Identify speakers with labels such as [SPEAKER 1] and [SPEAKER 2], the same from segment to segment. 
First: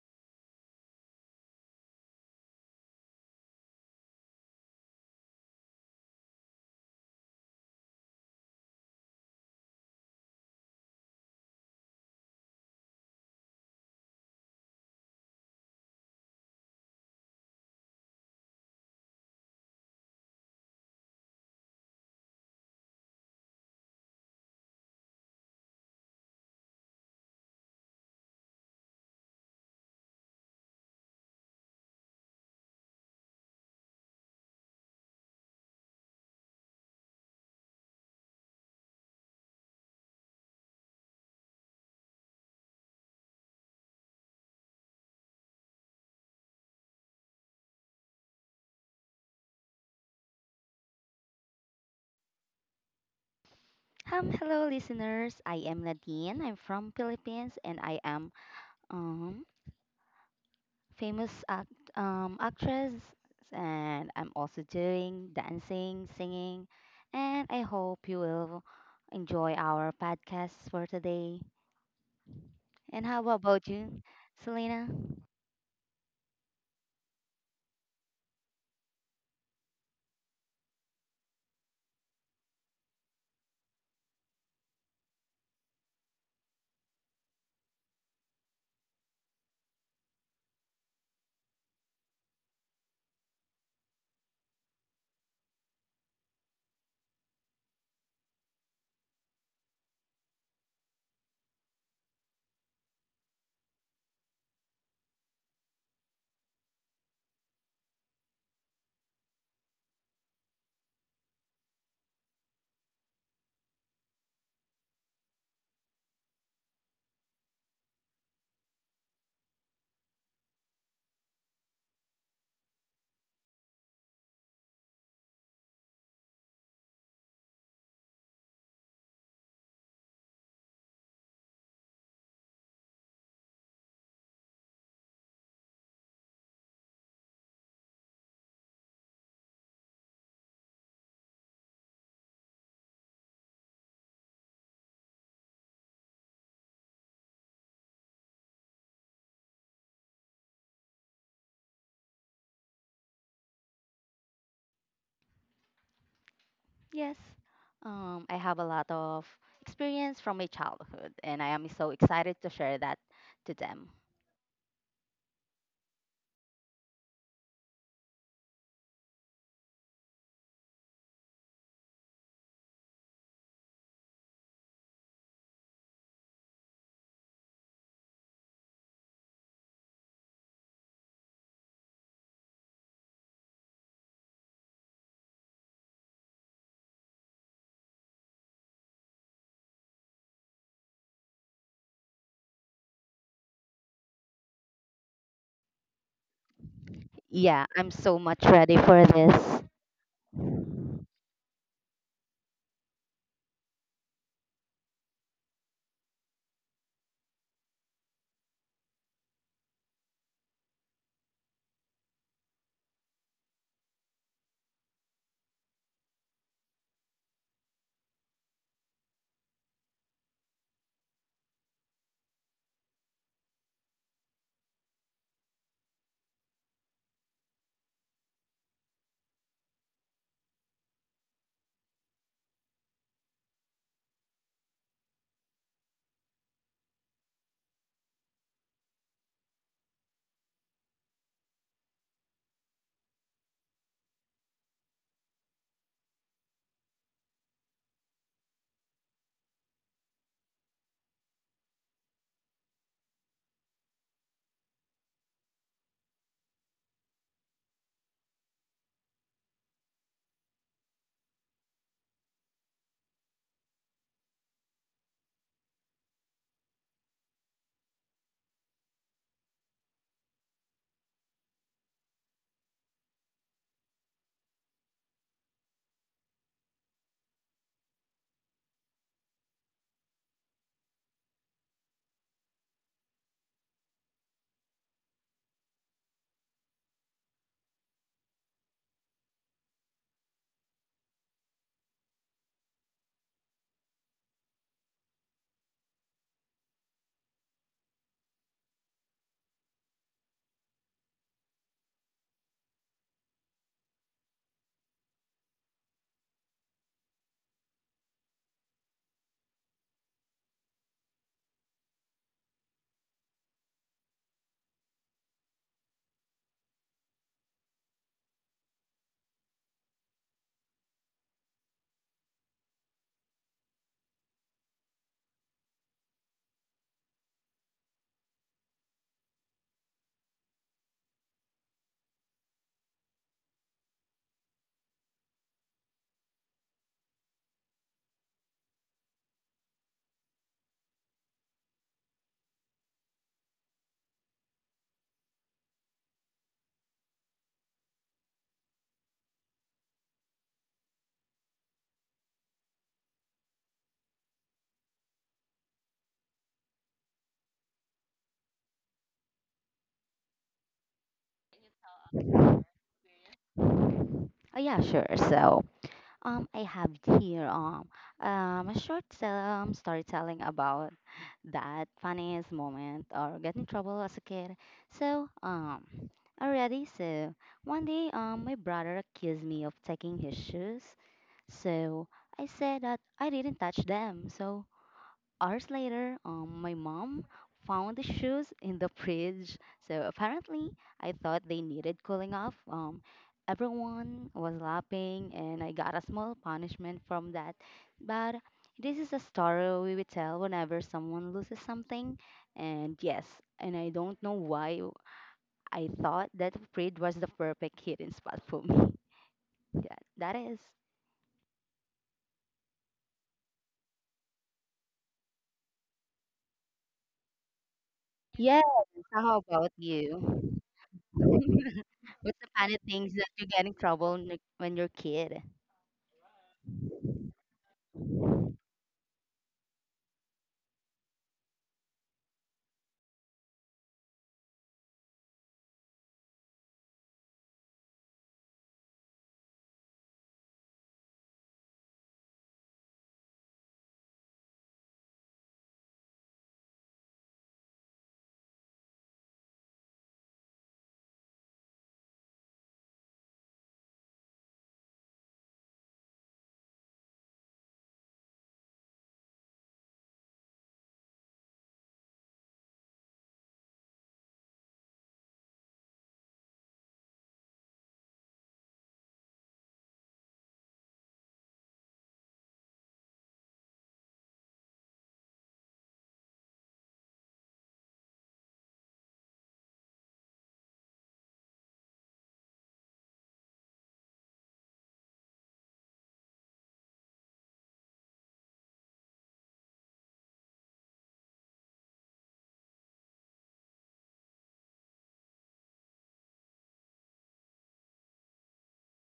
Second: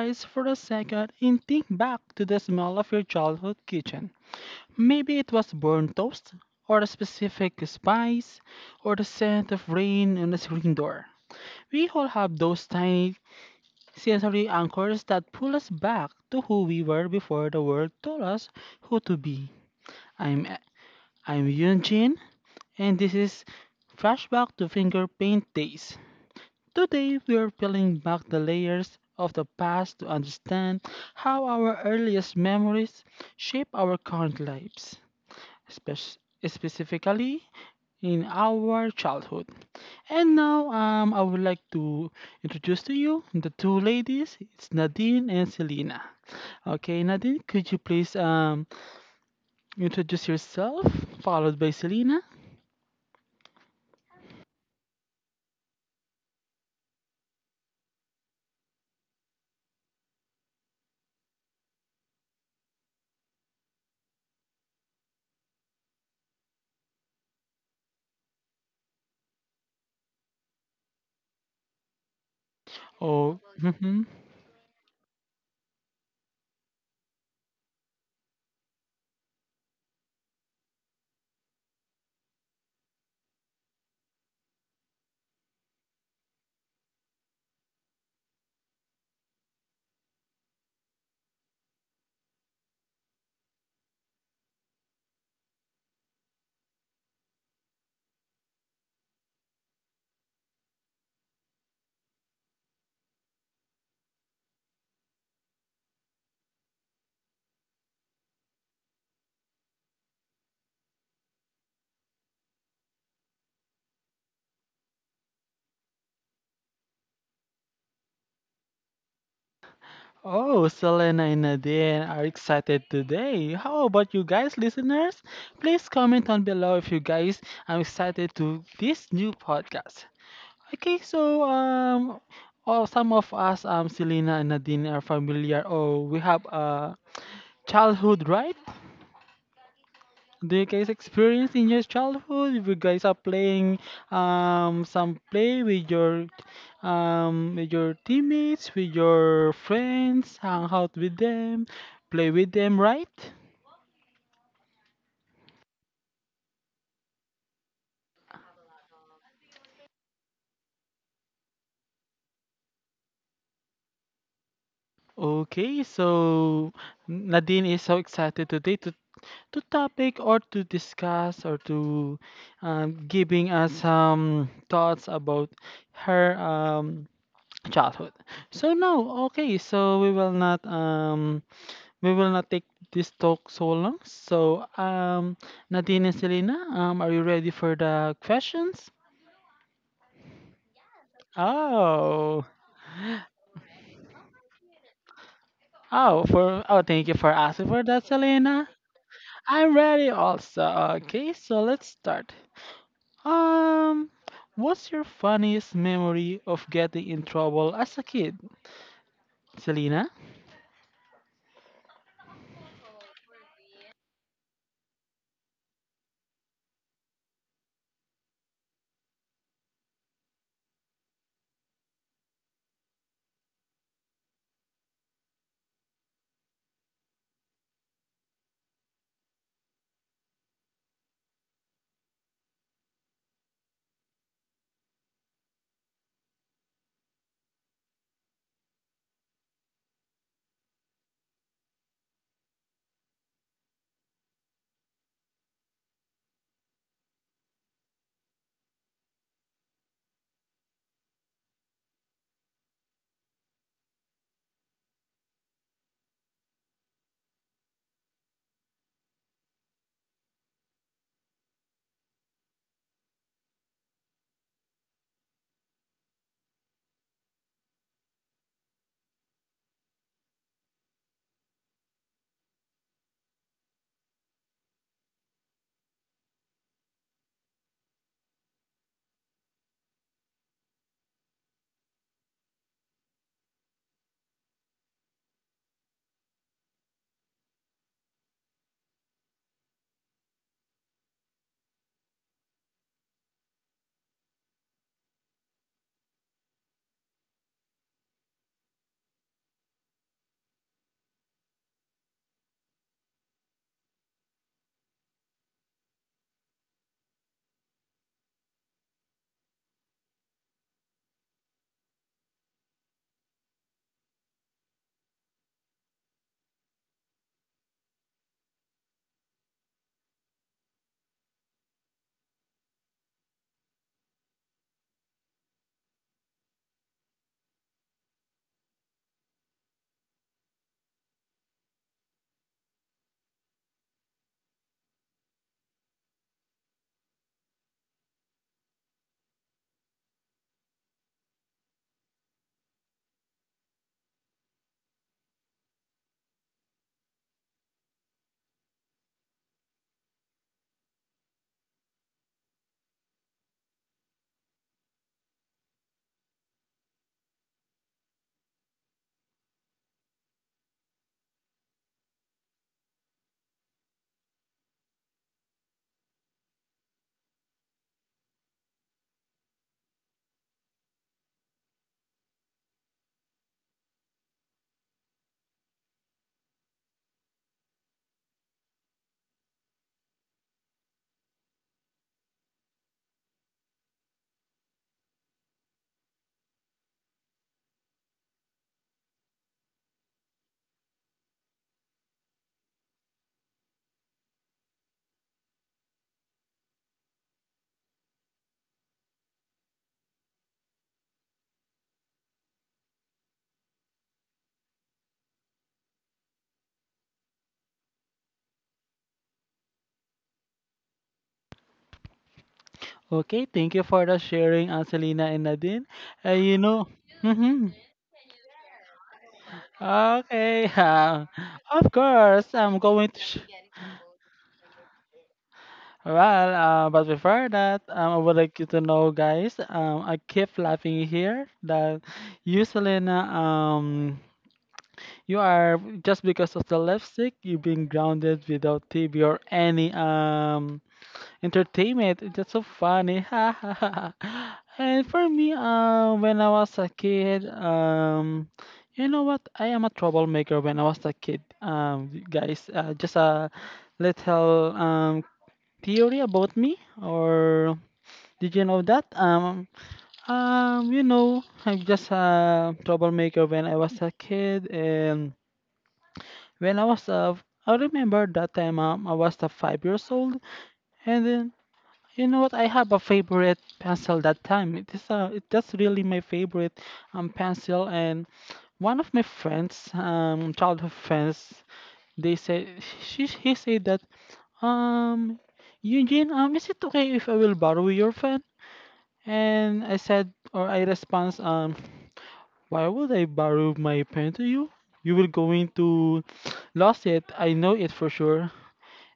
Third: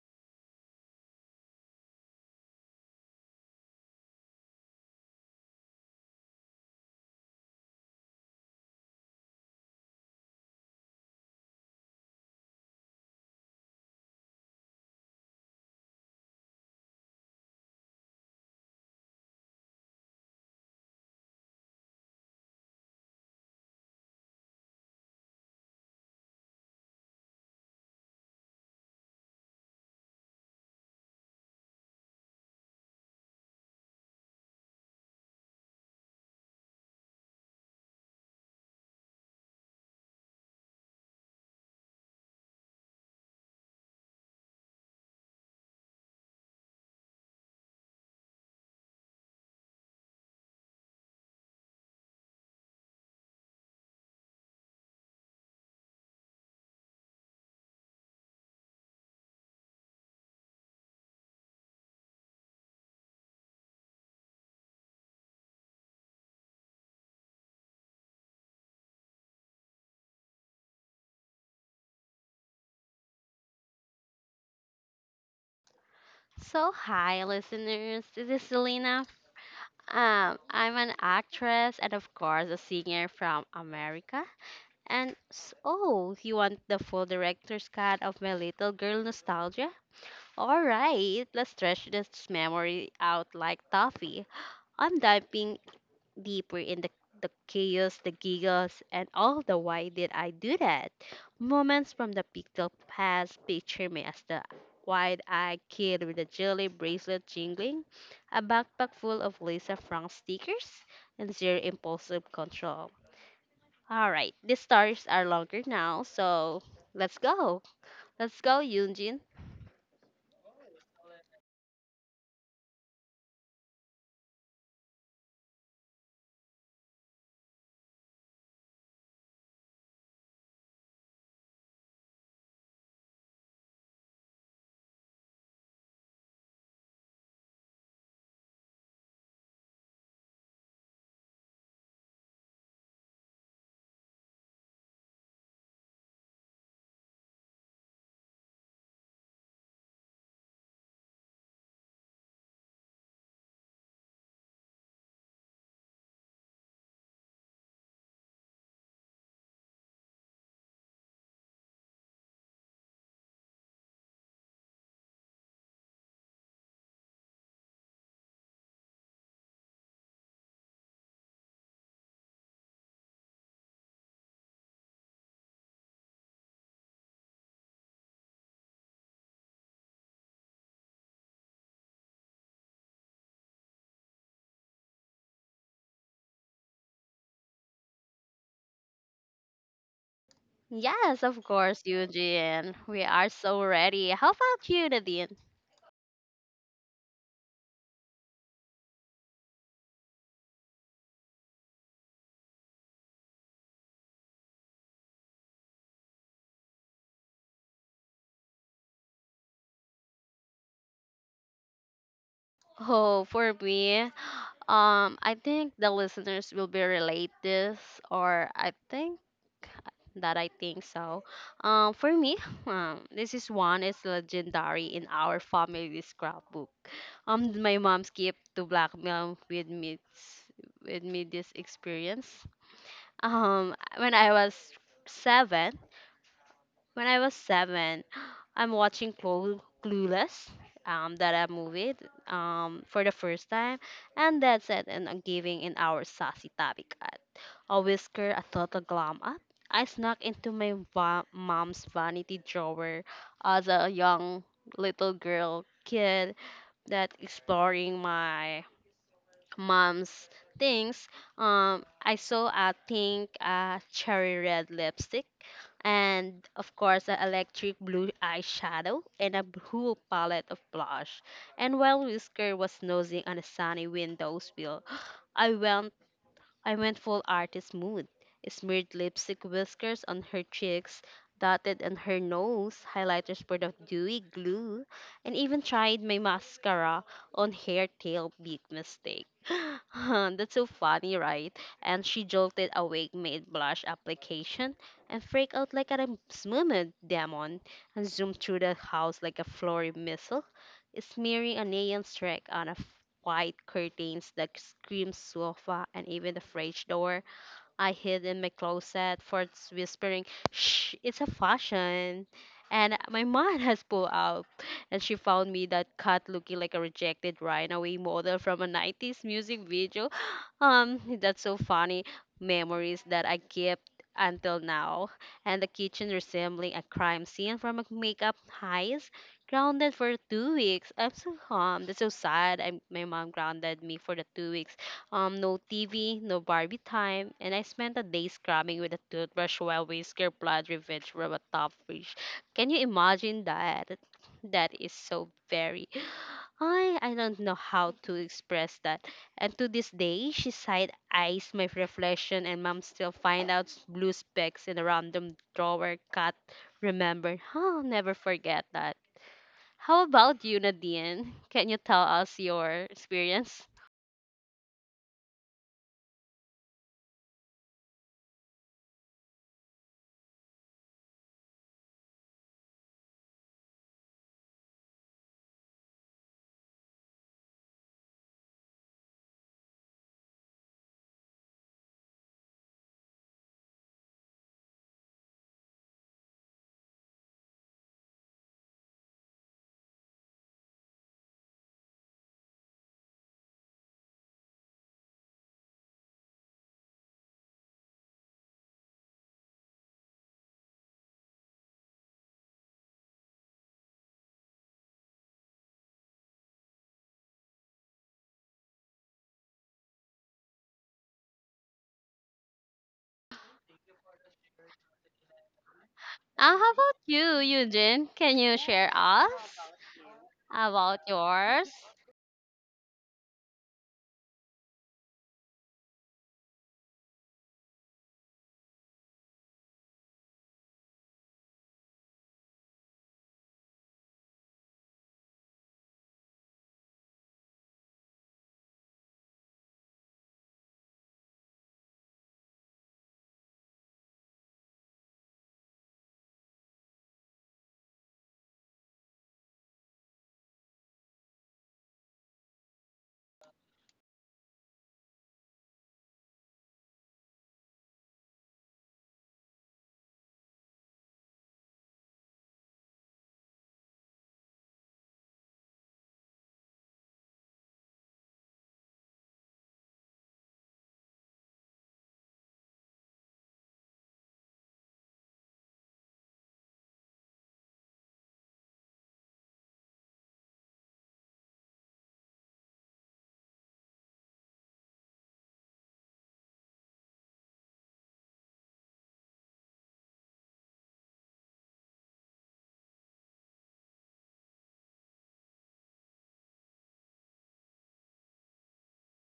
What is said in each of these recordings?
[SPEAKER 1] eyes for a second and think back to the smell of your childhood kitchen. Maybe it was burnt toast, or a specific spice, or the scent of rain on the screen door. We all have those tiny sensory anchors that pull us back to who we were before the world told us who to be. I'm I'm Yunjin, and this is Flashback to Finger Paint Days. Today, we are peeling back the layers of the past to understand how our earliest memories shape our current lives, spec- specifically in our childhood. And now, I would like to introduce to you the two ladies. It's Nadine and Selena. Okay, Nadine, could you please introduce yourself, followed by Selena?
[SPEAKER 2] Hello, listeners. I am Nadine. I'm from Philippines, and I am um famous actress, and I'm also doing dancing, singing, and I hope you will enjoy our podcast for today. And how
[SPEAKER 1] Oh,
[SPEAKER 2] about you,
[SPEAKER 1] mhm.
[SPEAKER 2] Selena?
[SPEAKER 3] So, hi, listeners. This is Selena. I'm an actress and, of course, a singer from America. Oh, you want the full director's cut of my little girl nostalgia? All right, let's stretch this memory out like toffee. I'm diving deeper in the chaos, the giggles, and all the why did I do that moments from the pixel past. Picture me as the wide eyed kid with a jelly bracelet jingling, a backpack full of Lisa Frank stickers, and zero impulsive control. All right, the stories are longer now, so let's go. Let's go, Yunjin.
[SPEAKER 1] Oh, Selena and Nadine are excited today. How about you guys, listeners? Please comment on below if you guys are excited to this new podcast. Okay, so oh, some of us, Selena and Nadine are familiar. Oh, we have a childhood, right? Do you guys experience in your childhood? If you guys are playing some play with your teammates, with your friends, hang out with them, play with them, right?
[SPEAKER 2] Yes. I have a lot of experience from my childhood, and I am so excited to share that to them.
[SPEAKER 1] Okay, so Nadine is so excited today to topic or to discuss or to giving us some thoughts about her childhood. So now, okay, so we will not We will not take this talk so long. So, Nadine and Selena, are you ready for the questions?
[SPEAKER 3] Yes, of course,
[SPEAKER 1] Oh,
[SPEAKER 3] Eugene. We are so ready. How about you, Nadine?
[SPEAKER 1] oh, for oh, thank you for
[SPEAKER 2] Yeah,
[SPEAKER 1] asking for
[SPEAKER 2] I'm
[SPEAKER 1] that,
[SPEAKER 2] so much
[SPEAKER 1] Selena.
[SPEAKER 2] ready for this.
[SPEAKER 1] I'm ready also. Okay, so let's start. Um, what's your funniest memory of getting in trouble as a kid, Selena?
[SPEAKER 3] Oh, for me, I think the listeners will be relate this, or I think so. For me, this is one is legendary in our family scrapbook. My mom skipped to blackmail with me this experience. Um, when I was seven, when I was seven, I'm watching Clueless, that movie, for the first time, and that's it. And I'm giving in our sassy tabby cat a whisker, a total glam up. I snuck into my mom's vanity drawer as a young little girl kid that exploring my mom's things. I saw I think a cherry red lipstick and, of course, an electric blue eyeshadow and a whole palette of blush. And while Whisker was nosing on a sunny windowsill, I went I went full artist mood. Smeared lipstick whiskers on her cheeks, dotted on her nose, highlighters poured of dewy glue, and even tried my mascara on hair tail big mistake. That's so funny, right? And she jolted awake made blush application and freaked out like a smooth demon and zoomed through the house like a flurry missile, smearing a neon streak on a white curtains, the cream sofa, and even the fridge door. I hid in my closet for whispering, "Shh, it's a fashion." And my mom has pulled out, and she found me that cut looking like a rejected runaway model from a 90s music video. That's so funny. Memories that I kept until now. And the kitchen resembling a crime scene from a makeup heist. Grounded for 2 weeks. I'm so That's so sad. My mom grounded me for the 2 weeks. No TV, no Barbie time, and I spent a day scrubbing with a toothbrush while we scare blood revenge from a top fish. Can you imagine that? That is so very. I don't know how to express that. And to this day, she side eyes my reflection, and mom still find out blue specks in a random drawer. Cat, remember? I'll never forget that. How about you, Nadine? Can you tell us your experience?
[SPEAKER 2] Oh, yeah, sure. I have here a short storytelling about that funniest moment or get in trouble as a kid. So, um, so, one day, my brother accused me of taking his shoes. So I said that I didn't touch them. So hours later, my mom found the shoes in the fridge. So apparently, I thought they needed cooling off. Everyone was laughing, and I got a small punishment from that. But this is a story we would tell whenever someone loses something. And yes, and I don't know why I thought that the fridge was the perfect hidden spot for me. Yeah, that is.
[SPEAKER 1] Okay, thank you for the sharing, Selena and Nadine. You
[SPEAKER 3] How
[SPEAKER 1] know,
[SPEAKER 3] about you,
[SPEAKER 1] mm-hmm.
[SPEAKER 3] Eugene? Can you
[SPEAKER 2] Yes,
[SPEAKER 3] share us
[SPEAKER 2] how about you?
[SPEAKER 1] Okay,
[SPEAKER 3] about yours?
[SPEAKER 2] What's
[SPEAKER 1] of
[SPEAKER 2] the
[SPEAKER 1] course,
[SPEAKER 2] funny
[SPEAKER 1] I'm
[SPEAKER 2] things
[SPEAKER 1] going to.
[SPEAKER 2] that you get in trouble when you're a kid?
[SPEAKER 1] Well, but before that, I would like you to know, guys. I keep laughing here that you, Selena, you are just because of the lipstick, you being grounded without TV or any entertainment. It's just so funny, ha ha ha. Ha. And for me, when I was a kid, you know what? I am a troublemaker when I was a kid. Guys, just a little theory about me, or did you know that? You know, I'm just a troublemaker when I was a kid, and when I was a, I remember that time I was a 5 years old, and then you know what? I have a favorite pencil that time. It is a, it, that's really my favorite pencil, and one of my friends, childhood friends, they said she he said that um. Eugene, is it okay if I will borrow your pen? And I said, or I response, why would I borrow my pen to you? You will going to lost it. I know it for sure.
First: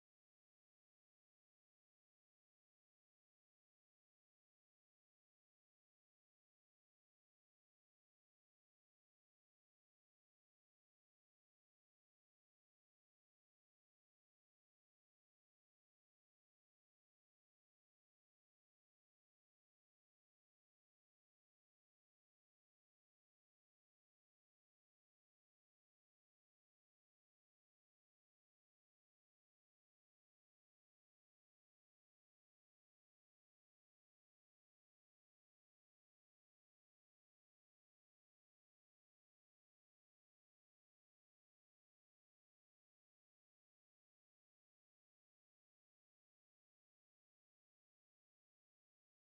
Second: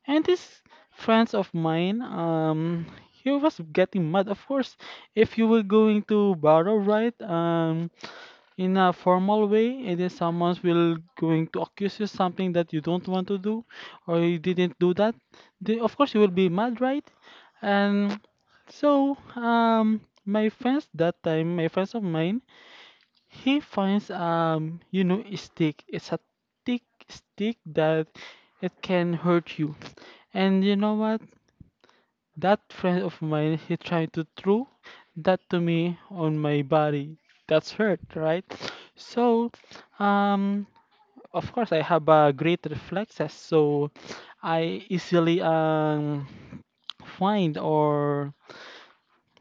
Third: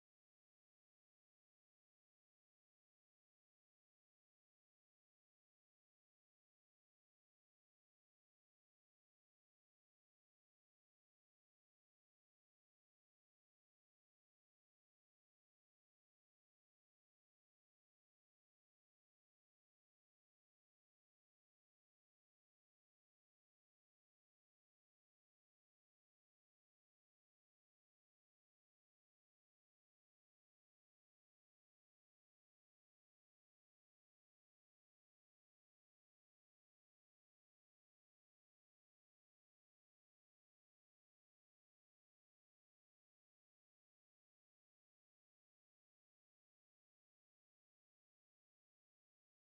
[SPEAKER 1] And these friends of mine, he was getting mad. Of course, if you were going to borrow, right, in a formal way, and then someone will going to accuse you something that you don't want to do, or you didn't do that, of course you will be mad, right? And so, my friends that time, my friends of mine, he finds you know, a stick. It's a thick stick that it can hurt you. And you know what? That friend of mine, he tried to throw that to me on my body. That's hurt, right? So, um, of course, I have a great reflexes, so I easily find or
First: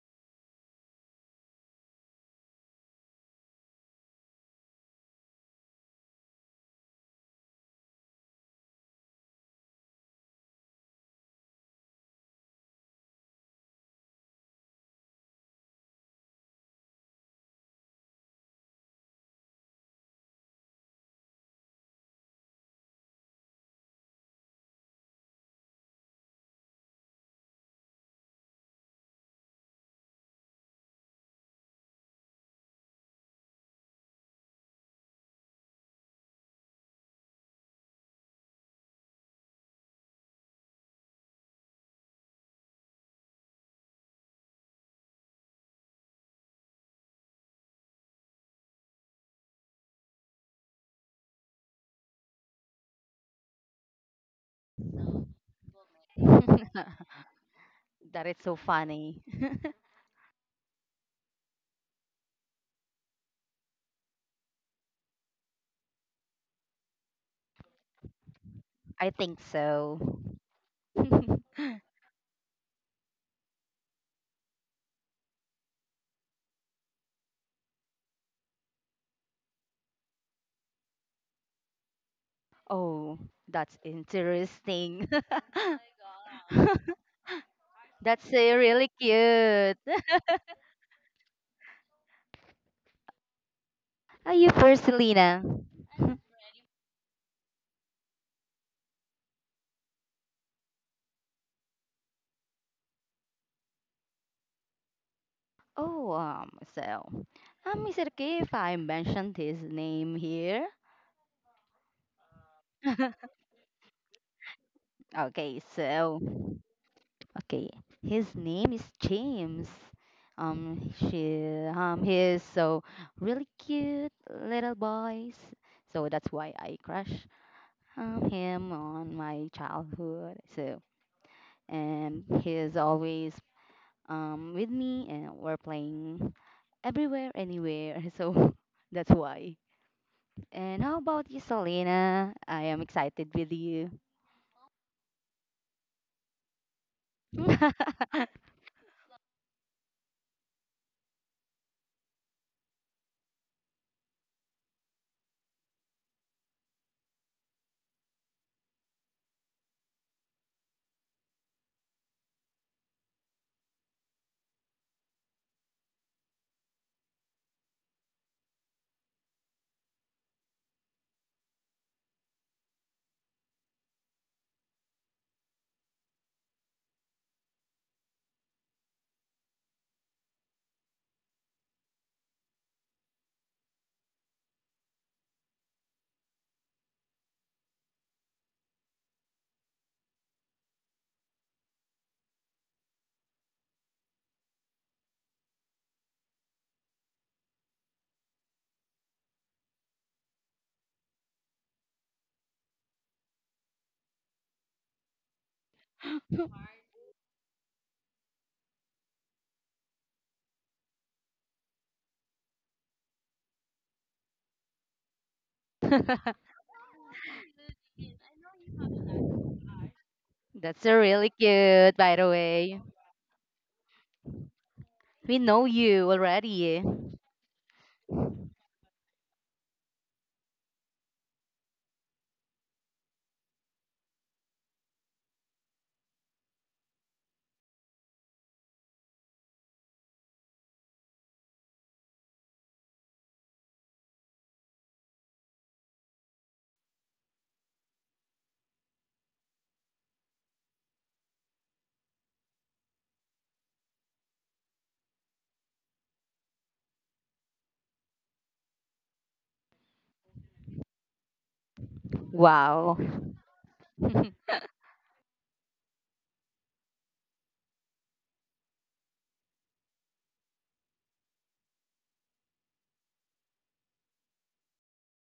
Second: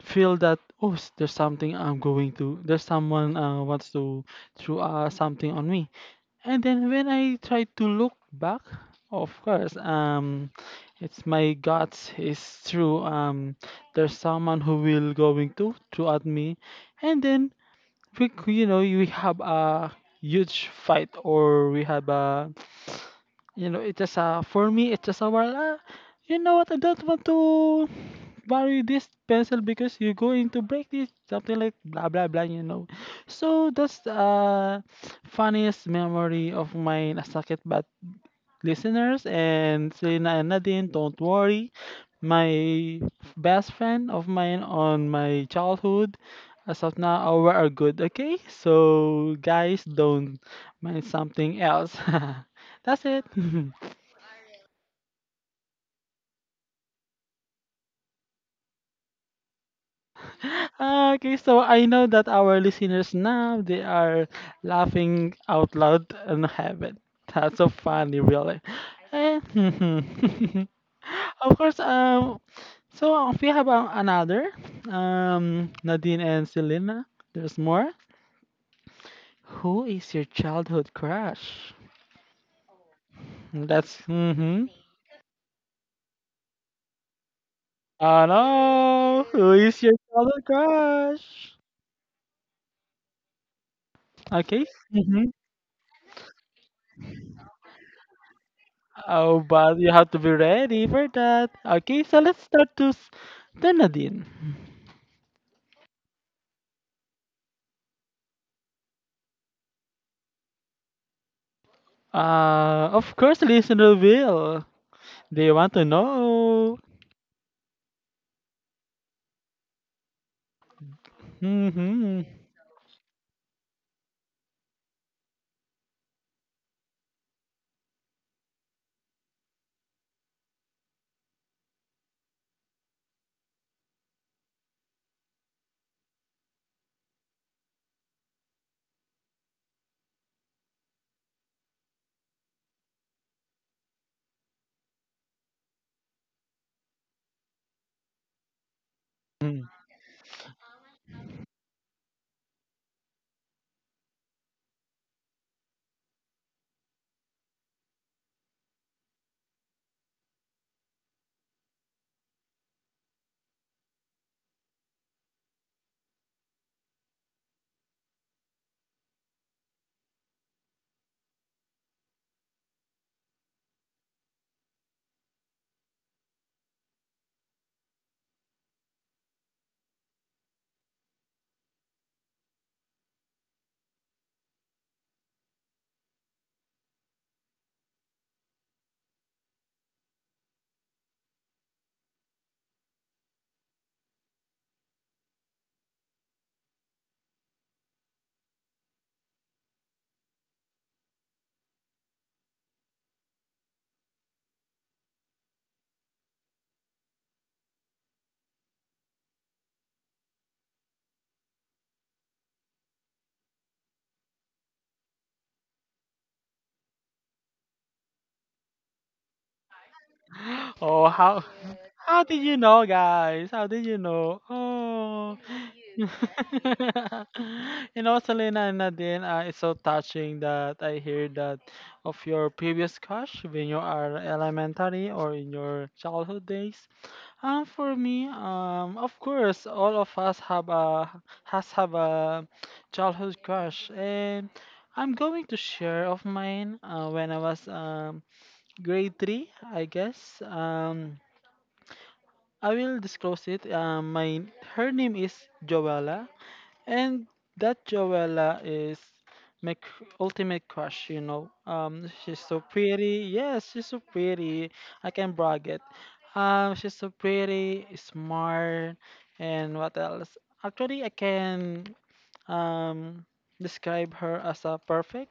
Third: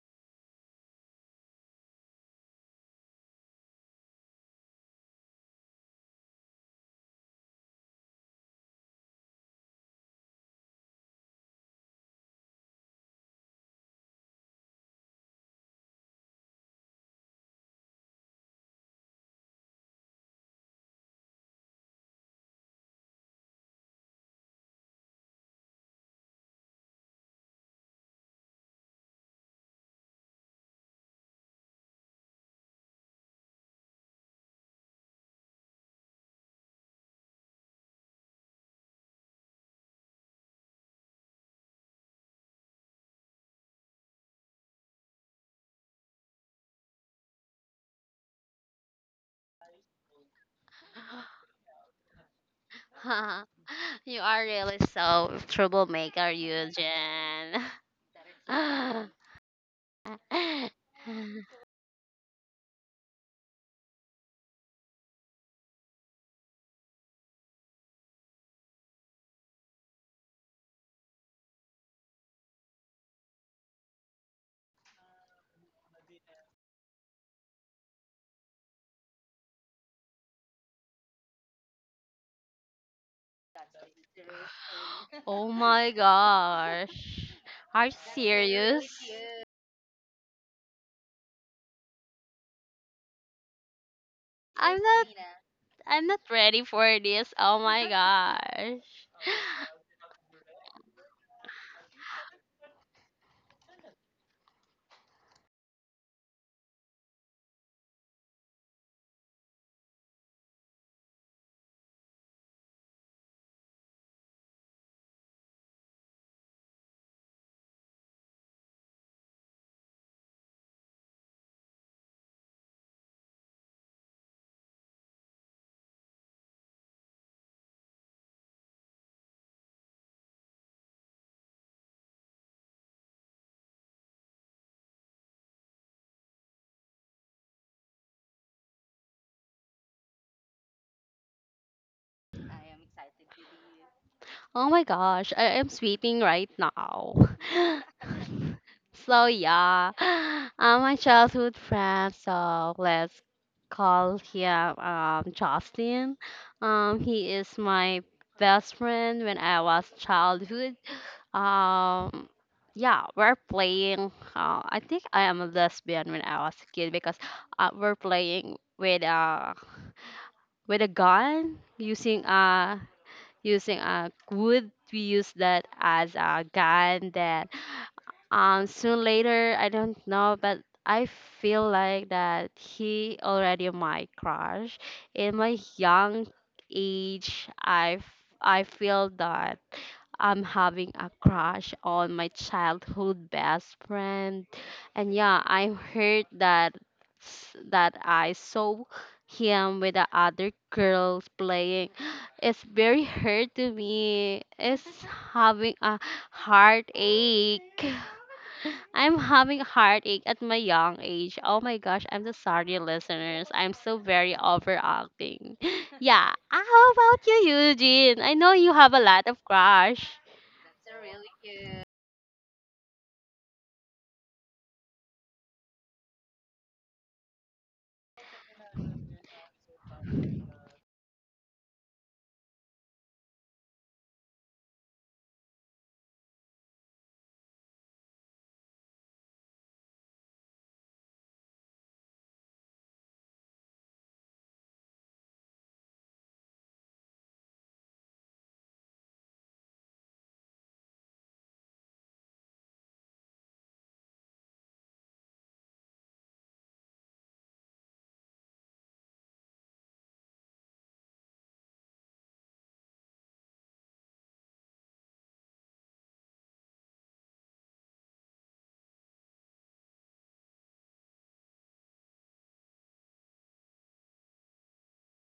[SPEAKER 1] feel that there's something I'm going to there's someone wants to throw something on me, and then when I try to look back, of course it's my guts is true. There's someone who will going to throw at me, and then you know, we have a huge fight, or we have a, you know, it's just a, for me it's just a, you know what, I don't want to worry this pencil because you're going to break this, something like blah blah blah, you know. So that's the funniest memory of mine as a, but listeners and Selena and Nadine, don't worry, my best friend of mine on my childhood, as of now we are good. Okay, so guys, don't mind something else. That's it.
[SPEAKER 3] You are really so troublemaker, Eugene.
[SPEAKER 2] That is so funny.
[SPEAKER 1] Ah, okay, so I know that our listeners now they are laughing out loud and heaven. That's so funny, really.
[SPEAKER 2] I think
[SPEAKER 1] Eh,
[SPEAKER 2] so.
[SPEAKER 1] of course, so we have another, Nadine and Selena. There's more. Who is your childhood crush?
[SPEAKER 2] Oh, that's
[SPEAKER 1] That's mm-hmm.
[SPEAKER 2] interesting.
[SPEAKER 3] Oh my gosh. Are you
[SPEAKER 1] Oh
[SPEAKER 2] That's
[SPEAKER 3] serious?
[SPEAKER 2] really
[SPEAKER 1] no, who
[SPEAKER 2] cute.
[SPEAKER 1] is your childhood crush?
[SPEAKER 2] Are you
[SPEAKER 1] Okay.
[SPEAKER 3] I'm
[SPEAKER 2] first,
[SPEAKER 3] not
[SPEAKER 1] Mm-hmm.
[SPEAKER 2] Selena?
[SPEAKER 3] I'm
[SPEAKER 2] Mhm.
[SPEAKER 3] not ready for this. Oh my gosh.
[SPEAKER 1] Oh, but you have to be ready for that. Okay, so let's start to s- the Nadine.
[SPEAKER 2] Oh, so, is it okay if I mention his name here?
[SPEAKER 1] Of course, listener will. They
[SPEAKER 2] Okay,
[SPEAKER 1] want to
[SPEAKER 2] so.
[SPEAKER 1] know.
[SPEAKER 2] Okay, his name is James. He
[SPEAKER 1] Hmm.
[SPEAKER 2] is so really cute little boys. So that's why I crush him on my childhood. So and he is always with me, and we're playing everywhere, anywhere. So that's why. And how about you, Selena? I am excited with you.
[SPEAKER 3] Oh my gosh. I am sweating right now. So yeah. My childhood friend, so let's call him Justin. He is my best friend when I was childhood. Um, yeah, we're playing. I think I am a lesbian when I was a kid because we're playing with a gun using using a wood. We use that as a gun. That soon later, I don't know, but I feel like that he already my crush. In my young age, I feel that. I'm having a crush on my childhood best friend. And yeah, I heard that that I saw him with the other girls playing. It's very hurt to me. It's having a heartache. I'm having a heartache at my young age. Oh my gosh, I'm so sorry, listeners. I'm so very overacting. Yeah, ah, how about you, Eugene? I know you have a lot of crush.
[SPEAKER 2] That's a
[SPEAKER 1] Oh,
[SPEAKER 2] really cute, by
[SPEAKER 1] how
[SPEAKER 2] the
[SPEAKER 1] did you
[SPEAKER 2] way.
[SPEAKER 1] know, guys? How did you know?
[SPEAKER 2] We
[SPEAKER 1] Oh.
[SPEAKER 2] know you already.
[SPEAKER 1] You know, Selena and Nadine, it's so touching that I hear that of your previous crush when you are elementary or in your childhood days. For me, of course, all of us have a childhood crush, and I'm going to share of mine when I was grade three, I guess. I will disclose it. My her name is Joella. And that Joella is ultimate crush, you know. She's so
[SPEAKER 2] Wow.
[SPEAKER 1] pretty. Yes, she's so pretty. I can brag it. She's so pretty, smart, and what else? Actually, I can um describe her as a perfect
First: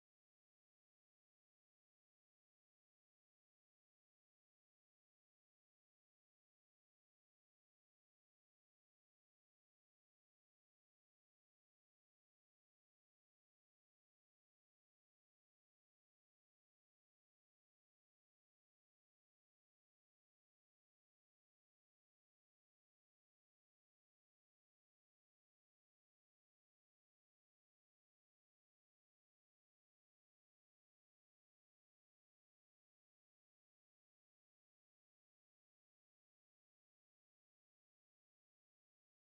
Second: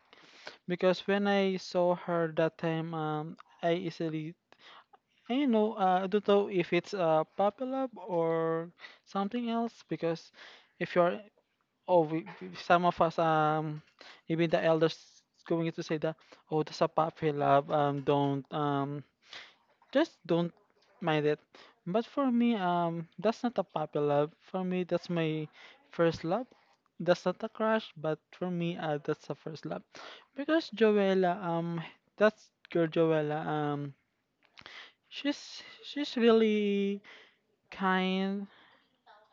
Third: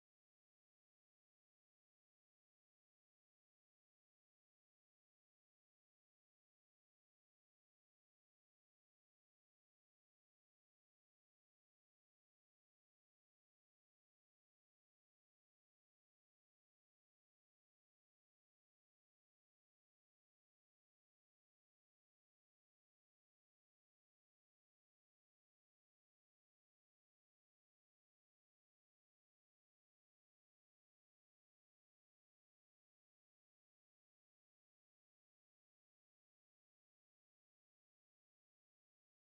[SPEAKER 1] because when I saw her that time, I easily, I, you know, I don't know if it's a puppy love or something else because if you're Oh, some of us, even the elders going to say that, oh, that's a puppy love. Don't, just don't mind it. But for me, that's not a puppy love. For me, that's my first love. That's not a crush, but for me, that's a first love. Because Joella, that's girl Joella, she's really kind,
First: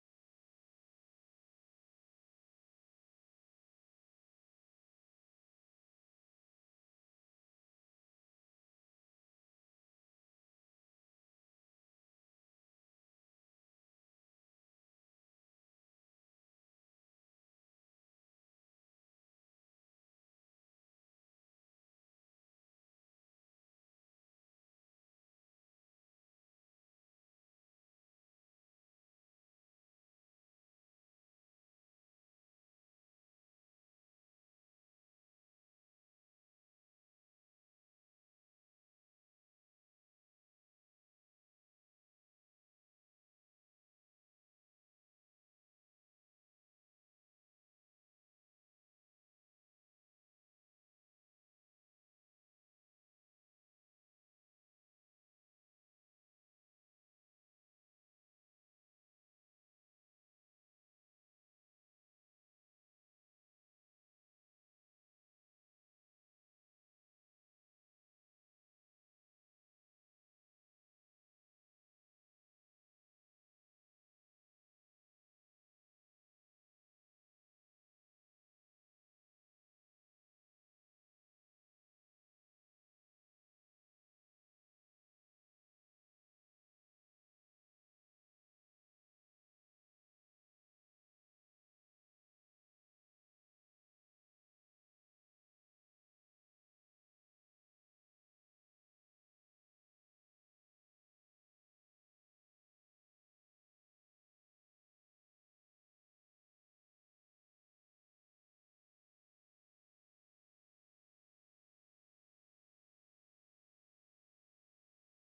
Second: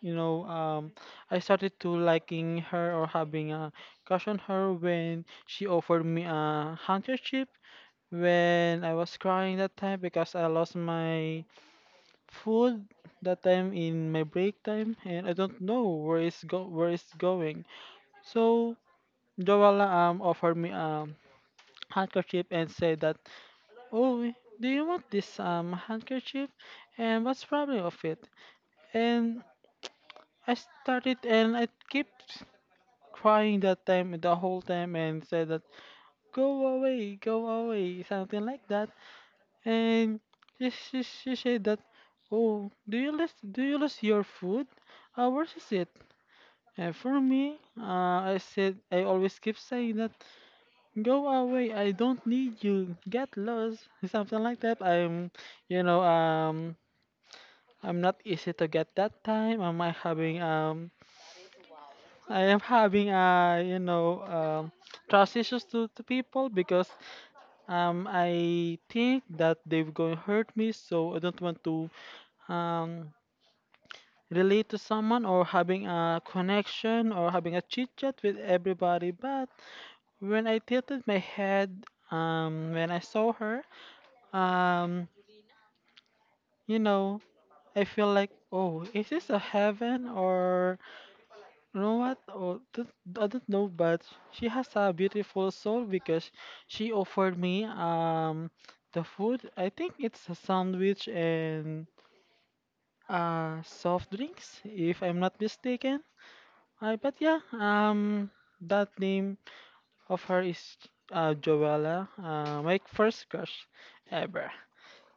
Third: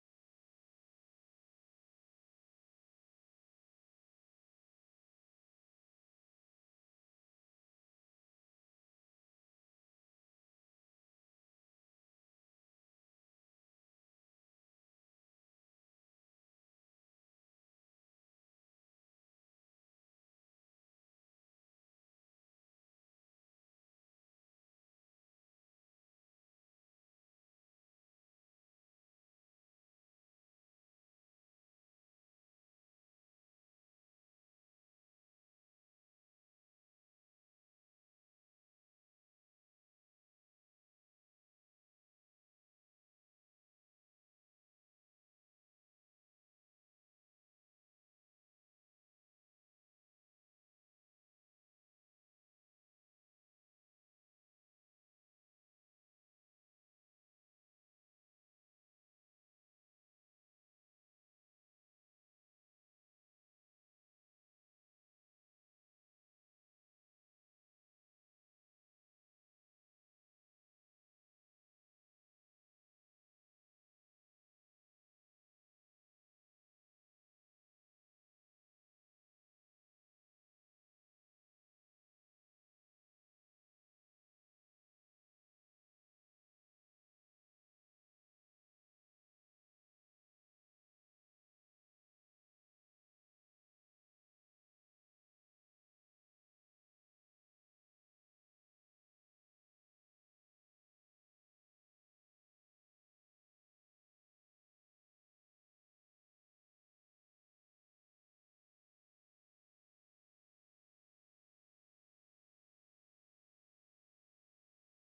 [SPEAKER 1] you know. I started to liking her or having a crush on her when she offered me a handkerchief when I was crying that time because I lost my food that time in my break time and I don't know where it's go where it's going. So Joala offered me a handkerchief and said that, oh, do you want this handkerchief, and what's problem of it? And I started and I kept crying that time the whole time and said that go away, something like that. And she said that, oh, do you lose your food? Where is it? And for me, I said I always keep saying that go away, I don't need you, get lost, something like that. I'm you know um I'm not easy to get that time. Am I having I am having you know trust issues to people because I think that they're going to hurt me, so I don't want to um relate to someone or having a connection or having a chit chat with everybody. But when I tilted my head, when I saw her, um, you know, I feel like, oh, is this a heaven or you know what? I don't know, but she has a beautiful soul because she offered me the food. I think it's a sandwich and soft drinks, if I'm not mistaken. I but yeah, that name of her is Joella, my first crush ever.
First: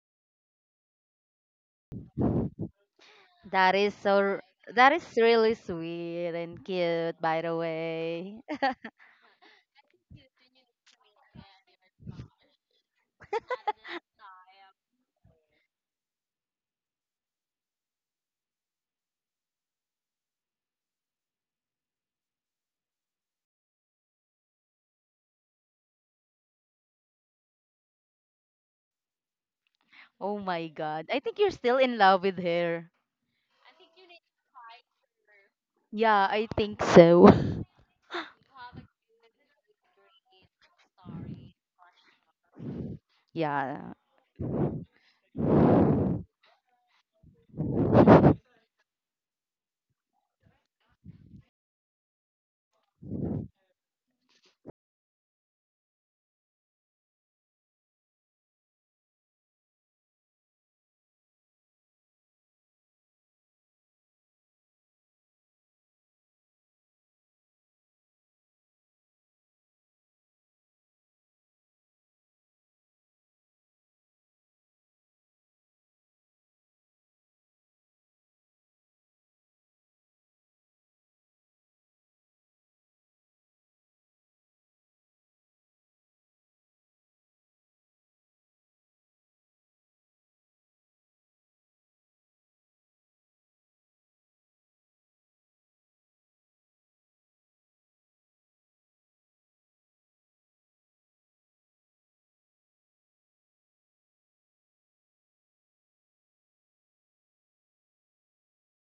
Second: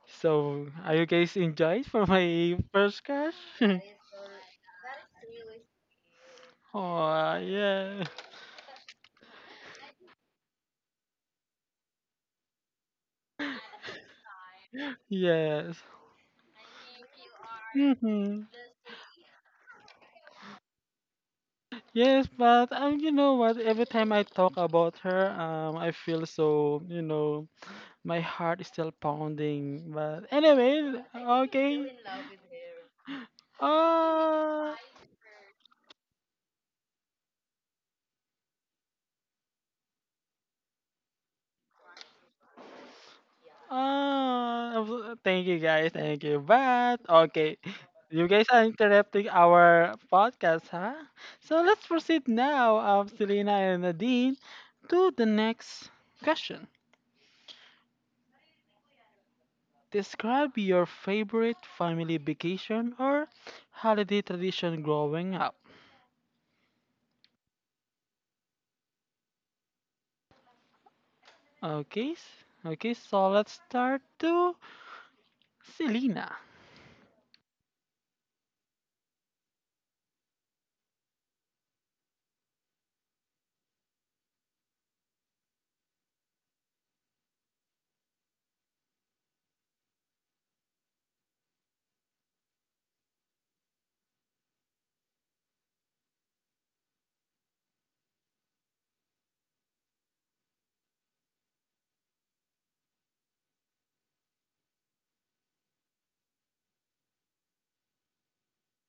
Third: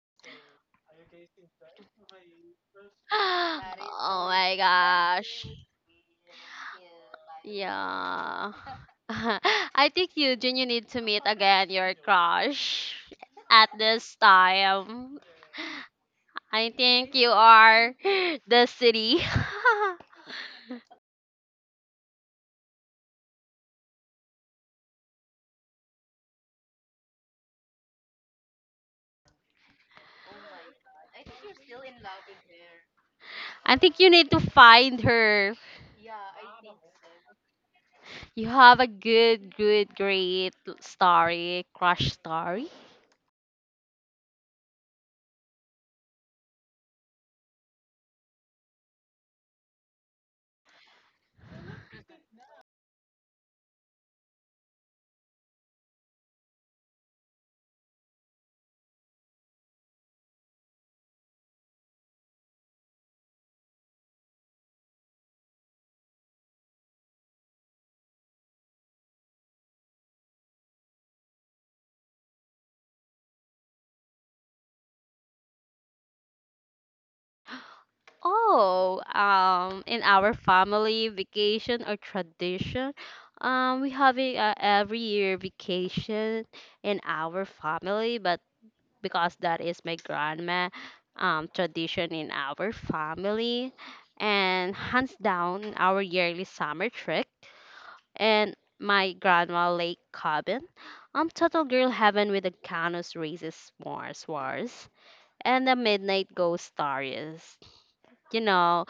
[SPEAKER 1] So, are you guys enjoyed for my first crush?
[SPEAKER 2] That
[SPEAKER 3] That is
[SPEAKER 2] is
[SPEAKER 3] oh so
[SPEAKER 2] so
[SPEAKER 3] my
[SPEAKER 2] that is
[SPEAKER 3] gosh
[SPEAKER 2] really
[SPEAKER 3] funny.
[SPEAKER 2] sweet and cute
[SPEAKER 1] Oh,
[SPEAKER 2] by the
[SPEAKER 1] yeah.
[SPEAKER 2] way.
[SPEAKER 3] Yeah. I think you need to meet again your crush at this time.
[SPEAKER 1] Yes.
[SPEAKER 3] I think you are
[SPEAKER 1] Mm-hmm.
[SPEAKER 3] the city.
[SPEAKER 1] Yes, but you know what? Every time I talk about her, I feel so, you know, my heart is still pounding. But
[SPEAKER 2] Oh my
[SPEAKER 1] anyway,
[SPEAKER 2] god. I think you're still
[SPEAKER 1] okay.
[SPEAKER 2] in love with her.
[SPEAKER 3] I think you need to
[SPEAKER 1] Uh,
[SPEAKER 3] find her.
[SPEAKER 2] Yeah, I think so.
[SPEAKER 3] You have a good, great story, crush story.
[SPEAKER 2] Yeah,
[SPEAKER 1] ah, thank you guys, thank you. But okay, you guys are interrupting our podcast, huh? So let's proceed now, Selena and Nadine, to the next question. Describe your favorite family vacation or holiday tradition growing up. Okay, okay. So let's start to Selena.
[SPEAKER 3] Oh, in our family vacation or tradition, we have a every year vacation in our family, but because that is my grandma, tradition in our family, and hands down our yearly summer trip and my grandma lake cabin. Total girl heaven with the canos races, s'mores wars and the midnight ghost stories. You know.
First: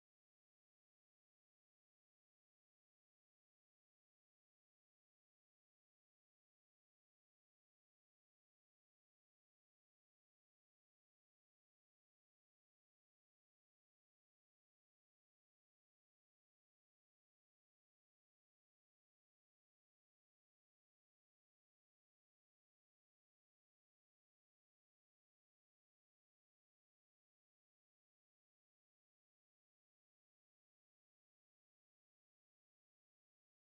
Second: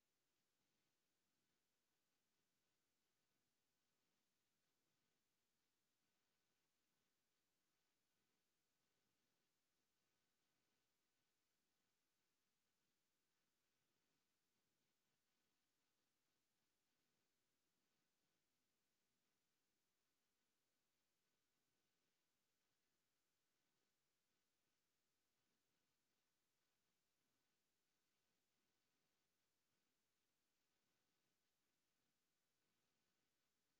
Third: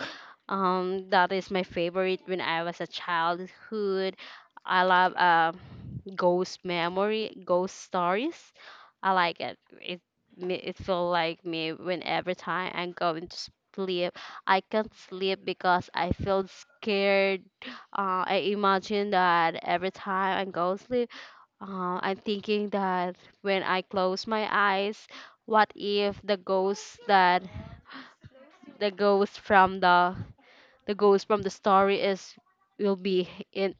[SPEAKER 3] That is my favorite when I was a childhood. I love ghost memory, ghost stories. I like it. It feel like me when every time I'm going to sleep, I can't sleep because I feel scared. I imagine that every time I go to sleep, I'm thinking that when I close my eyes, what if the ghost that the ghost from the the ghost from the story is will be in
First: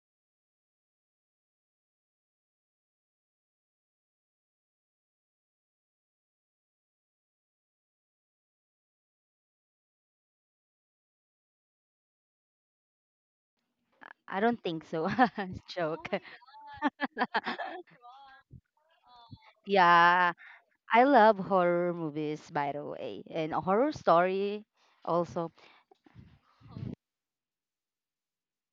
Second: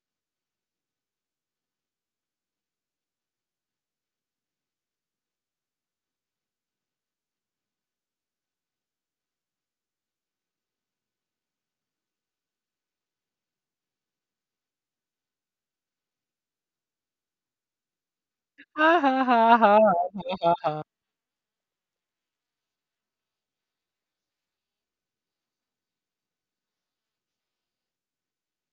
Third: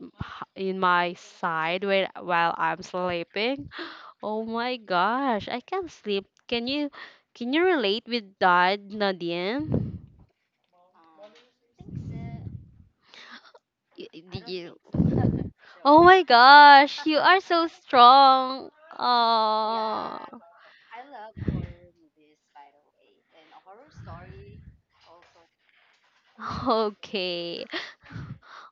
[SPEAKER 3] in my side when, while I'm sleeping. Oh my gosh, I can't sleep. Can you relate with that, Nadine?
[SPEAKER 2] I
[SPEAKER 3] Did
[SPEAKER 2] don't
[SPEAKER 3] you?
[SPEAKER 2] think so.
[SPEAKER 3] Oh
[SPEAKER 2] Joke.
[SPEAKER 3] my gosh, you are so strong.
[SPEAKER 1] Ah, ha, ha, ha,
[SPEAKER 3] Oh.
[SPEAKER 2] Yeah,
[SPEAKER 1] ha, ha.
[SPEAKER 2] I love horror movies by the way and horror story also.
[SPEAKER 3] Okay.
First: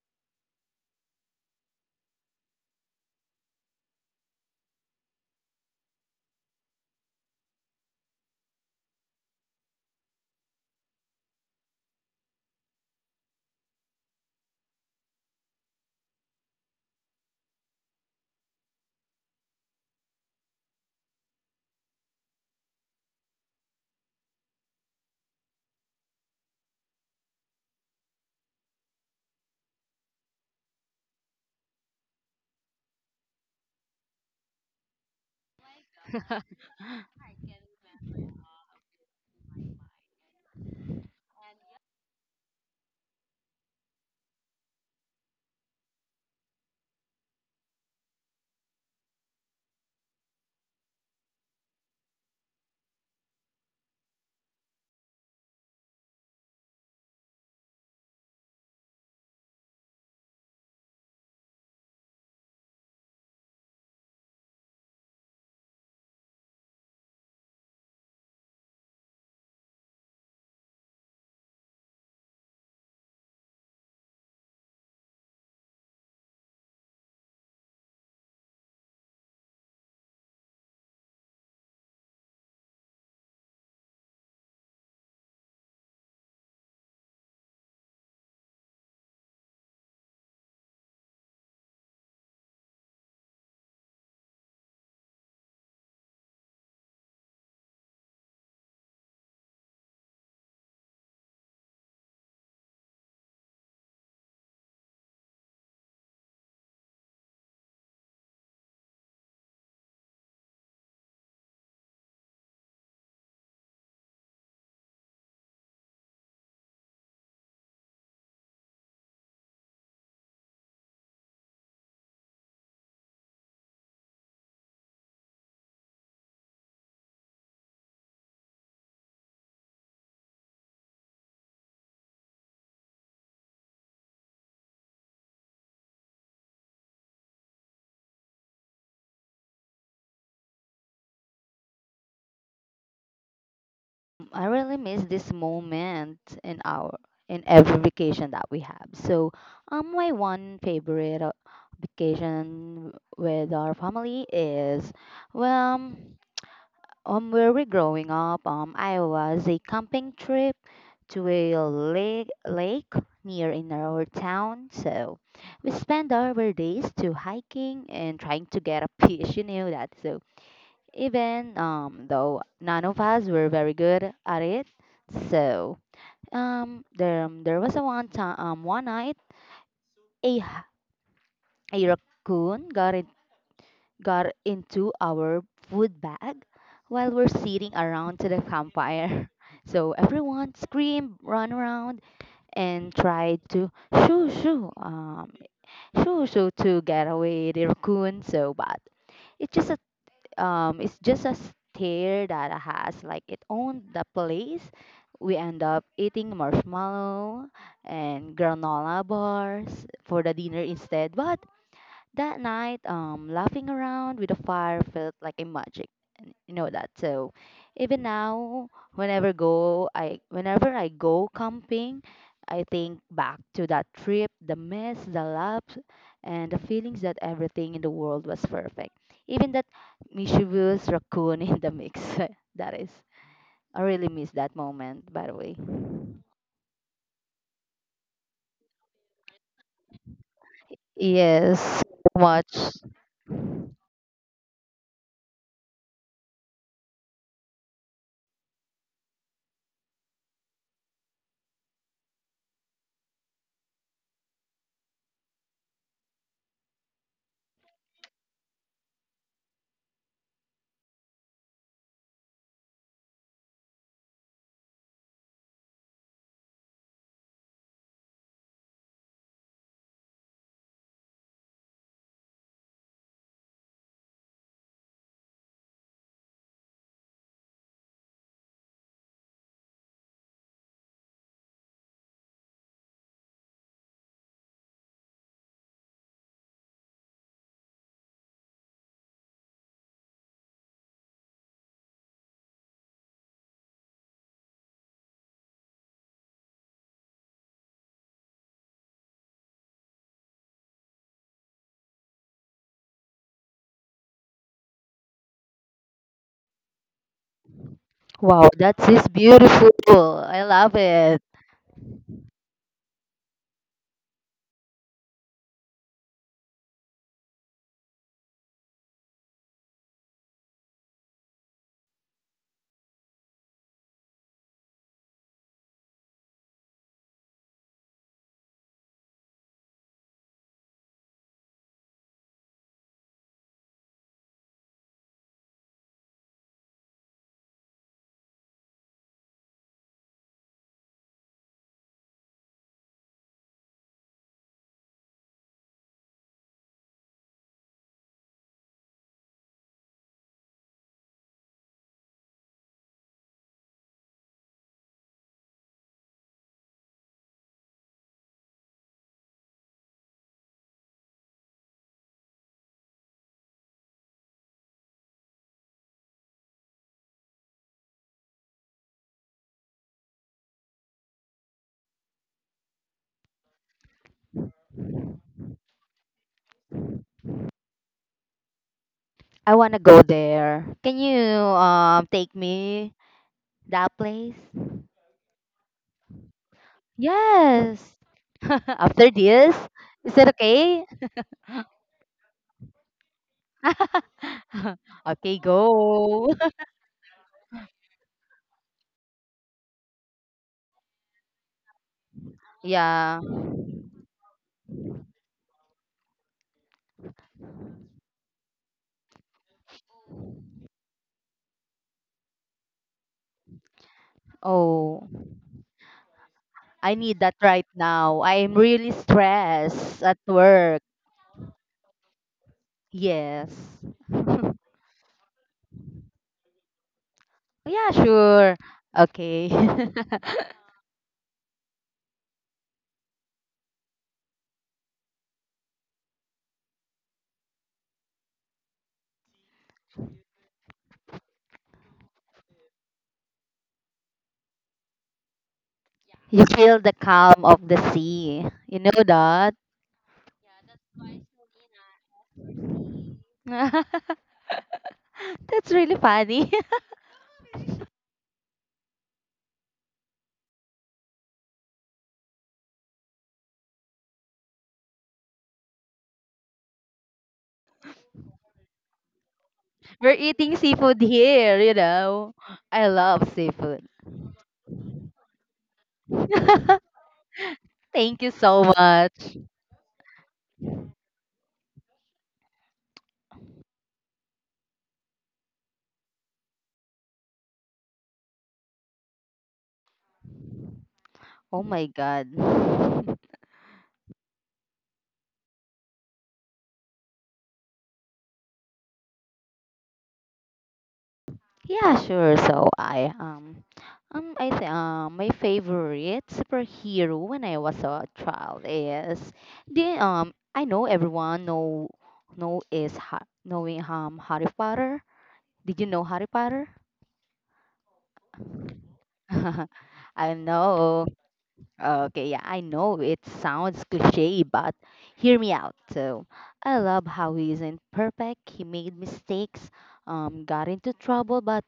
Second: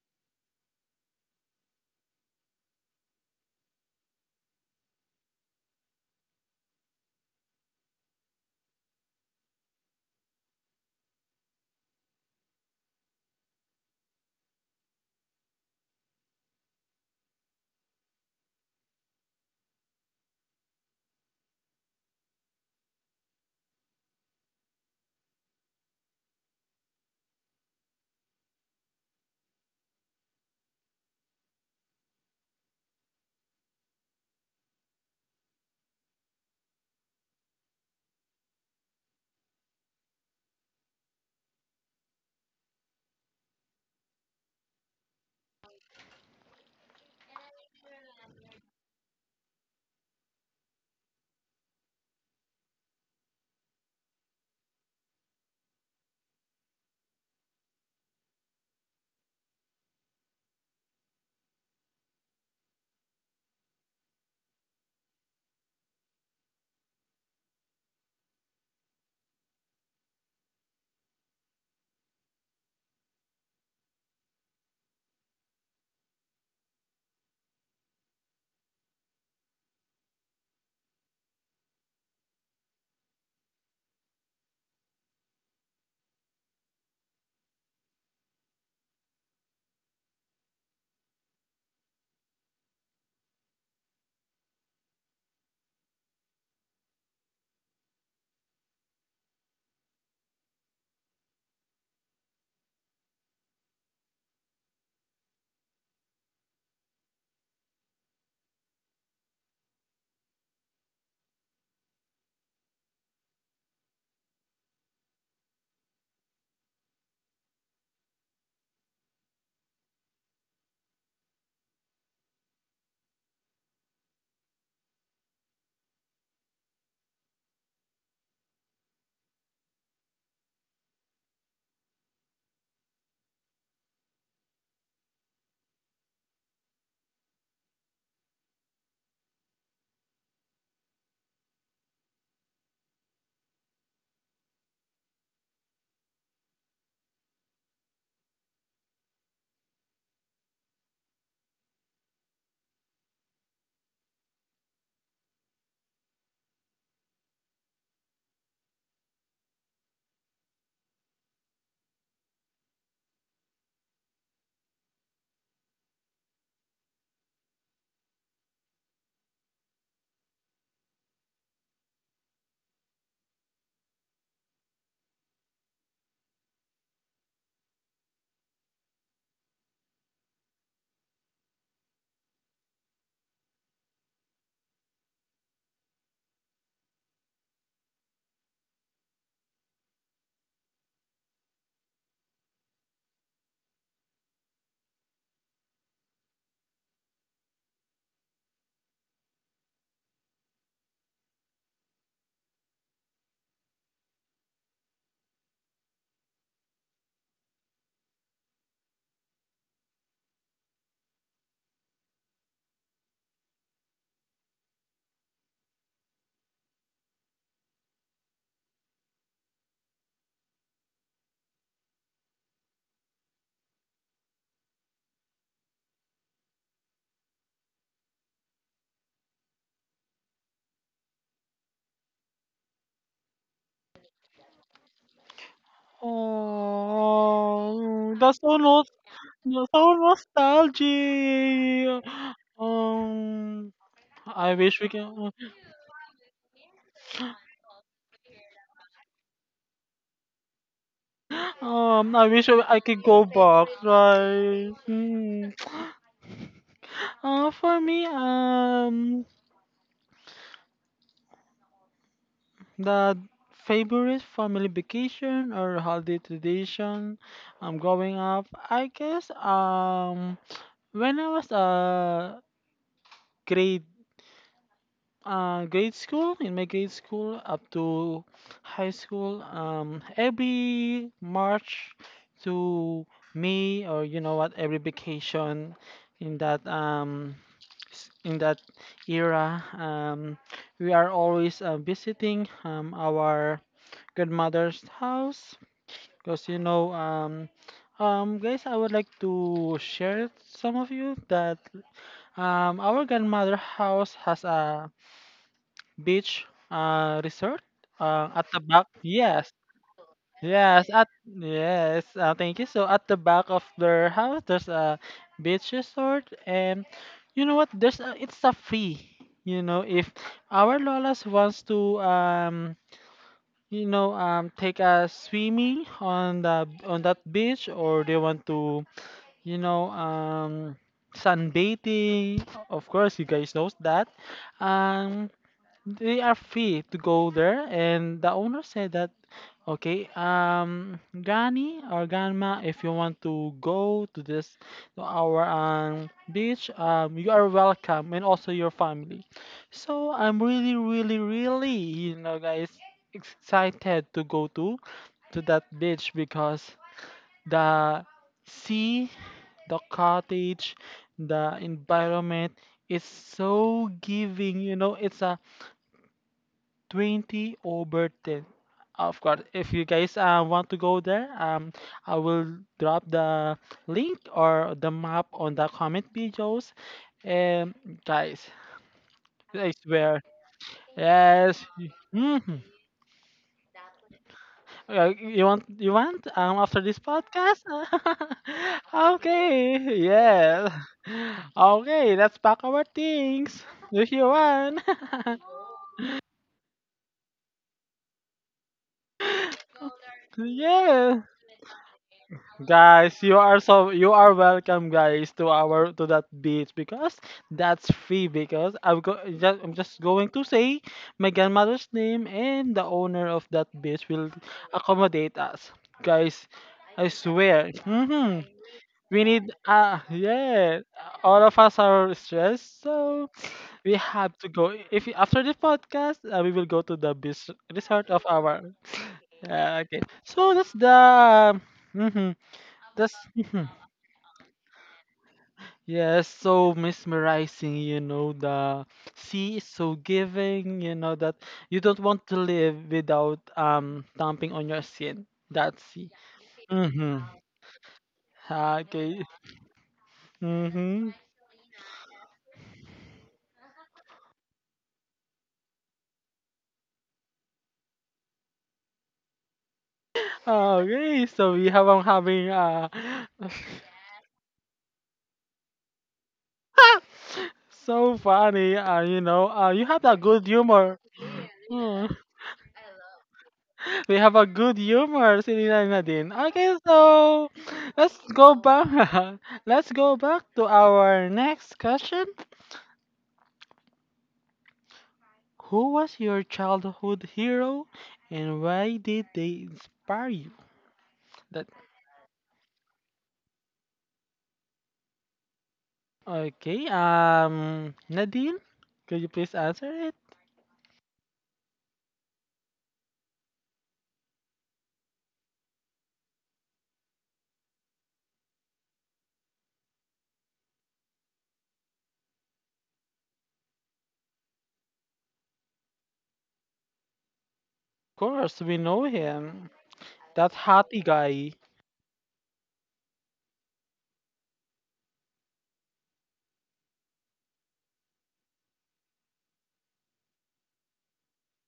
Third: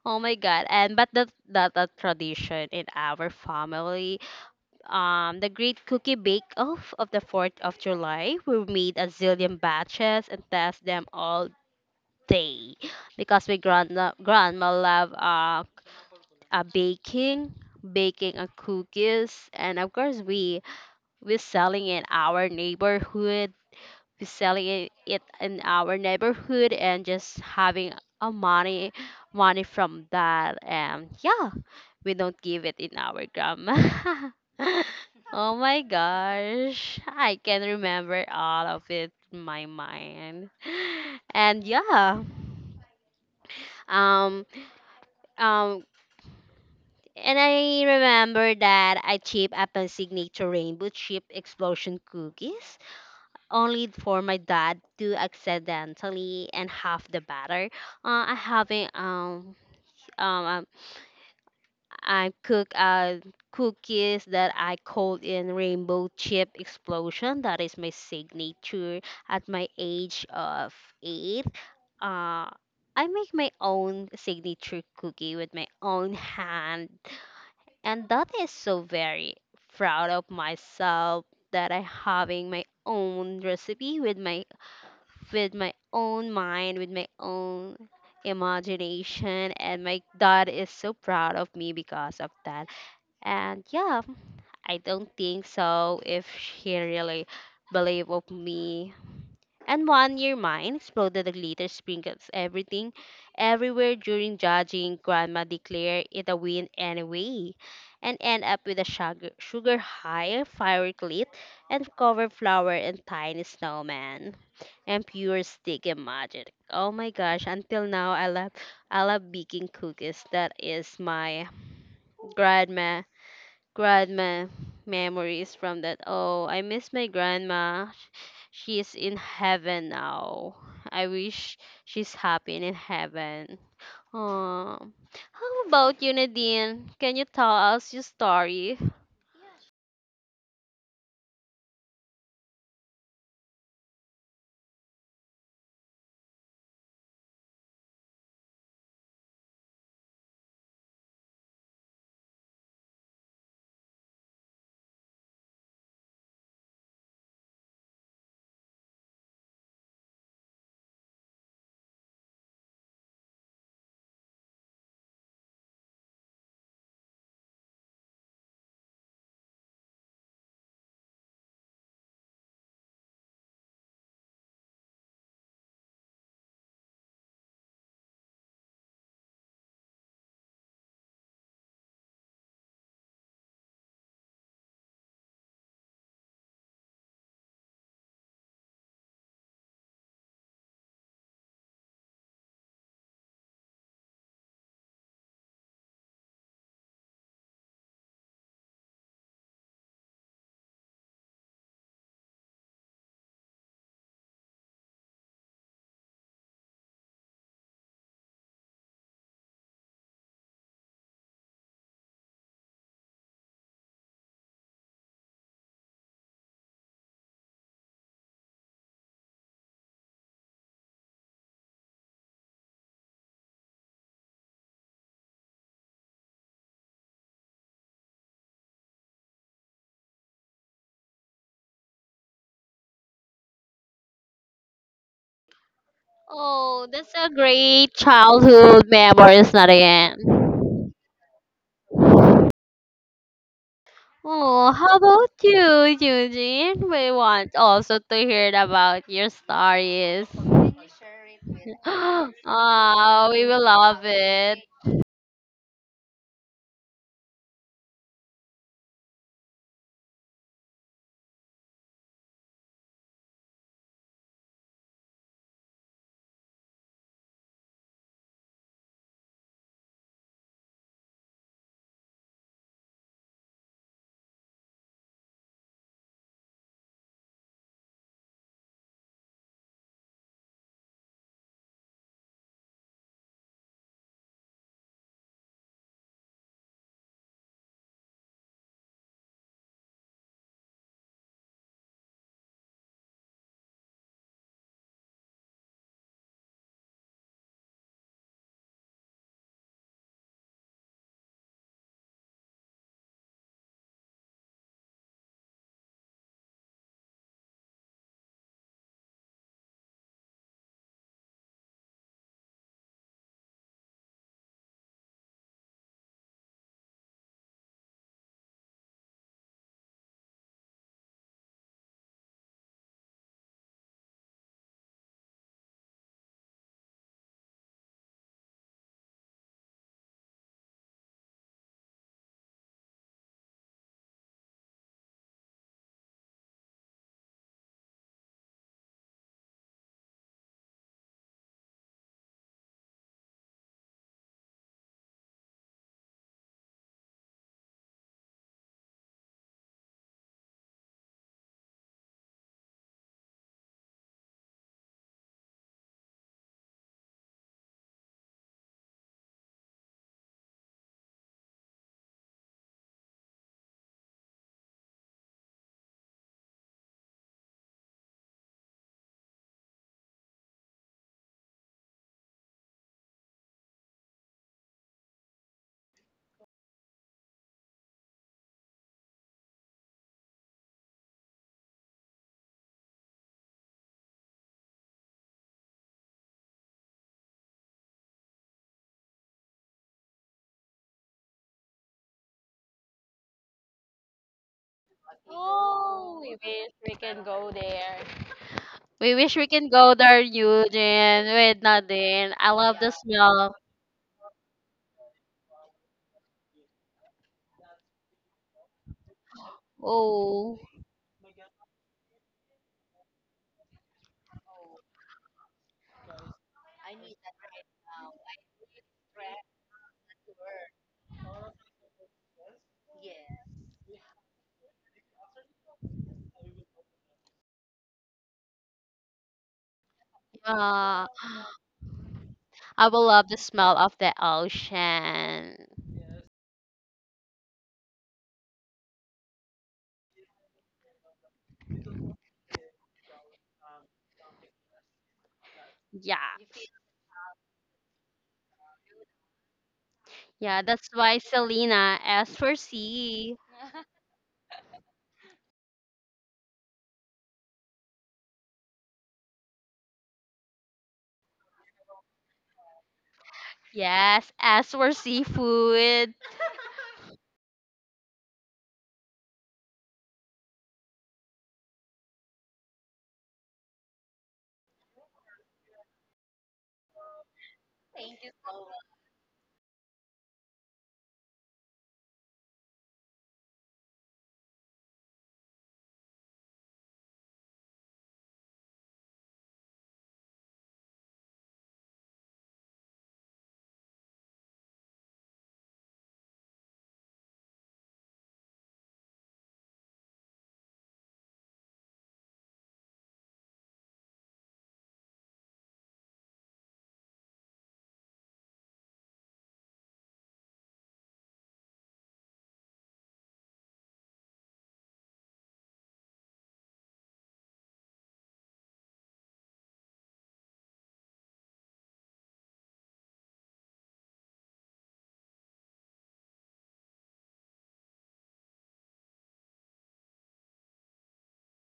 [SPEAKER 3] Oh my god. And but that a tradition in our family, the Great Cookie Bake Off of the 4th of July. We made a zillion batches and test them all day because grandma loved uh, baking, baking cookies, and of course we selling in our neighborhood. We selling it in our neighborhood and just having a money money from that. And yeah, we don't give it in our grandma. Oh my gosh. I can remember all of it in my mind. And yeah. Um um and I remember that I chipped up a signature rainbow chip explosion cookies only for my dad to accidentally and half the batter. Uh, I having um um I cook cookies that I coat in rainbow chip explosion. That is my signature at my age of 8. Uh, I make my own signature cookie with my own hand, and that is so very proud of myself that I having my own recipe with my own mind, with my own imagination and my dad is so proud of me because of that. And yeah, I don't think so if she really believed of me. And one year mine exploded the glitter sprinkles everything everywhere during judging. Grandma declared it a win anyway and end up with a sugar high, firework lit, and covered flower and tiny snowman and pure sticky magic. Oh my gosh, until now I love baking cookies. That is my grandma grandma memories from that. Oh, I miss my grandma. She's in heaven now. I wish she's happy and in heaven. Oh, how about you, Nadine? Can you tell us your story?
[SPEAKER 2] I really miss this moment in our in every vacation that we have. So, my one favorite vacation with our family is, well, where we're growing up. I was a camping trip to a lake near in our town. So, we spend our days to hiking and trying to get a fish. You know that. So, even though none of us were very good at it. So there was a one time one night a h- a raccoon got into our food bag while we're sitting around to the campfire. So everyone screamed, ran around, and tried to shoo shoo um, shoo shoo to get away the raccoon. So but it's just a um, it's just a stair that has like it owned the place. We end up eating marshmallow and granola bars for the dinner instead. But that night, laughing around with the fire felt like a magic. And you know that. So, even now, whenever I go camping, I think back to that trip, the mess, the laughs, and the feelings that everything in the world was perfect. Even that mischievous raccoon in the mix. that is, I really miss that moment. By the way.
[SPEAKER 3] Oh, that's a great
[SPEAKER 1] Oh, that's
[SPEAKER 3] childhood memories,
[SPEAKER 1] that's so
[SPEAKER 3] Nadine.
[SPEAKER 2] Yes,
[SPEAKER 1] nostalgic.
[SPEAKER 2] so much.
[SPEAKER 1] Um, I
[SPEAKER 3] Oh,
[SPEAKER 1] wish we
[SPEAKER 3] how
[SPEAKER 1] can.
[SPEAKER 3] about you, Eugene? We want also to hear about your stories.
[SPEAKER 1] I wish I could go
[SPEAKER 3] Ah, we will
[SPEAKER 1] back,
[SPEAKER 3] love it.
[SPEAKER 1] right? Hmm. For me, the favorite family vacation or holiday tradition I'm growing up, I guess, when I was grade grade school, in my grade school up to high school, every March to May, or you know what, every vacation in that era, we are always visiting our grandmother's house because guys, I would like to share some of you that, our grandmother house has a beach resort at
[SPEAKER 2] Wow,
[SPEAKER 1] the
[SPEAKER 2] that
[SPEAKER 1] back.
[SPEAKER 2] is
[SPEAKER 1] Yes,
[SPEAKER 2] beautiful. I love
[SPEAKER 1] yes, at
[SPEAKER 2] it.
[SPEAKER 1] yes, thank you. So at the back of their house, there's a beach resort. And you know what, it's a fee, you know, if our lolas wants to take a swimming on the, on that beach, or they want to, you know um sunbathing, of course, you guys knows that, um they are free to go there. And the owner said that, okay, granny or grandma, if you want to go to this, to our beach, you are welcome, and also your family. So I'm really you know, guys, excited to go to that beach because the sea, the cottage, the environment is so giving, you know. It's a 20 over 10. Of course, if you guys want to go there, I will drop the link or the map on the comment videos, um guys.
[SPEAKER 2] I
[SPEAKER 1] I
[SPEAKER 2] want to go
[SPEAKER 1] swear.
[SPEAKER 2] there. Can you
[SPEAKER 1] Yes.
[SPEAKER 2] take
[SPEAKER 1] Mhm.
[SPEAKER 2] me that place?
[SPEAKER 1] You want after this podcast.
[SPEAKER 2] Yes. After this,
[SPEAKER 1] Okay,
[SPEAKER 2] is it
[SPEAKER 1] yeah.
[SPEAKER 2] okay?
[SPEAKER 1] Okay, let's pack our things if you want.
[SPEAKER 2] Okay,
[SPEAKER 3] Oh, we
[SPEAKER 2] go.
[SPEAKER 3] wish we can go there.
[SPEAKER 1] Yeah.
[SPEAKER 3] Eugene, with Nadine. I love the
[SPEAKER 1] Guys,
[SPEAKER 2] Yeah.
[SPEAKER 1] you
[SPEAKER 3] smell.
[SPEAKER 1] are so you are welcome, guys, to our, to that beach because that's free. Because I'm just going to
[SPEAKER 3] Oh,
[SPEAKER 1] say my grandmother's name, and the owner of that beach will
[SPEAKER 2] Oh,
[SPEAKER 1] accommodate us, guys.
[SPEAKER 2] I
[SPEAKER 1] I
[SPEAKER 2] need that right
[SPEAKER 1] swear.
[SPEAKER 2] now. I am really
[SPEAKER 1] We need
[SPEAKER 2] stressed at work.
[SPEAKER 1] yeah. All of us are stressed, so
[SPEAKER 2] Yes.
[SPEAKER 1] we have to go. If after the podcast, we will go to the beach
[SPEAKER 2] Yeah,
[SPEAKER 1] resort of
[SPEAKER 2] sure.
[SPEAKER 1] our.
[SPEAKER 2] Okay.
[SPEAKER 1] Yeah, okay. So that's the.
[SPEAKER 3] yeah.
[SPEAKER 1] Mhm.
[SPEAKER 3] I will
[SPEAKER 1] That's
[SPEAKER 3] love the smell of the ocean.
[SPEAKER 1] yes, so mesmerizing, you know, the sea is so giving, you know, that you don't want to live without thumping on your skin. That sea.
[SPEAKER 3] Yeah.
[SPEAKER 2] You feel the
[SPEAKER 1] Mm-hmm.
[SPEAKER 2] calm of the sea. You know
[SPEAKER 1] Okay.
[SPEAKER 2] that?
[SPEAKER 3] Yeah, that's
[SPEAKER 1] Mm-hmm.
[SPEAKER 3] why Selena asked for sea.
[SPEAKER 2] That's really funny.
[SPEAKER 1] Okay, so we have having
[SPEAKER 3] Yes, as for seafood.
[SPEAKER 1] so funny, you know, you have
[SPEAKER 2] We're
[SPEAKER 1] that good
[SPEAKER 2] eating
[SPEAKER 1] humor.
[SPEAKER 2] seafood here, you know. I love seafood.
[SPEAKER 1] We have a good humor, sinilay na din. Okay, so let's
[SPEAKER 2] Thank you
[SPEAKER 1] go
[SPEAKER 2] so
[SPEAKER 1] back.
[SPEAKER 2] much.
[SPEAKER 1] Let's go back to our next question. Who was your childhood hero, and why did they inspire you?
[SPEAKER 2] Oh
[SPEAKER 1] That
[SPEAKER 2] my god.
[SPEAKER 1] Okay. Nadine, could you please answer it?
[SPEAKER 2] Yeah, sure. I think my favorite superhero when I was a child is the I know everyone know is ha- knowing Harry Potter. Did you know Harry Potter?
[SPEAKER 1] Of course, we know him.
[SPEAKER 2] I
[SPEAKER 1] That hottie
[SPEAKER 2] know.
[SPEAKER 1] guy.
[SPEAKER 2] Okay, yeah, I know it sounds cliche, but hear me out. So, I love how he isn't perfect. He made mistakes, got into trouble, but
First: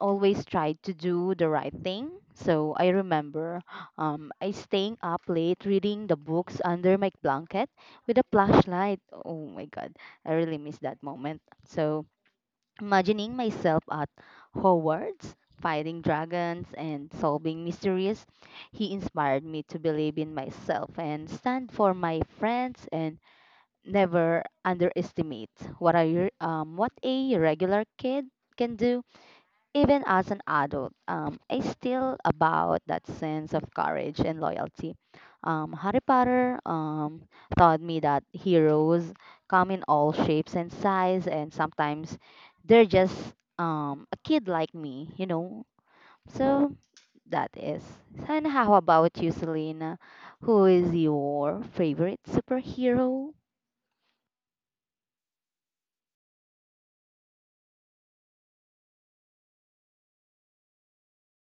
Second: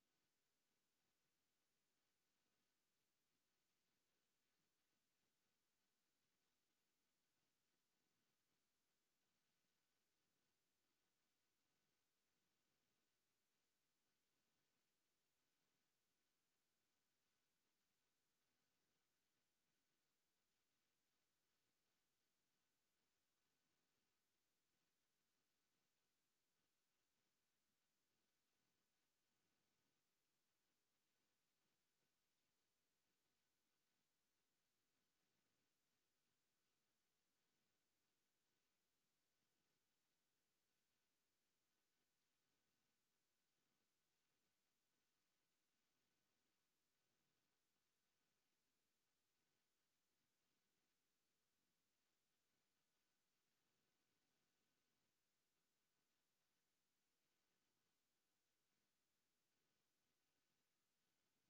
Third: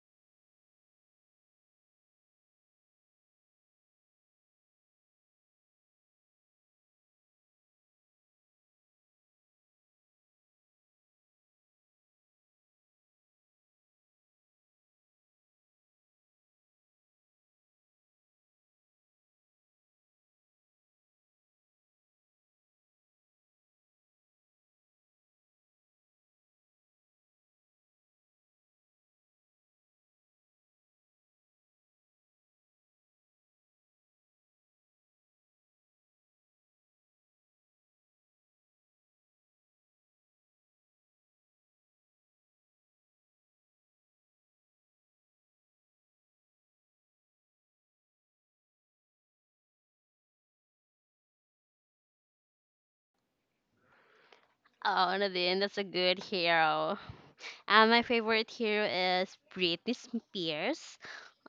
[SPEAKER 2] always tried to do the right thing. So, I remember I staying up late reading the books under my blanket with a flashlight. Oh my god, I really miss that moment. So, imagining myself at Hogwarts, fighting dragons and solving mysteries. He inspired me to believe in myself and stand for my friends and never underestimate what a regular kid can do. Even as an adult, I still about that sense of courage and loyalty. Harry Potter taught me that heroes come in all shapes and size, and sometimes they're just a kid like me, you know. So that is. And how about you, Selena? Who is your favorite superhero?
[SPEAKER 3] Oh, Nadine, that's a good hero. And my favorite hero is Britney Spears.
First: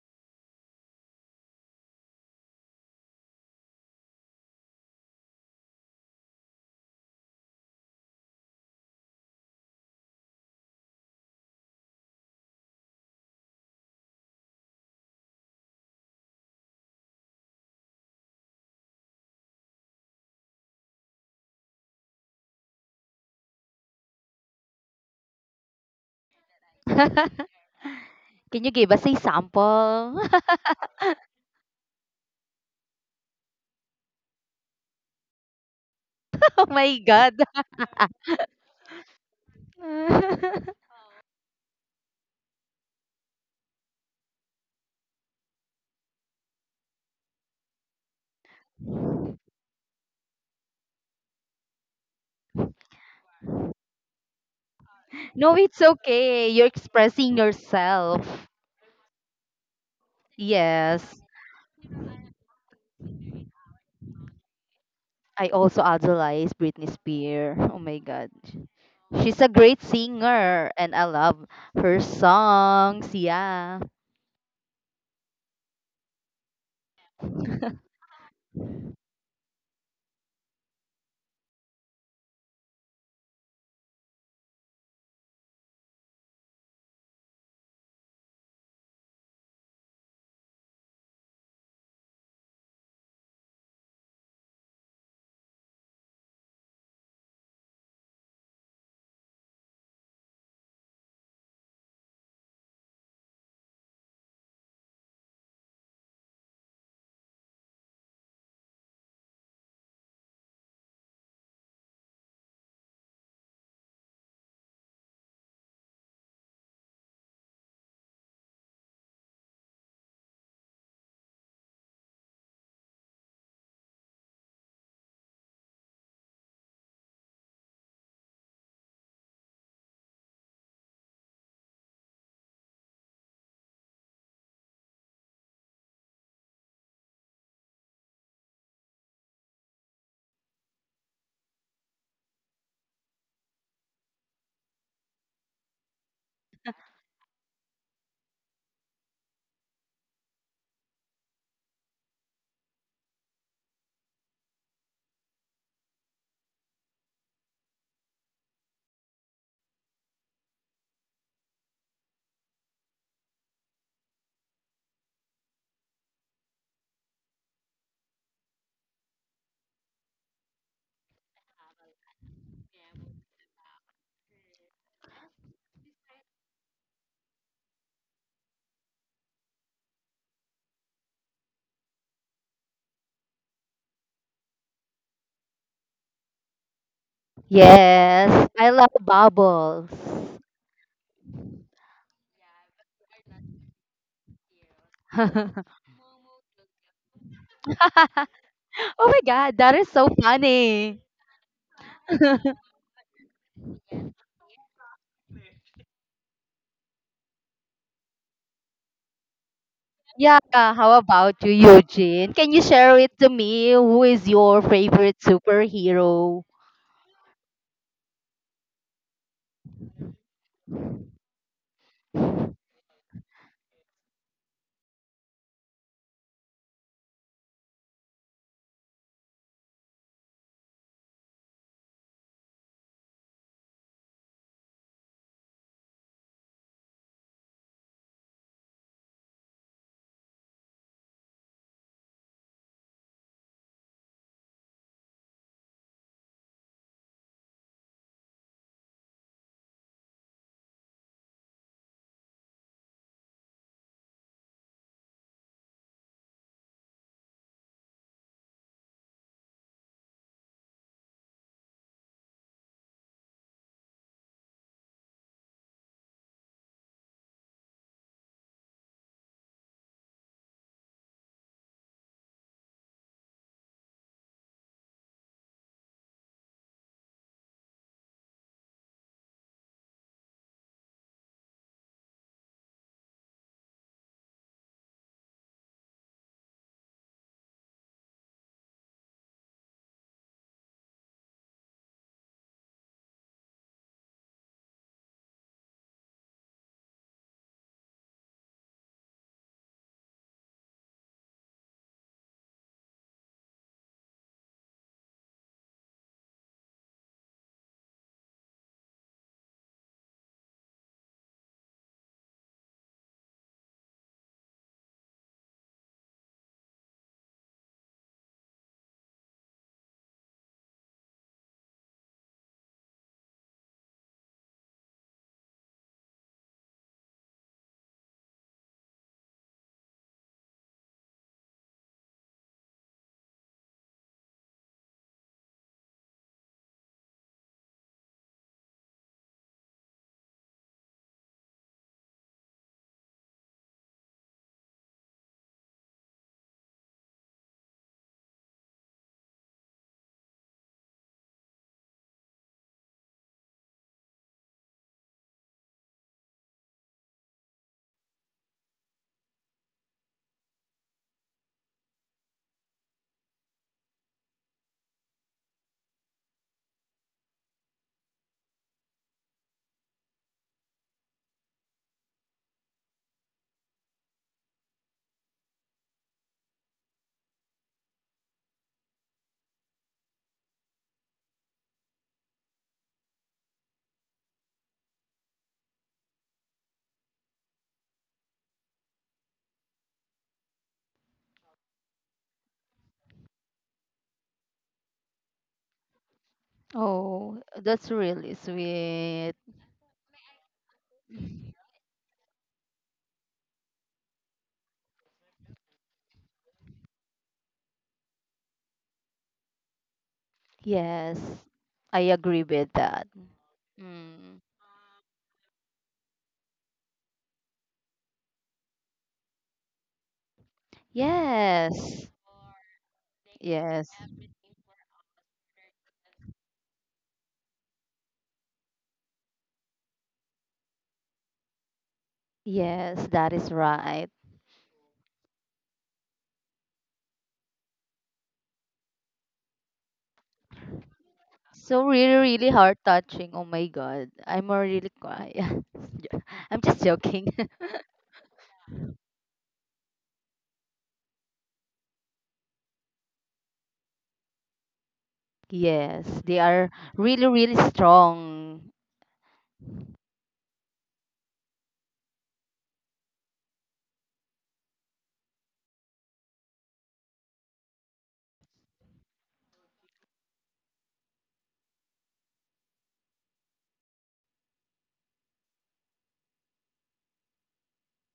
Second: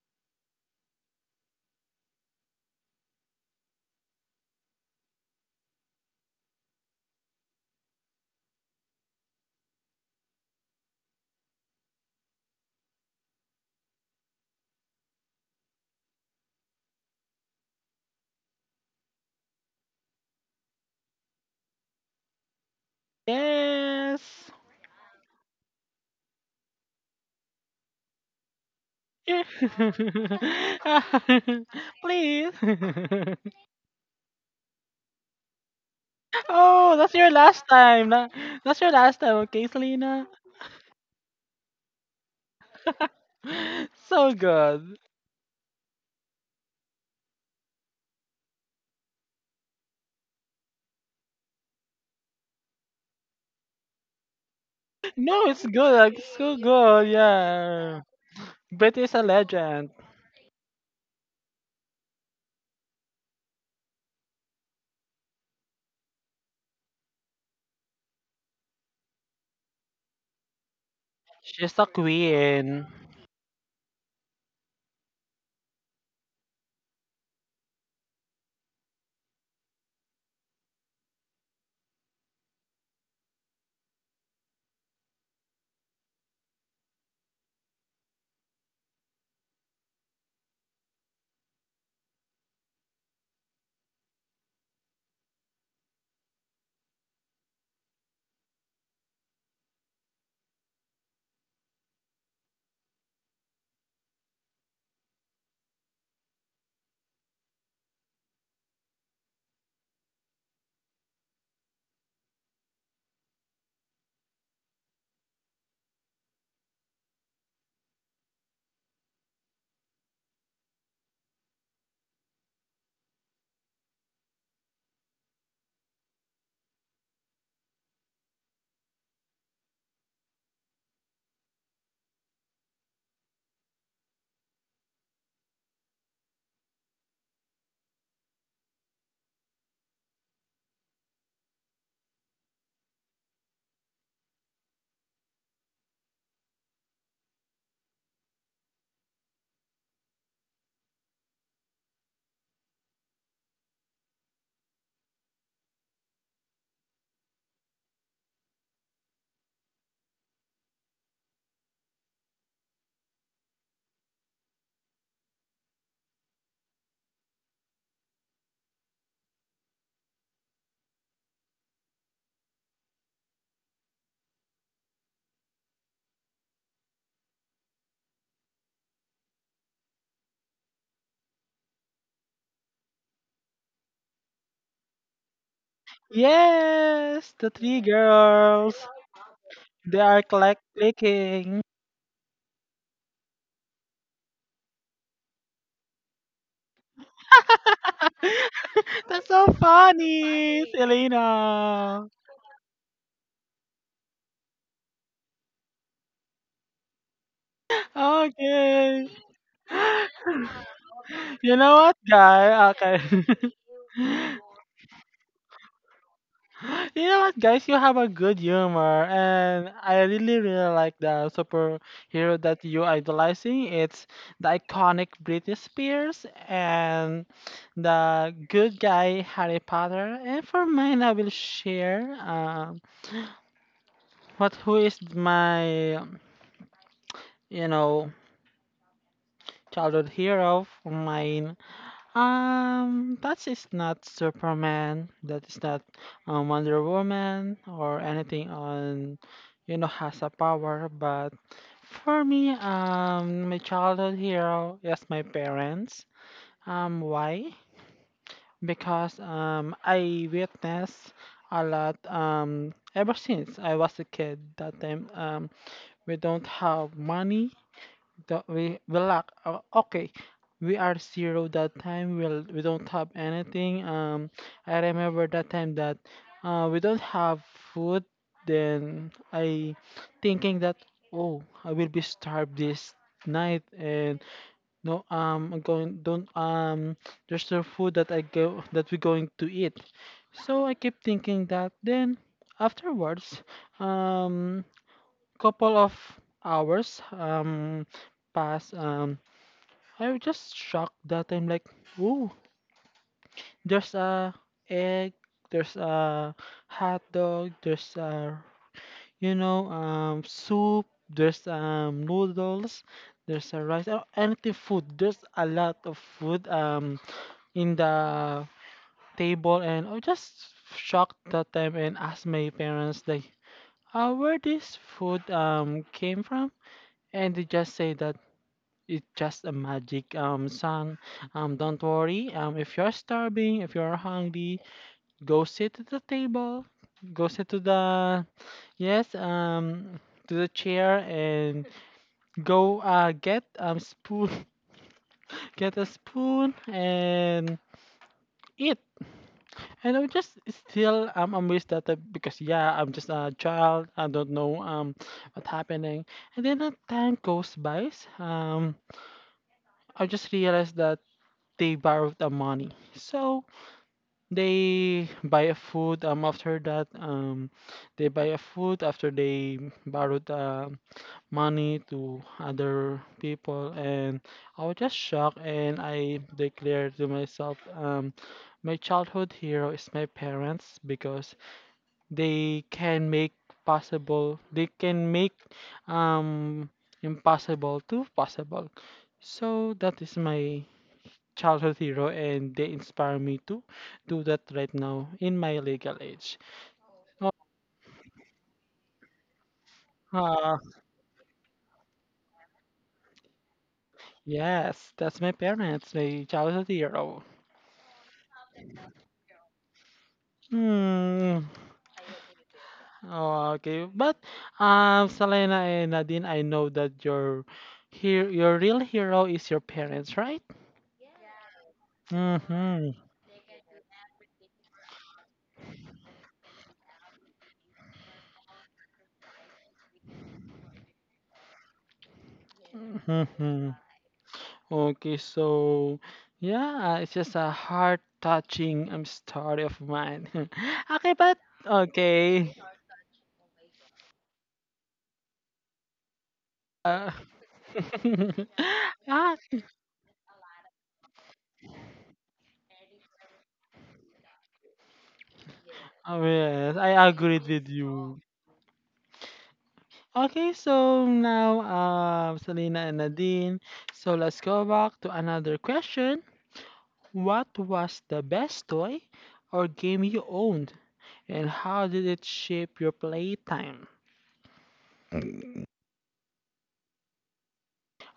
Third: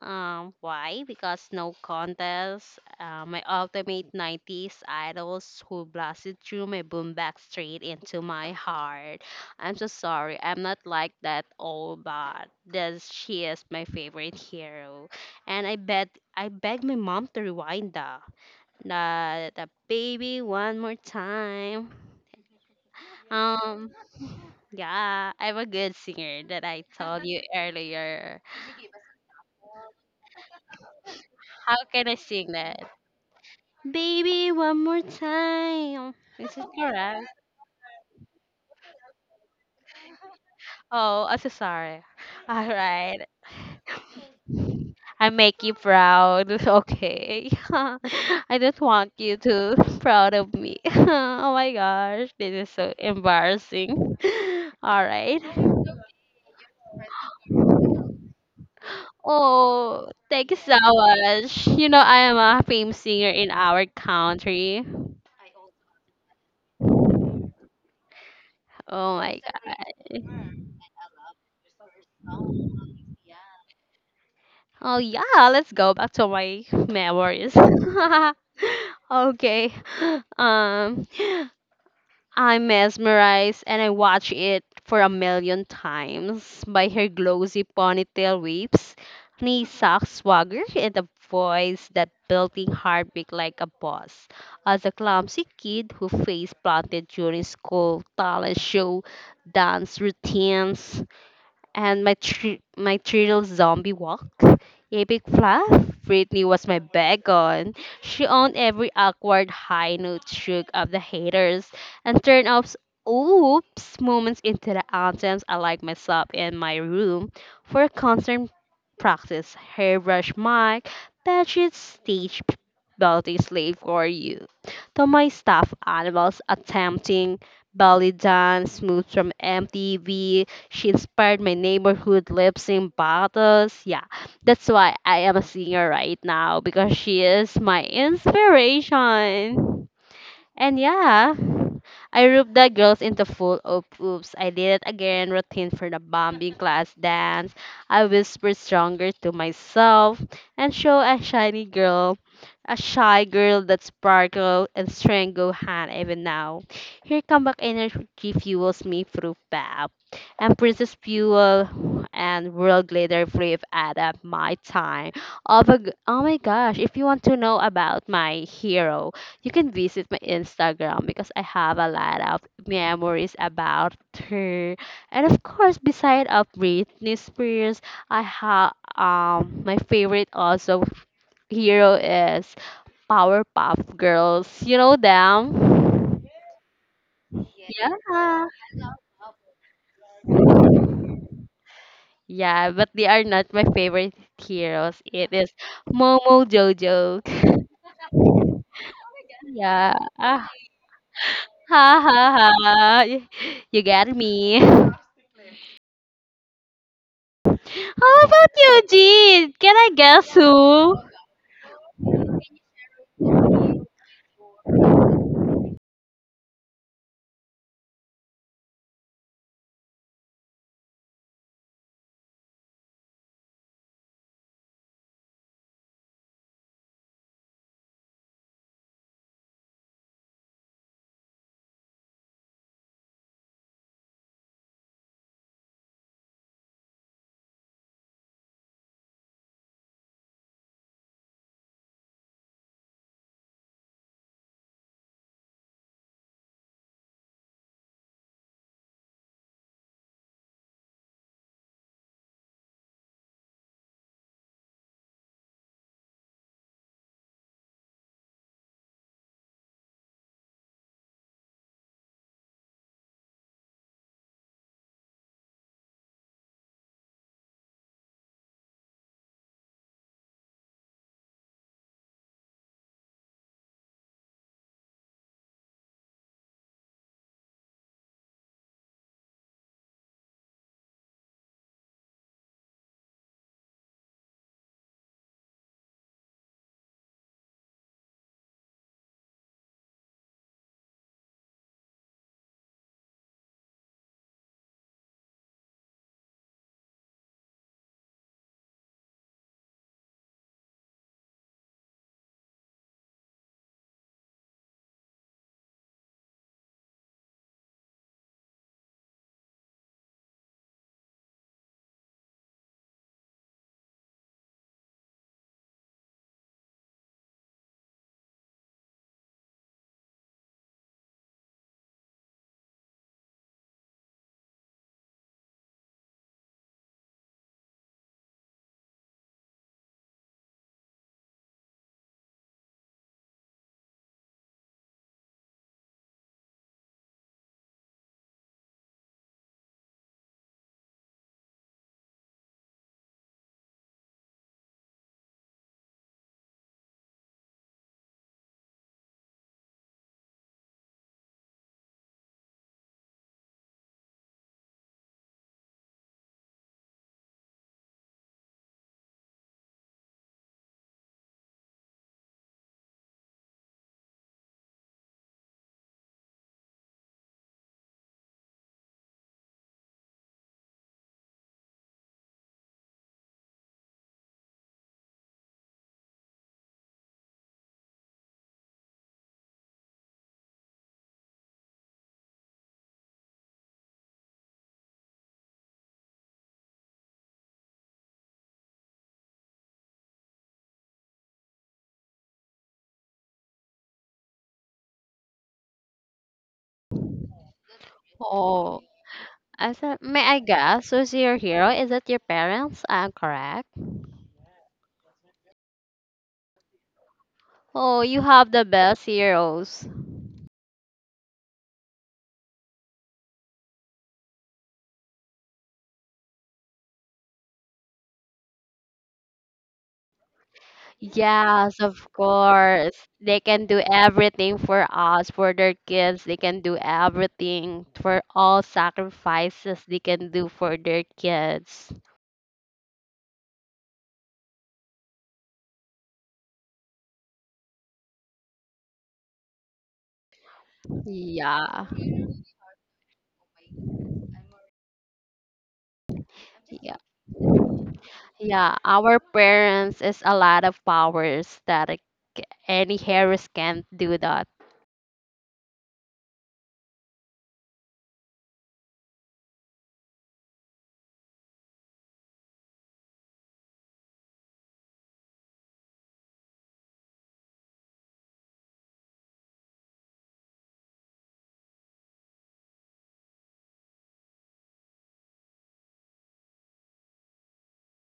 [SPEAKER 3] Why? Because no contest. My ultimate 90s idols who blasted through my boombox straight into my heart. I'm so sorry. I'm not like that old, but this, she is my favorite hero. And I bet I beg my mom to rewind that, the baby one more time. Um,
[SPEAKER 1] Yes.
[SPEAKER 3] yeah, I'm a good singer that I told
[SPEAKER 2] Can
[SPEAKER 3] you earlier.
[SPEAKER 2] you give us a sample?
[SPEAKER 3] How can I
[SPEAKER 1] Please.
[SPEAKER 3] sing that? Baby one more time. Is
[SPEAKER 2] Oh
[SPEAKER 3] it
[SPEAKER 1] Oh,
[SPEAKER 2] my
[SPEAKER 1] that's
[SPEAKER 3] correct?
[SPEAKER 1] your
[SPEAKER 2] God.
[SPEAKER 1] last time. That's your last time, okay, Selena?
[SPEAKER 3] Oh, I'm so sorry. All right,
[SPEAKER 1] So good.
[SPEAKER 3] I make you proud. Okay, I just want you to proud of me. Oh my gosh, this is so embarrassing. All right.
[SPEAKER 1] No,
[SPEAKER 2] No,
[SPEAKER 1] it's
[SPEAKER 2] it's
[SPEAKER 1] good. Like, it's
[SPEAKER 2] okay.
[SPEAKER 1] so
[SPEAKER 2] You're
[SPEAKER 1] good.
[SPEAKER 2] expressing
[SPEAKER 1] Yeah.
[SPEAKER 2] yourself.
[SPEAKER 1] Brit is a legend.
[SPEAKER 3] Oh, thank you so
[SPEAKER 2] Yes.
[SPEAKER 3] much. You know, I am a famous singer in our country.
[SPEAKER 2] I also idolize Britney Spears. Oh my God.
[SPEAKER 3] Oh my
[SPEAKER 2] She's a
[SPEAKER 3] god.
[SPEAKER 2] great singer and I love
[SPEAKER 1] She's a
[SPEAKER 2] her
[SPEAKER 1] queen.
[SPEAKER 2] songs. Yeah.
[SPEAKER 3] Oh yeah, let's go back to my memories. Okay. Um, I'm mesmerized and I watch it for a million times by her glossy ponytail waves, knee sock swagger, and a voice that belting heartbeat like a boss. As a clumsy kid who face planted during school talent show dance routines, and my thrill zombie walk. Epic fluff. Britney was my backbone. She owned every awkward high note shook of the haters and turned off oops moments into the anthems I like myself in my room for constant practice. Hairbrush mic, bedsheet stage belting slave for you. To my stuffed animals attempting belly dance moves from MTV, she inspired my neighborhood lips in bottles. Yeah, that's why I am a singer right now because she is my inspiration. And yeah, I roped the girls into full oop oops. I did it again routine for the bombing class dance. I whispered stronger to myself and show a shiny girl, a shy girl that sparkle and strength go hand even now. Here come back energy fuels me through pap. And Princess Fuel and World Glitter Flip add up my time. Oh my gosh, if you want to know about my hero, you can visit my Instagram because I have a lot of memories about her. And of course, beside of Britney Spears, I have my favorite also hero is Powerpuff Girls. You know them?
[SPEAKER 1] Yes, the three
[SPEAKER 3] Yeah.
[SPEAKER 2] Yes. I
[SPEAKER 1] girls.
[SPEAKER 2] love Bubbles.
[SPEAKER 1] They are click clicking.
[SPEAKER 3] Yeah, but they are not my favorite heroes. It is
[SPEAKER 2] Oh
[SPEAKER 3] Momo Jojo.
[SPEAKER 2] my
[SPEAKER 1] That's so
[SPEAKER 2] God. That is
[SPEAKER 3] Yeah.
[SPEAKER 2] so
[SPEAKER 3] Ah,
[SPEAKER 1] funny,
[SPEAKER 2] funny.
[SPEAKER 3] ha
[SPEAKER 1] Selena.
[SPEAKER 3] ha ha. You get me. How about you,
[SPEAKER 1] Okay.
[SPEAKER 3] Jean? Can I guess
[SPEAKER 2] Yeah. How
[SPEAKER 3] who?
[SPEAKER 2] about you,
[SPEAKER 1] You know what,
[SPEAKER 2] Eugene? Can you
[SPEAKER 1] guy?
[SPEAKER 2] share
[SPEAKER 1] Okay.
[SPEAKER 2] it to me? Who is your favorite superhero?
[SPEAKER 1] You know what, guys? You have a good humor, and I really, really like the superhero that you idolizing. It's the iconic Britney Spears, and the good guy Harry Potter. And for mine, I will share, what, who is my, you know, childhood hero for mine. That is not Superman. That is not Wonder Woman, or anything on, you know, has a power. But for me, my childhood hero is my parents. Why? Because I witnessed a lot. Ever since I was a kid, that time, we don't have money, that we lack okay, we are zero, that time we'll, we don't have anything. I remember that time that, we don't have food, then I thinking that, oh, I will be starved this night, and no, I'm going don't there's no food that I go, that we're going to eat. So I keep thinking that. Then afterwards, um couple of hours, pass, I was just shocked that I'm like, ooh, there's a egg, there's a hot dog, there's a, you know, soup, there's noodles, there's a rice, anything food, there's a lot of food, in the table. And I was just shocked that time, and asked my parents like, where this food came from. And they just say that it's just a magic song. Don't worry. If you're starving, if you're hungry, go sit at the table. Go sit to the, yes to the chair, and go get spoon, get a spoon and eat. And I'm just still amazed that because yeah, I'm just a child. I don't know what's happening. And then the time goes by. Um, I just realized that they borrowed the money. So they buy a food. After that, they buy a food after they borrowed money to other people. And I was just shocked. And I declared to myself, my childhood hero is my parents, because they can make possible. They can make um impossible to possible. So that is my childhood hero, and they inspire me to do that right now in my legal age. Oh,
[SPEAKER 2] Oh, that's really
[SPEAKER 3] Oh,
[SPEAKER 2] sweet.
[SPEAKER 3] I said, may I
[SPEAKER 1] uh,
[SPEAKER 3] guess who's your hero? Is it your parents? I'm correct.
[SPEAKER 1] yes, that's my parents, my childhood hero.
[SPEAKER 3] Oh, you have the best heroes.
[SPEAKER 2] Yes,
[SPEAKER 1] Hmm.
[SPEAKER 2] I agree with that.
[SPEAKER 1] Oh, okay. But
[SPEAKER 2] Mm.
[SPEAKER 1] Selena and Nadine, I know that your, here your real hero is your parents, right?
[SPEAKER 3] Yes, of
[SPEAKER 2] Yes,
[SPEAKER 1] Mm-hmm.
[SPEAKER 3] course. They can do
[SPEAKER 2] yes,
[SPEAKER 3] everything for us, for their kids. They can do everything for all sacrifices they can do for their kids.
[SPEAKER 2] yes, that is
[SPEAKER 1] Mm-hmm.
[SPEAKER 2] right.
[SPEAKER 1] Okay, so yeah, it's just a heart touching story of mine. Okay, but
[SPEAKER 3] Yeah.
[SPEAKER 2] So really, really
[SPEAKER 1] okay.
[SPEAKER 2] heart touching. Oh my God, I'm already. Really I'm just
[SPEAKER 3] Yeah.
[SPEAKER 1] Uh,
[SPEAKER 2] joking.
[SPEAKER 3] Yeah. Our
[SPEAKER 1] ah,
[SPEAKER 3] parents is a lot of powers that any heroes can't do that.
[SPEAKER 2] Yes,
[SPEAKER 1] oh
[SPEAKER 2] they are
[SPEAKER 1] yes, I
[SPEAKER 2] really,
[SPEAKER 1] agreed
[SPEAKER 2] really
[SPEAKER 1] with you.
[SPEAKER 2] strong.
[SPEAKER 1] Okay, so now, Selena and Nadine, so let's go back to another question. What was the best toy or game you owned, and how did it shape your playtime?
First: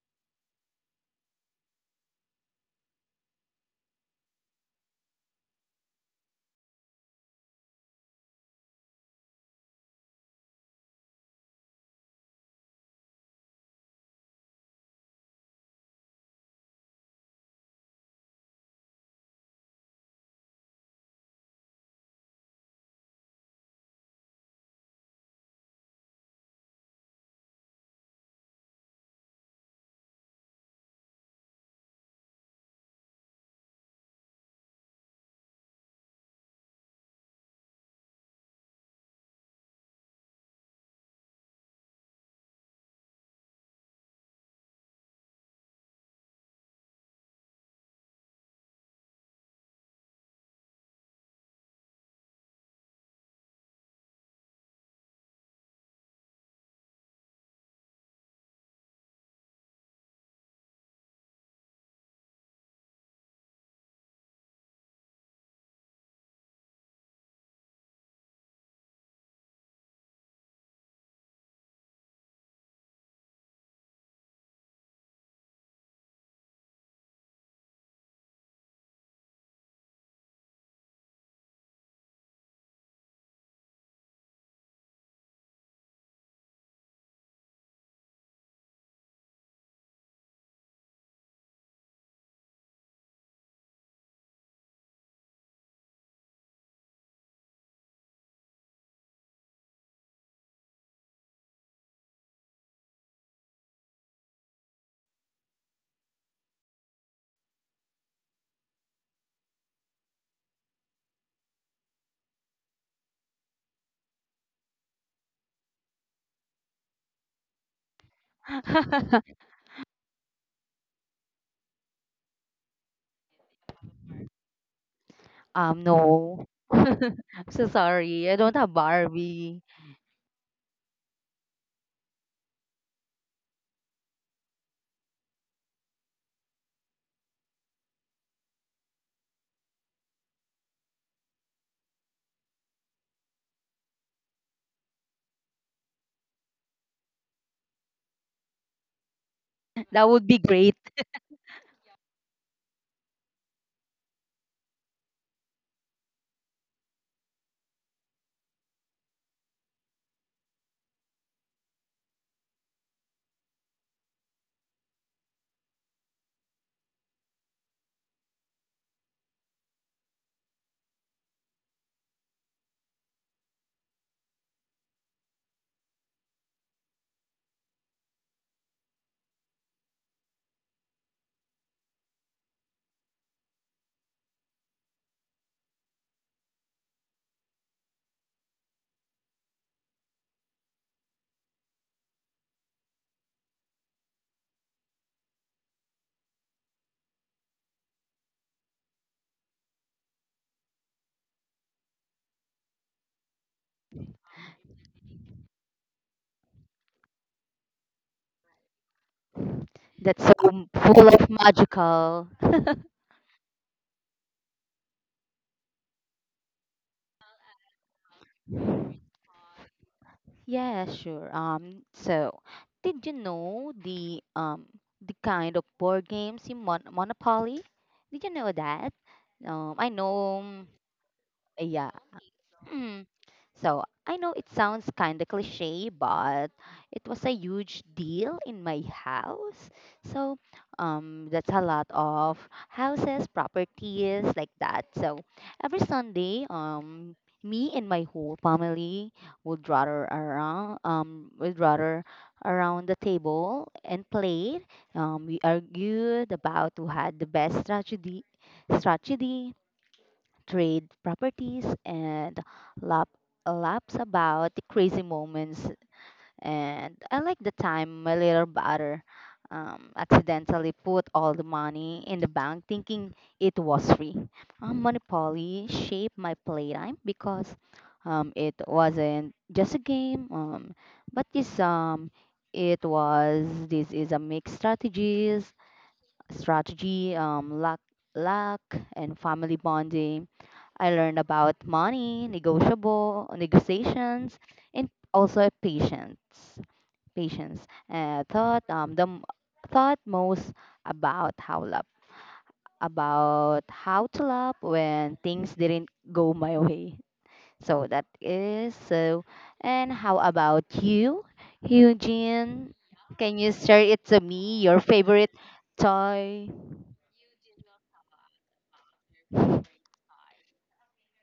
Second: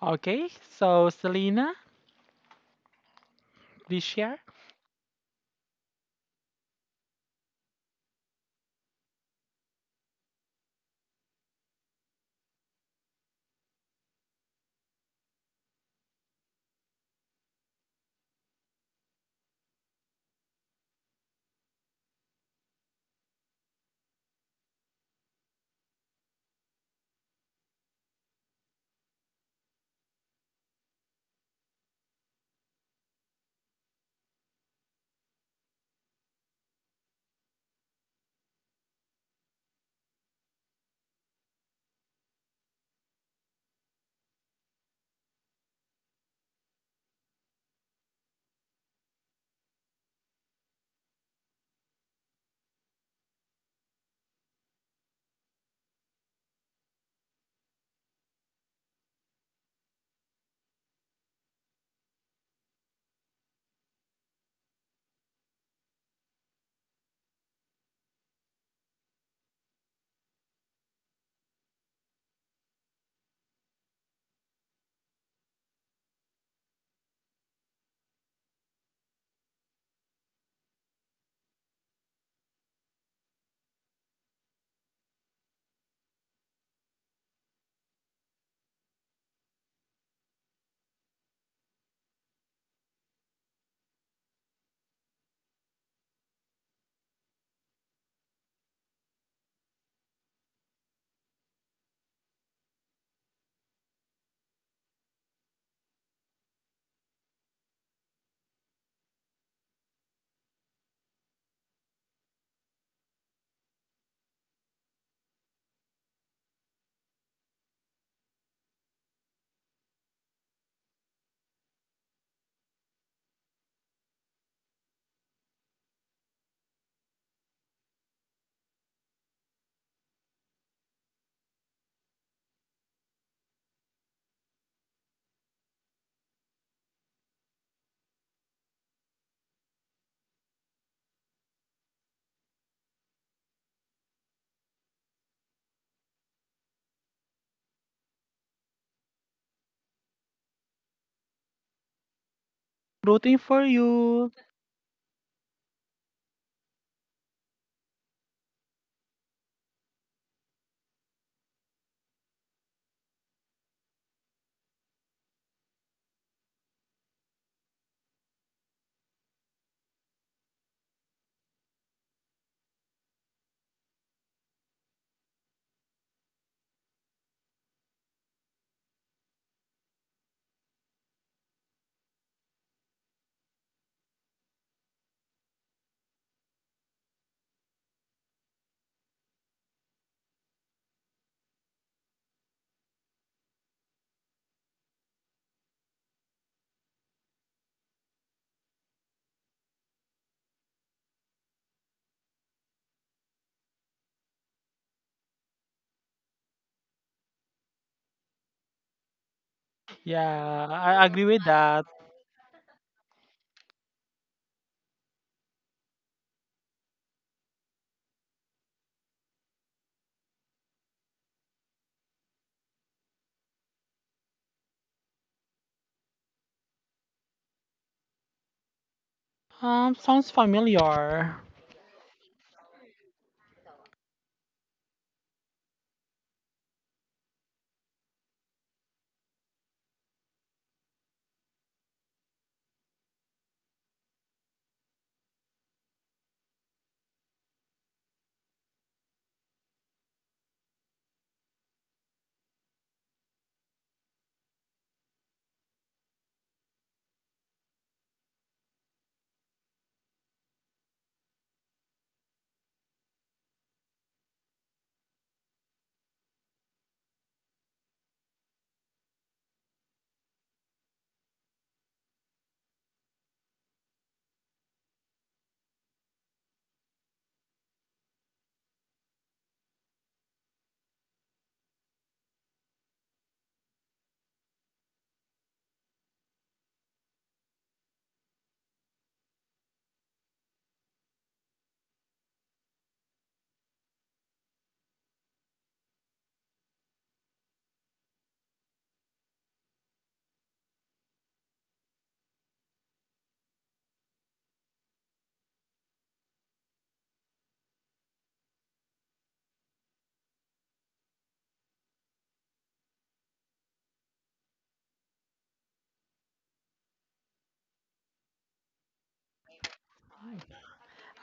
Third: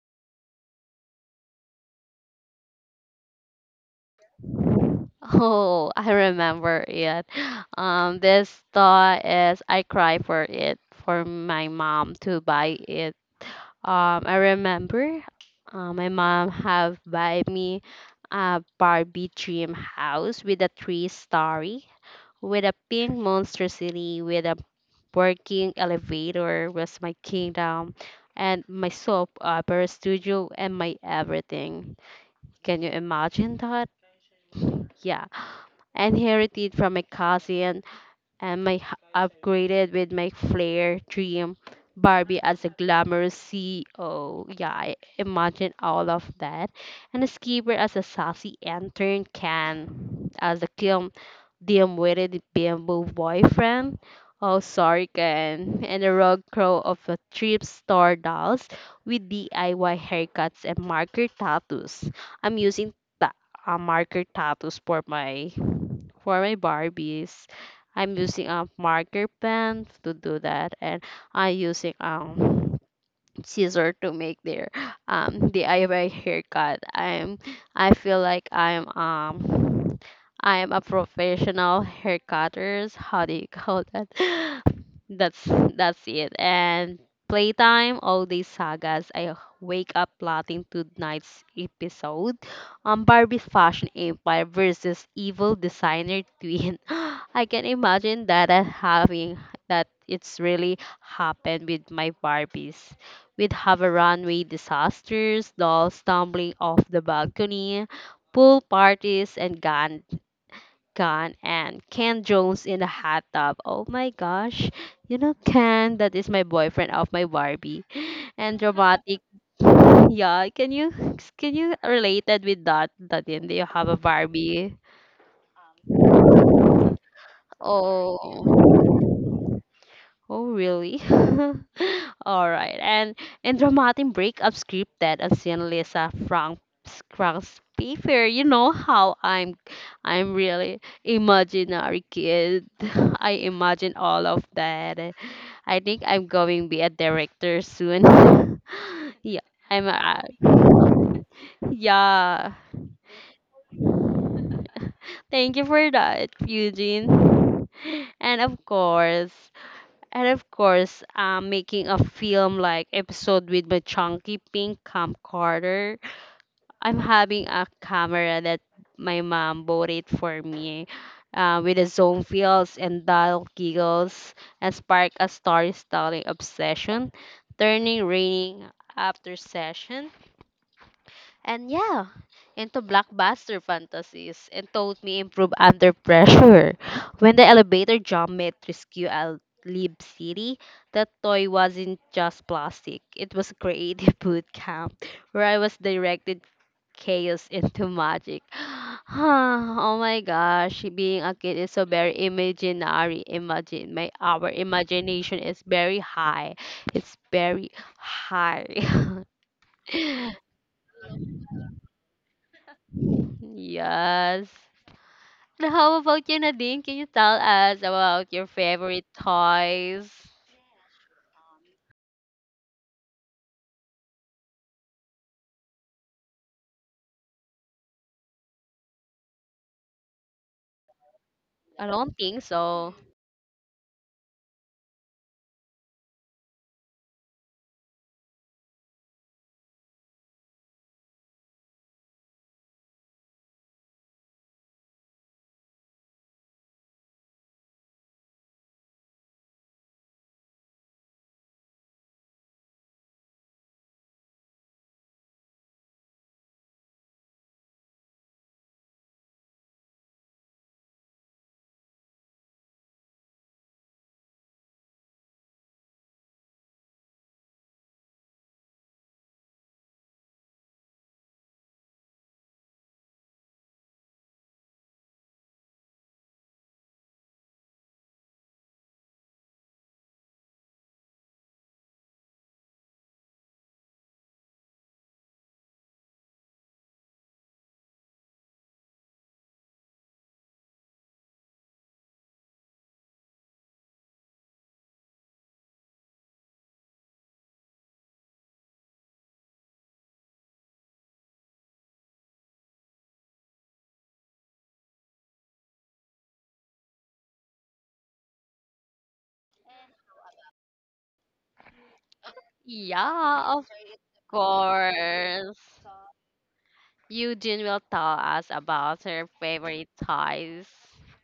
[SPEAKER 1] Okay, so Selena, please share.
[SPEAKER 3] Oh, I remember it. This toy is I cry for it for my mom to buy it. I remember my mom have buy me a Barbie dream house with a three-story, with a pink monster city, with a working elevator was my kingdom, and my soap opera studio and my everything. Can you imagine that? Yeah, inherited from my cousin, and my upgraded with my flair dream Barbie as a glamorous CEO. Yeah, I imagine all of that. And a skipper as a sassy intern can as a kiln dim-witted bamboo boyfriend. Oh, sorry, Ken. And a rogue crow of a thrift store dolls with DIY haircuts and marker tattoos. I'm using ta- marker tattoos for my Barbies. I'm using a marker pen to do that, and I using scissor to make their DIY haircut. I feel like I'm I'm a professional hair cutters. How do you call that? That's that's it. And playtime, all these sagas. I wake up plotting tonight's episode. Barbie's fashion empire versus evil designer twin. I can imagine that having that it's really happened with my Barbies. We'd have a runway disasters, dolls tumbling off the balcony, pool parties, and gun and Ken Jones in a hot tub. Oh my gosh, you know Ken, that is my boyfriend of my Barbie, and dramatic. Yeah, can you related with that? That do you have a Barbie?
[SPEAKER 2] No. I'm so sorry. I
[SPEAKER 3] Oh,
[SPEAKER 2] don't have Barbie.
[SPEAKER 3] oh really? All right. And in dramatic breakup script that I've seen Lisa Frank's paper, you know how I'm really imaginary kid. I imagine all of that. I think I'm going be a director soon. Yeah. I'm
[SPEAKER 2] That
[SPEAKER 3] a,
[SPEAKER 2] would be great.
[SPEAKER 3] yeah.
[SPEAKER 1] Rooting for you.
[SPEAKER 3] Thank you for that, Eugene. And of course, and of course, I'm making a film like episode with my chunky pink camcorder. I'm having a camera that my mom bought it for me with the zoom fields and dull giggles and spark a story styling obsession, turning raining after session. And yeah, into blockbuster fantasies and taught me improve under pressure. When the elevator jump made rescue a Lib City, that toy wasn't just plastic. It was a creative boot camp where I was directed chaos into magic. Oh my gosh, being a kid is so very imaginary. Imagine my our imagination is very high. It's very high.
[SPEAKER 2] That's so
[SPEAKER 1] Yeah, I
[SPEAKER 2] full
[SPEAKER 1] agree
[SPEAKER 2] of
[SPEAKER 1] with that.
[SPEAKER 2] magical.
[SPEAKER 3] Yes. Now, how about you, Nadine? Can you tell us about your favorite toys?
[SPEAKER 2] Yeah, sure. So, did you know the kind of board games in Monopoly? Did you know that? I
[SPEAKER 1] Sounds
[SPEAKER 2] know.
[SPEAKER 1] familiar.
[SPEAKER 3] I
[SPEAKER 2] Yeah,
[SPEAKER 3] don't think so.
[SPEAKER 2] hmm. So I know it sounds kind of cliche, but it was a huge deal in my house. So that's a lot of houses, properties like that. So every Sunday, me and my whole family would rather around the table and play. We argued about who had the best strategy, trade properties and lap laps about the crazy moments and I like the time my little brother accidentally put all the money in the bank thinking it was free. Monopoly shaped my playtime because it wasn't just a game, but this it was this is a strategy, um, luck, luck, and family bonding. I learned about money, negotiable negotiations, and also patience. Patience. Uh, thought um, the m- thought most about how love, about how to love when things didn't go my way. So that is so. And how about you, Eugene? Can you
[SPEAKER 3] Yeah, of
[SPEAKER 2] share it to me? Your favorite
[SPEAKER 3] course.
[SPEAKER 2] toy?
[SPEAKER 3] Eugene will tell us about her favorite toys.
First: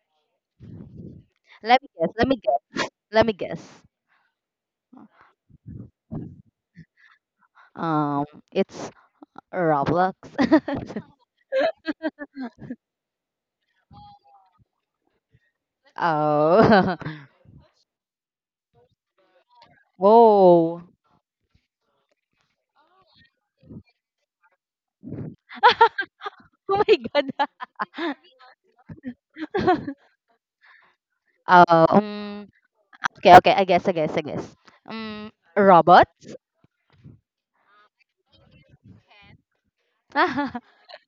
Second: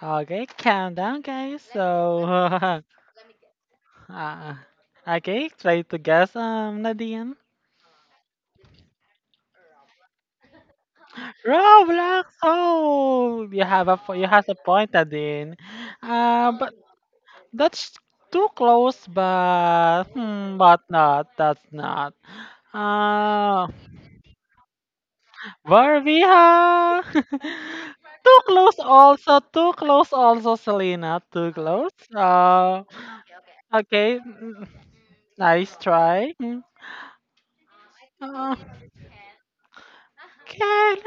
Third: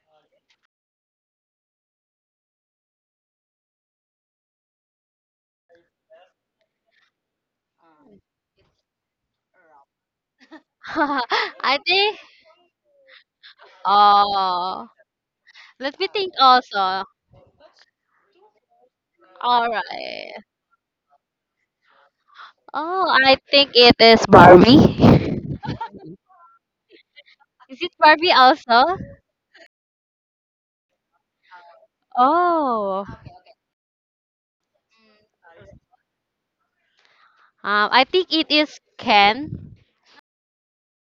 [SPEAKER 1] Okay, calm down, guys.
[SPEAKER 2] Let me guess. Let me
[SPEAKER 1] So,
[SPEAKER 2] guess. Let me guess.
[SPEAKER 1] uh, okay, try to guess, Nadine.
[SPEAKER 2] Um, it's Roblox.
[SPEAKER 3] I think.
[SPEAKER 1] Roblox. Oh, you have you have a
[SPEAKER 3] Oh,
[SPEAKER 1] point, Nadine.
[SPEAKER 3] let me think
[SPEAKER 1] But
[SPEAKER 2] Oh,
[SPEAKER 3] also.
[SPEAKER 1] that's too close.
[SPEAKER 3] All
[SPEAKER 1] But
[SPEAKER 3] right.
[SPEAKER 1] hmm, but
[SPEAKER 2] whoa.
[SPEAKER 1] not. That's not.
[SPEAKER 3] Oh, I
[SPEAKER 1] Uh,
[SPEAKER 3] think it is Barbie.
[SPEAKER 2] Oh my
[SPEAKER 1] Barbieha.
[SPEAKER 2] god.
[SPEAKER 3] Is it Barbie
[SPEAKER 1] Too close.
[SPEAKER 3] also?
[SPEAKER 1] Also, too close. Also, Selena. Too
[SPEAKER 2] Oh,
[SPEAKER 1] close.
[SPEAKER 3] Oh,
[SPEAKER 2] okay.
[SPEAKER 1] Okay.
[SPEAKER 2] I guess.
[SPEAKER 1] Mm,
[SPEAKER 2] Um,
[SPEAKER 1] nice try.
[SPEAKER 2] robots.
[SPEAKER 1] Mm,
[SPEAKER 3] I think it
[SPEAKER 1] Uh,
[SPEAKER 3] is Ken.
[SPEAKER 1] Ken.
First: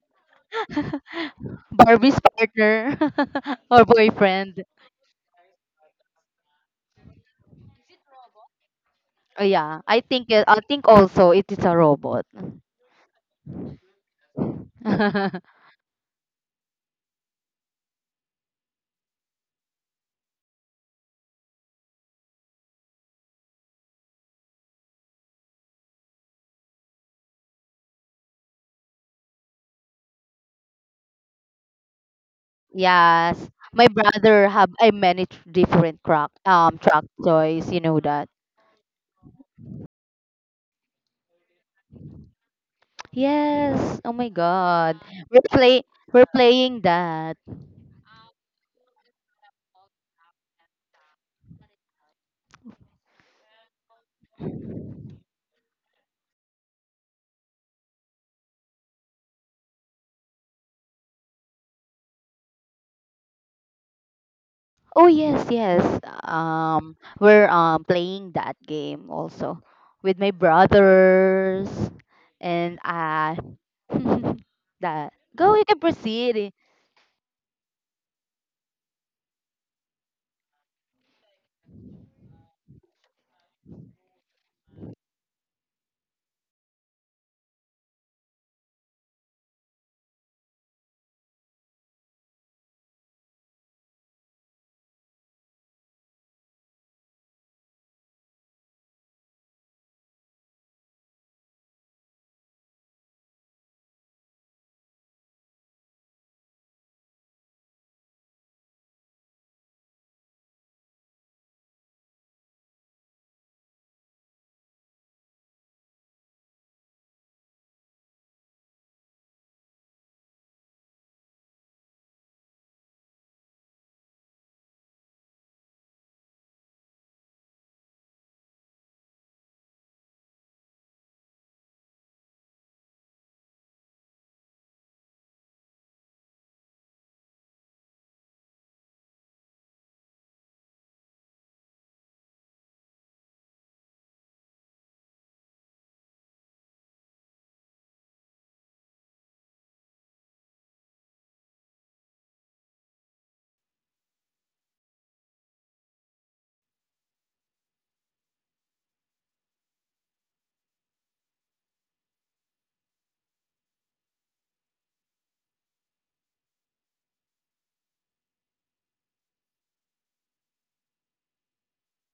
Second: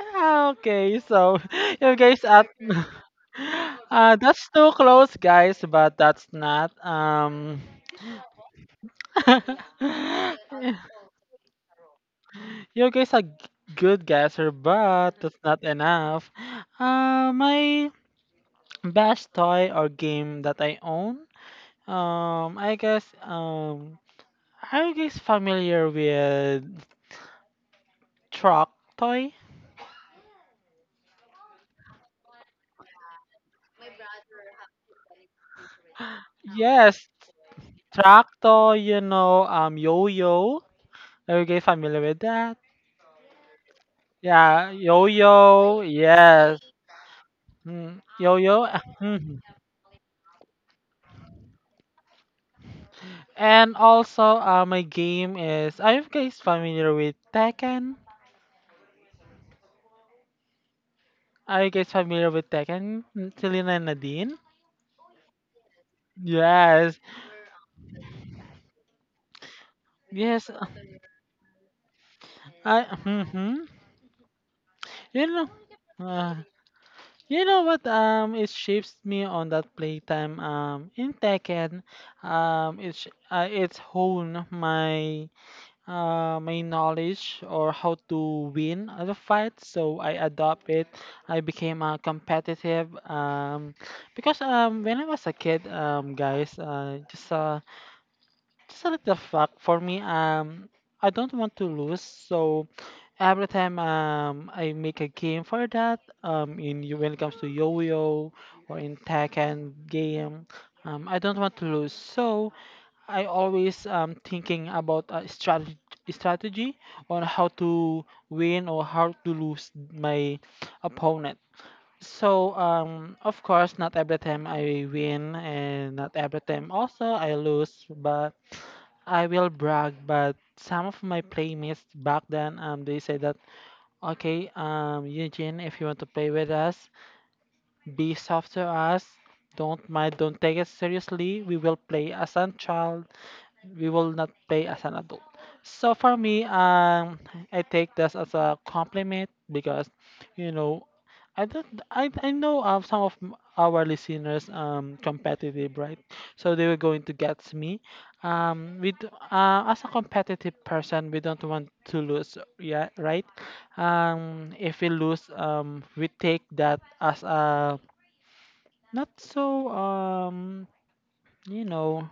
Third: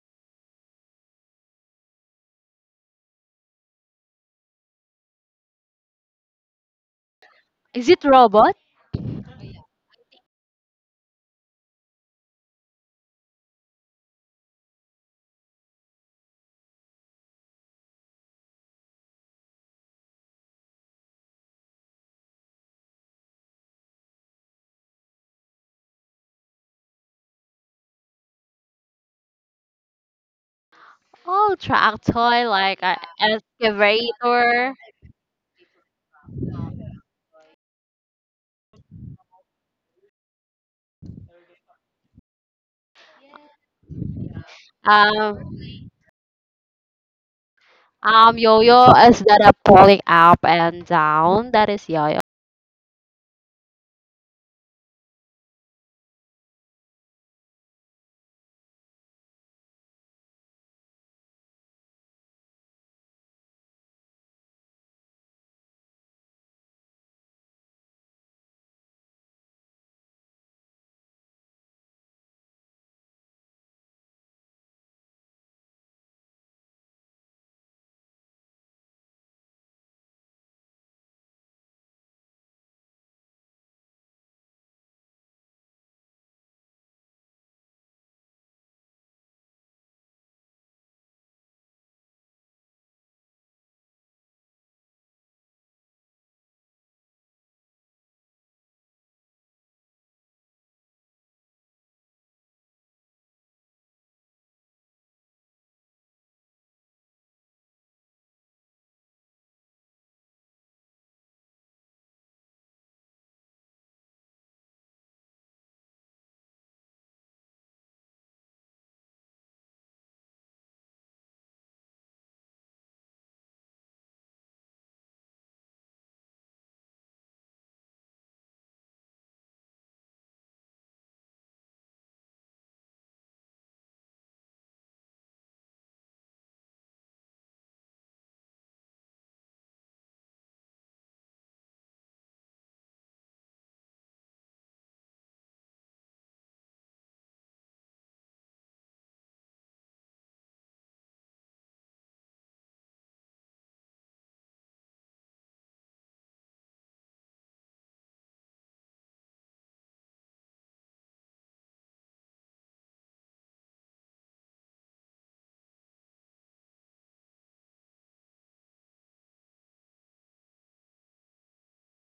[SPEAKER 1] Okay, so you
[SPEAKER 2] Barbie's
[SPEAKER 1] guys at
[SPEAKER 2] partner or
[SPEAKER 1] that's
[SPEAKER 2] boyfriend.
[SPEAKER 1] too close, guys, but that's not
[SPEAKER 3] Is it robot?
[SPEAKER 2] Oh, yeah, I think also it is a robot.
[SPEAKER 1] you guys are g- good guesser, but that's not enough. My best toy or game that I own. I guess, are you guys familiar with truck toy?
[SPEAKER 3] Oh, track toy like an
[SPEAKER 2] Yes, my brother have
[SPEAKER 3] excavator.
[SPEAKER 2] a many different crack truck
[SPEAKER 1] Yes,
[SPEAKER 2] toys. You know that.
[SPEAKER 1] track toy. You know, yo yo. Okay, familiar with that?
[SPEAKER 2] Yes. Oh my
[SPEAKER 1] Yeah,
[SPEAKER 2] God. We're
[SPEAKER 3] Um,
[SPEAKER 2] play
[SPEAKER 1] yo-yo.
[SPEAKER 2] we're
[SPEAKER 1] Yes.
[SPEAKER 2] playing that.
[SPEAKER 1] Mm, yo-yo.
[SPEAKER 3] yo-yo is
[SPEAKER 1] Mhm.
[SPEAKER 3] that a pulling up and down? That is yo-yo.
[SPEAKER 1] And also, my game is. Are you guys familiar with Tekken? Mm, Selena and Nadine.
[SPEAKER 2] Oh yes, yes. Um,
[SPEAKER 1] Yes.
[SPEAKER 2] we're playing that game also with my
[SPEAKER 1] Yes.
[SPEAKER 2] brothers and
[SPEAKER 1] I. Mm-hmm.
[SPEAKER 2] that.
[SPEAKER 1] You know.
[SPEAKER 2] Go, you can
[SPEAKER 1] Uh,
[SPEAKER 2] proceed.
[SPEAKER 1] you know what? It shapes me on that playtime. In Tekken, it's honed my my knowledge or how to win at a fight, so I adopt it. I became competitive, because when I was a kid, guys, just a little fact for me, I don't want to lose. So every time, I make a game for that, in when it comes to yo-yo or in tekken game, I don't want to lose. So I always thinking about a strategy on how to win or how to lose my opponent. So of course, not every time I win, and not every time also I lose, but I will brag but some of my playmates back then, they say that, okay, Eugene, if you want to play with us, be soft to us, don't mind, don't take it seriously, we will play as a child, we will not pay as an adult. So for me, I take this as a compliment because, you know, I don't, I know of some of our listeners competitive, right? So they were going to get me. With as a competitive person, we don't want to lose, yeah, right? If we lose, we take that as a not so you know,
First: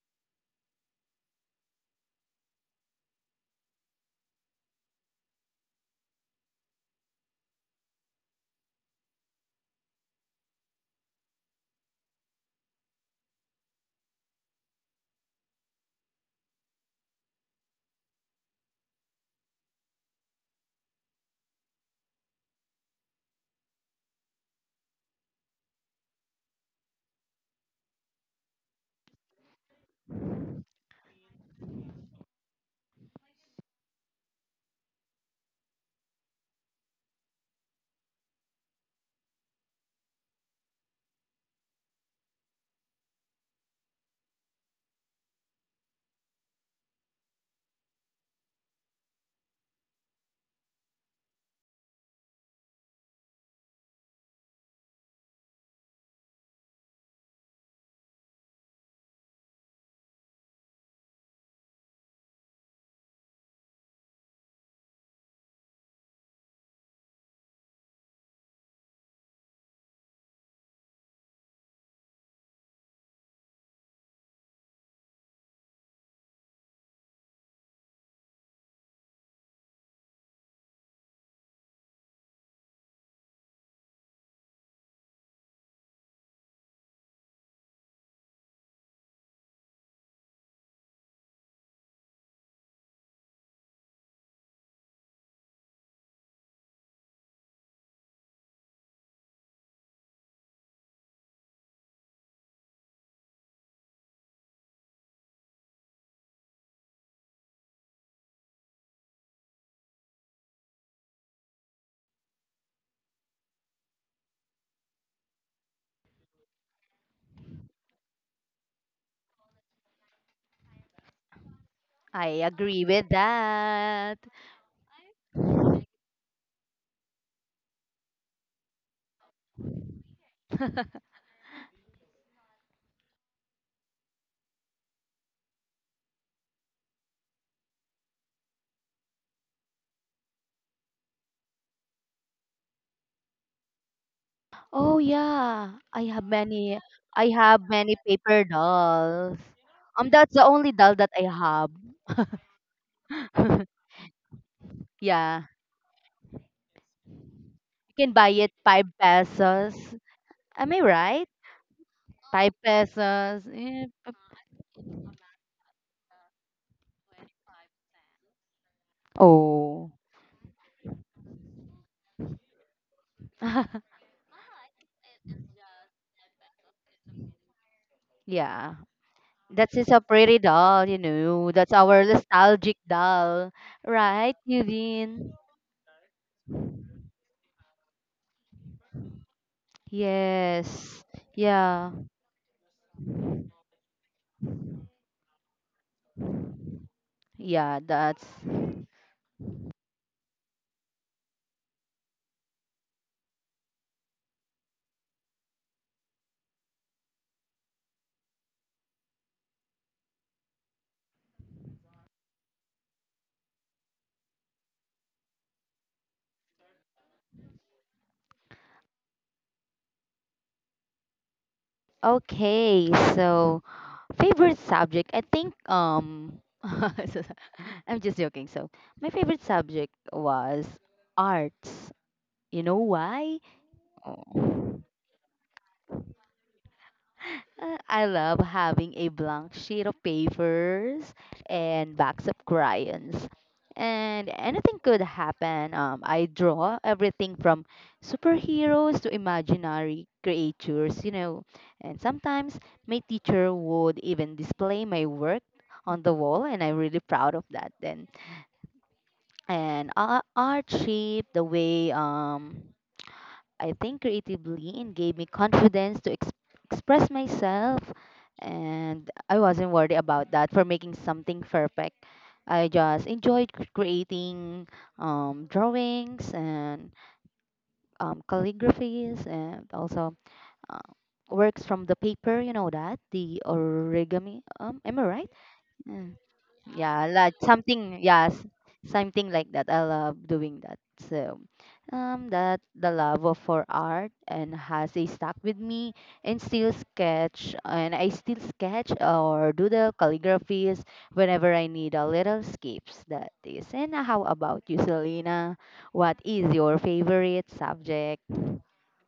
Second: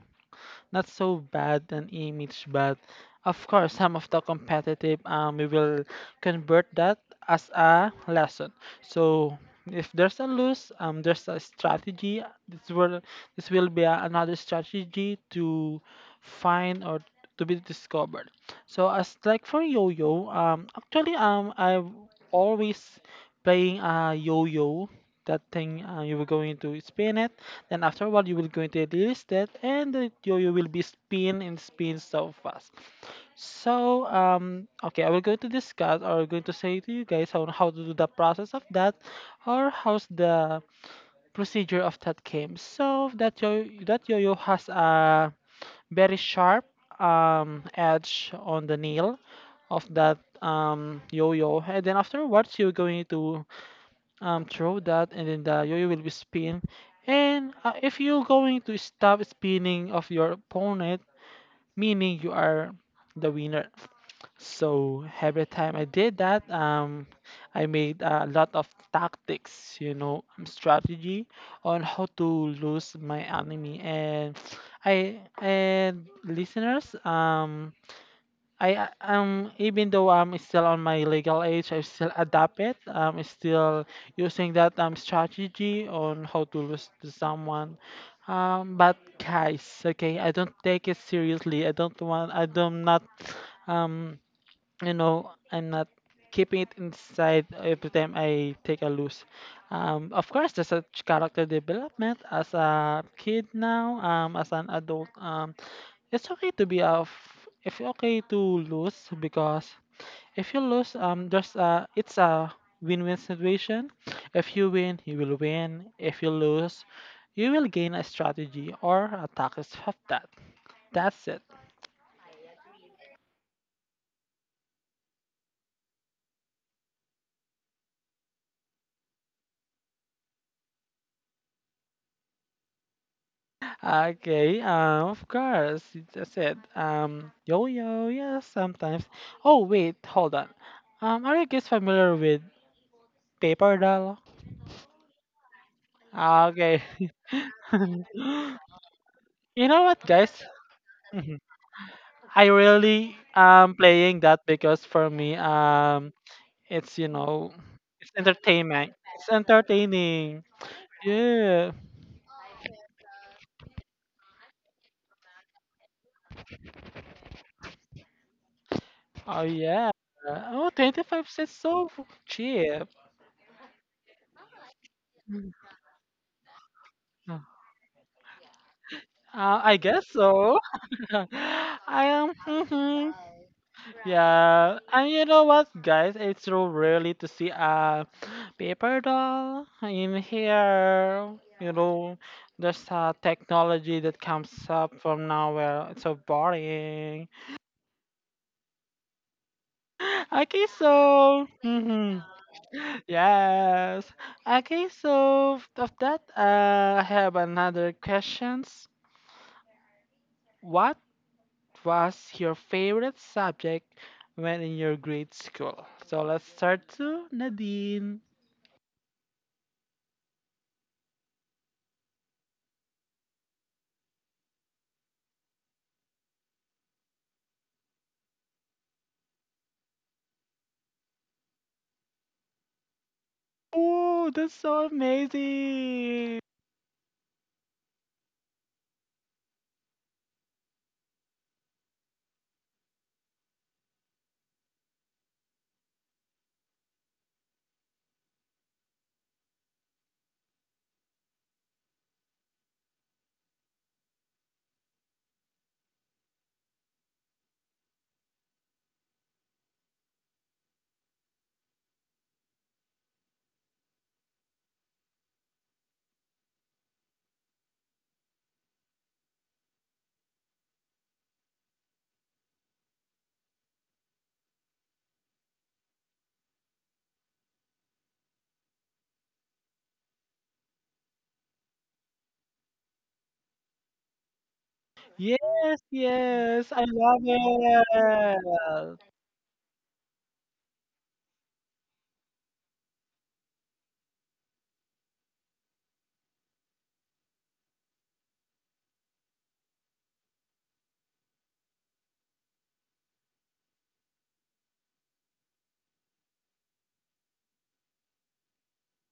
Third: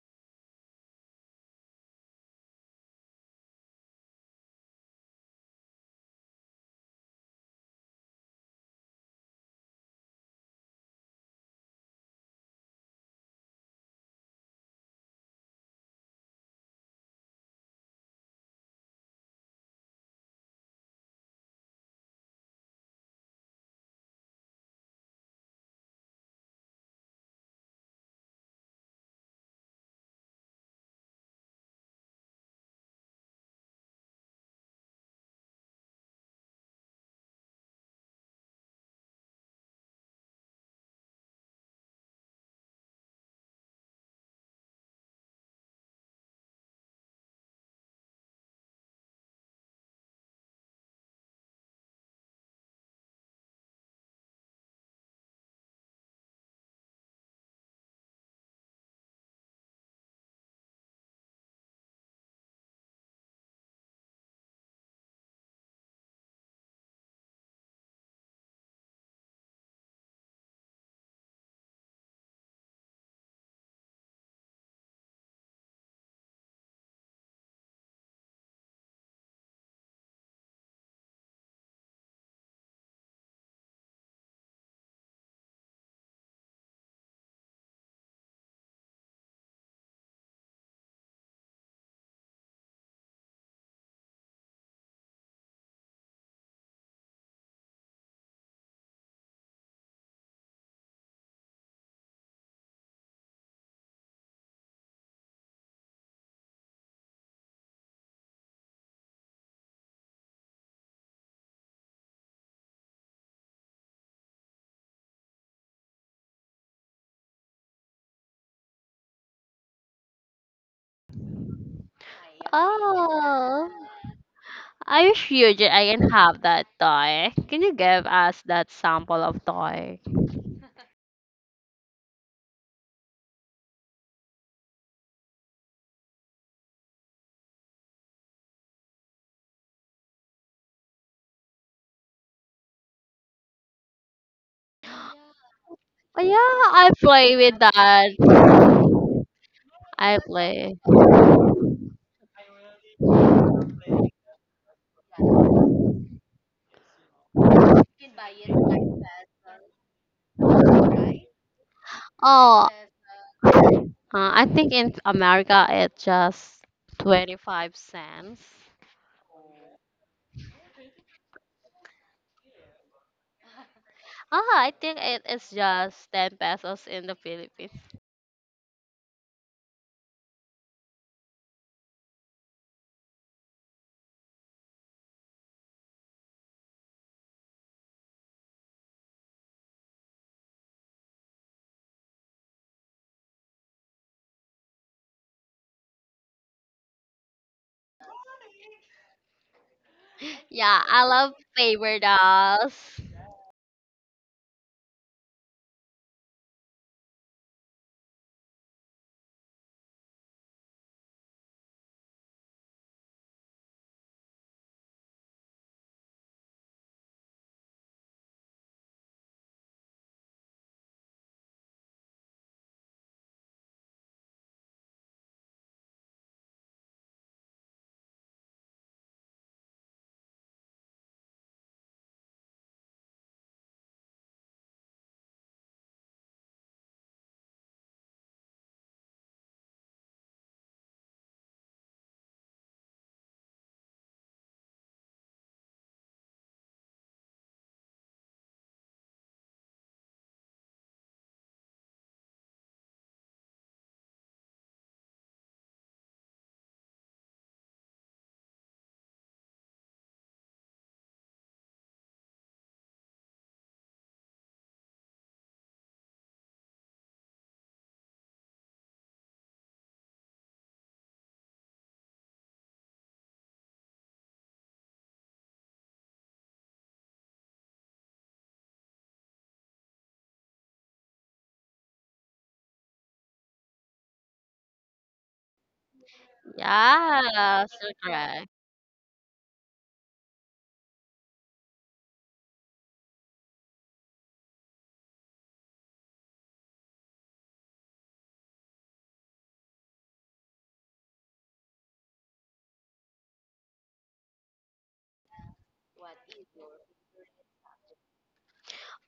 [SPEAKER 1] not so bad an image, but of course, some of the competitive, we will convert that as a lesson. So if there's a lose, there's a strategy. This will this will be a, another strategy to find or to be discovered. So as like for yo-yo, actually, I've always playing a yo-yo. That thing, you were going to spin it, and after a while you will going to release that, and you will be spin and spin so fast. So okay, I will going to discuss or going to say to you guys on how to do the process of that, or how's the procedure of that game. So that yo that yo-yo has a very sharp edge on the nail of that yo-yo, and then afterwards you're going to, throw that, and then the yo-yo will be spin. And if you're going to stop spinning of your opponent, meaning you are the winner. So every time I did that, I made a lot of tactics, you know, strategy on how to lose my enemy. And I, and listeners, I even though I'm still on my legal age, I still adapt it. I'm still using that strategy on how to lose to someone. But guys, okay, I don't take it seriously. I don't want. I don't not. Um, I'm not keeping it inside every time I take a lose. Of course, there's a character development as a kid now. As an adult. It's okay to be if you're okay to lose because if you lose, there's a it's a win-win situation. If you win, you will win. If you lose, you will gain a strategy or a tactics of that. That's it.
[SPEAKER 2] I agree with
[SPEAKER 3] Oh,
[SPEAKER 2] that.
[SPEAKER 3] are you sure that I can have that toy? Can you give us that sample of toy?
[SPEAKER 1] Okay, of course, that's it. Yo, yes, sometimes. Oh wait, hold on. Are you guys familiar with paper doll?
[SPEAKER 2] Oh yeah, I
[SPEAKER 3] Oh,
[SPEAKER 2] have
[SPEAKER 3] yeah,
[SPEAKER 1] Ah,
[SPEAKER 2] many.
[SPEAKER 1] okay.
[SPEAKER 3] I
[SPEAKER 2] I
[SPEAKER 3] play with
[SPEAKER 2] have many
[SPEAKER 3] that.
[SPEAKER 2] paper dolls.
[SPEAKER 1] You know what,
[SPEAKER 3] I
[SPEAKER 2] That's
[SPEAKER 1] guys?
[SPEAKER 2] the only
[SPEAKER 3] play.
[SPEAKER 2] doll that I have.
[SPEAKER 1] I really am playing that because for me,
[SPEAKER 2] Yeah,
[SPEAKER 1] it's,
[SPEAKER 2] you
[SPEAKER 1] it's
[SPEAKER 2] can buy it five
[SPEAKER 1] entertainment. It's
[SPEAKER 2] pesos.
[SPEAKER 1] entertaining.
[SPEAKER 2] Am I right?
[SPEAKER 1] Yeah.
[SPEAKER 2] Five
[SPEAKER 3] Oh,
[SPEAKER 2] pesos. Eh, p-
[SPEAKER 3] I think in America it's just 25¢.
[SPEAKER 1] Oh yeah.
[SPEAKER 2] Oh,
[SPEAKER 1] Oh, 25 cents so cheap.
[SPEAKER 3] Ah, I think it
[SPEAKER 1] Mm.
[SPEAKER 3] is just 10 pesos in the Philippines.
[SPEAKER 2] yeah.
[SPEAKER 1] I
[SPEAKER 2] That's just a
[SPEAKER 1] guess
[SPEAKER 2] pretty
[SPEAKER 1] so.
[SPEAKER 2] doll, you know. That's
[SPEAKER 1] I
[SPEAKER 2] our
[SPEAKER 1] am.
[SPEAKER 2] nostalgic
[SPEAKER 1] Hmm.
[SPEAKER 2] doll, right,
[SPEAKER 1] Yeah, and you
[SPEAKER 2] Eugene?
[SPEAKER 1] know what, guys? It's so really to see a paper doll in
[SPEAKER 2] Yes.
[SPEAKER 1] here. You
[SPEAKER 2] Yeah.
[SPEAKER 1] know, there's a technology that comes up from nowhere. It's so boring.
[SPEAKER 2] Yeah. That's
[SPEAKER 1] Okay,
[SPEAKER 3] Yeah, I love
[SPEAKER 1] so.
[SPEAKER 3] paper
[SPEAKER 1] Hmm.
[SPEAKER 3] dolls.
[SPEAKER 1] Yes. Okay, so of that, I have another questions. What was your favorite subject when in your grade school? So let's start to Nadine.
[SPEAKER 2] okay. So, favorite subject. I think I'm just joking. So, my favorite subject was arts. You know why?
[SPEAKER 1] Oh, that's
[SPEAKER 2] Oh.
[SPEAKER 1] so amazing!
[SPEAKER 2] I love having a blank sheet of papers and backs of crayons. And anything could happen. I draw everything from superheroes to imaginary creatures, you know. And sometimes my teacher would even display my work on the wall, and I'm really proud of that then. And art shaped the way I think creatively and gave me confidence to express myself. And I wasn't worried about that for making something perfect. I just enjoyed creating drawings and calligraphies and also uh, works from the paper, you know that, the origami. Am I right?
[SPEAKER 1] Yes,
[SPEAKER 2] Mm,
[SPEAKER 1] yes, I
[SPEAKER 2] yeah,
[SPEAKER 1] love
[SPEAKER 2] like
[SPEAKER 3] Yes, you're
[SPEAKER 2] something, yes,
[SPEAKER 3] correct.
[SPEAKER 1] it.
[SPEAKER 2] something like that I love doing that. So that the love of for art and has a stuck with me and still sketch and I still sketch or do the calligraphies whenever I need a little escapes that is. And how about you, Selena? What is your favorite subject?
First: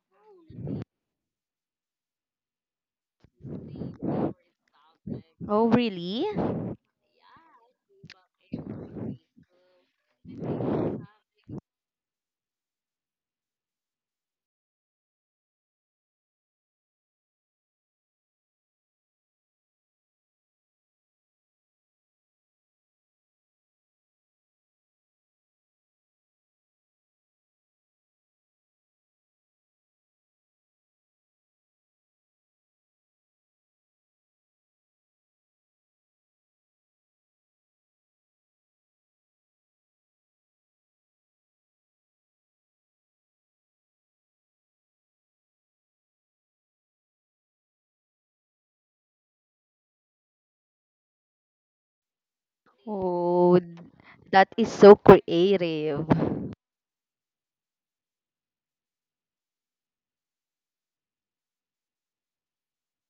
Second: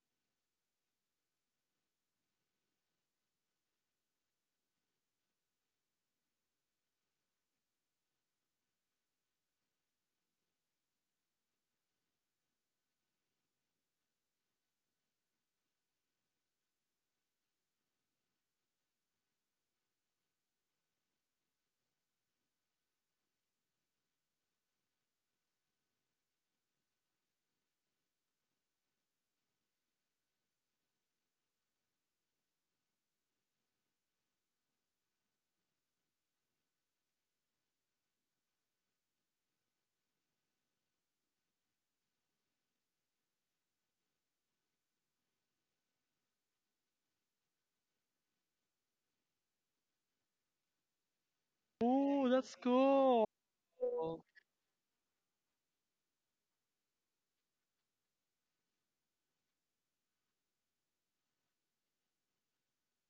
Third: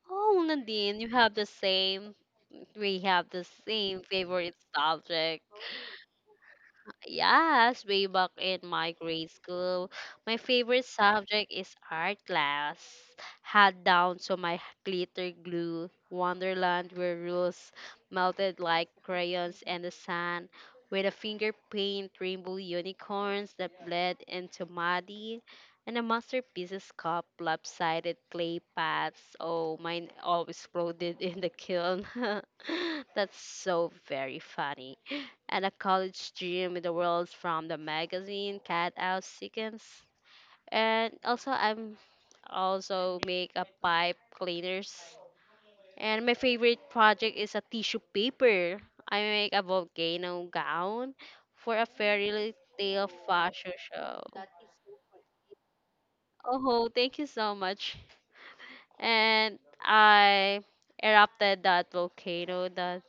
[SPEAKER 3] Oh, Nadine, you have the same. We have the same favorite subject.
[SPEAKER 2] Oh really.
[SPEAKER 3] Yes, way back in my grade school, my favorite subject is art class. Had down to my glitter glue, Wonderland where rules melted like crayons in the sand, with a finger paint rainbow unicorns that bled into muddy, and a masterpiece's cup lopsided clay pots. Oh, mine always exploded in the kiln. That's so very funny, and a college dream in the world from the magazine Cat Out Sequence. And also I'm also make a pipe cleaners. And my favorite project is a tissue paper. I make a volcano gown for a
[SPEAKER 1] Oh,
[SPEAKER 3] fairy
[SPEAKER 1] that's
[SPEAKER 3] tale
[SPEAKER 1] cool.
[SPEAKER 2] Oh
[SPEAKER 3] fashion show.
[SPEAKER 2] that is so creative.
[SPEAKER 3] Oh, thank you so much. And I erupted that volcano that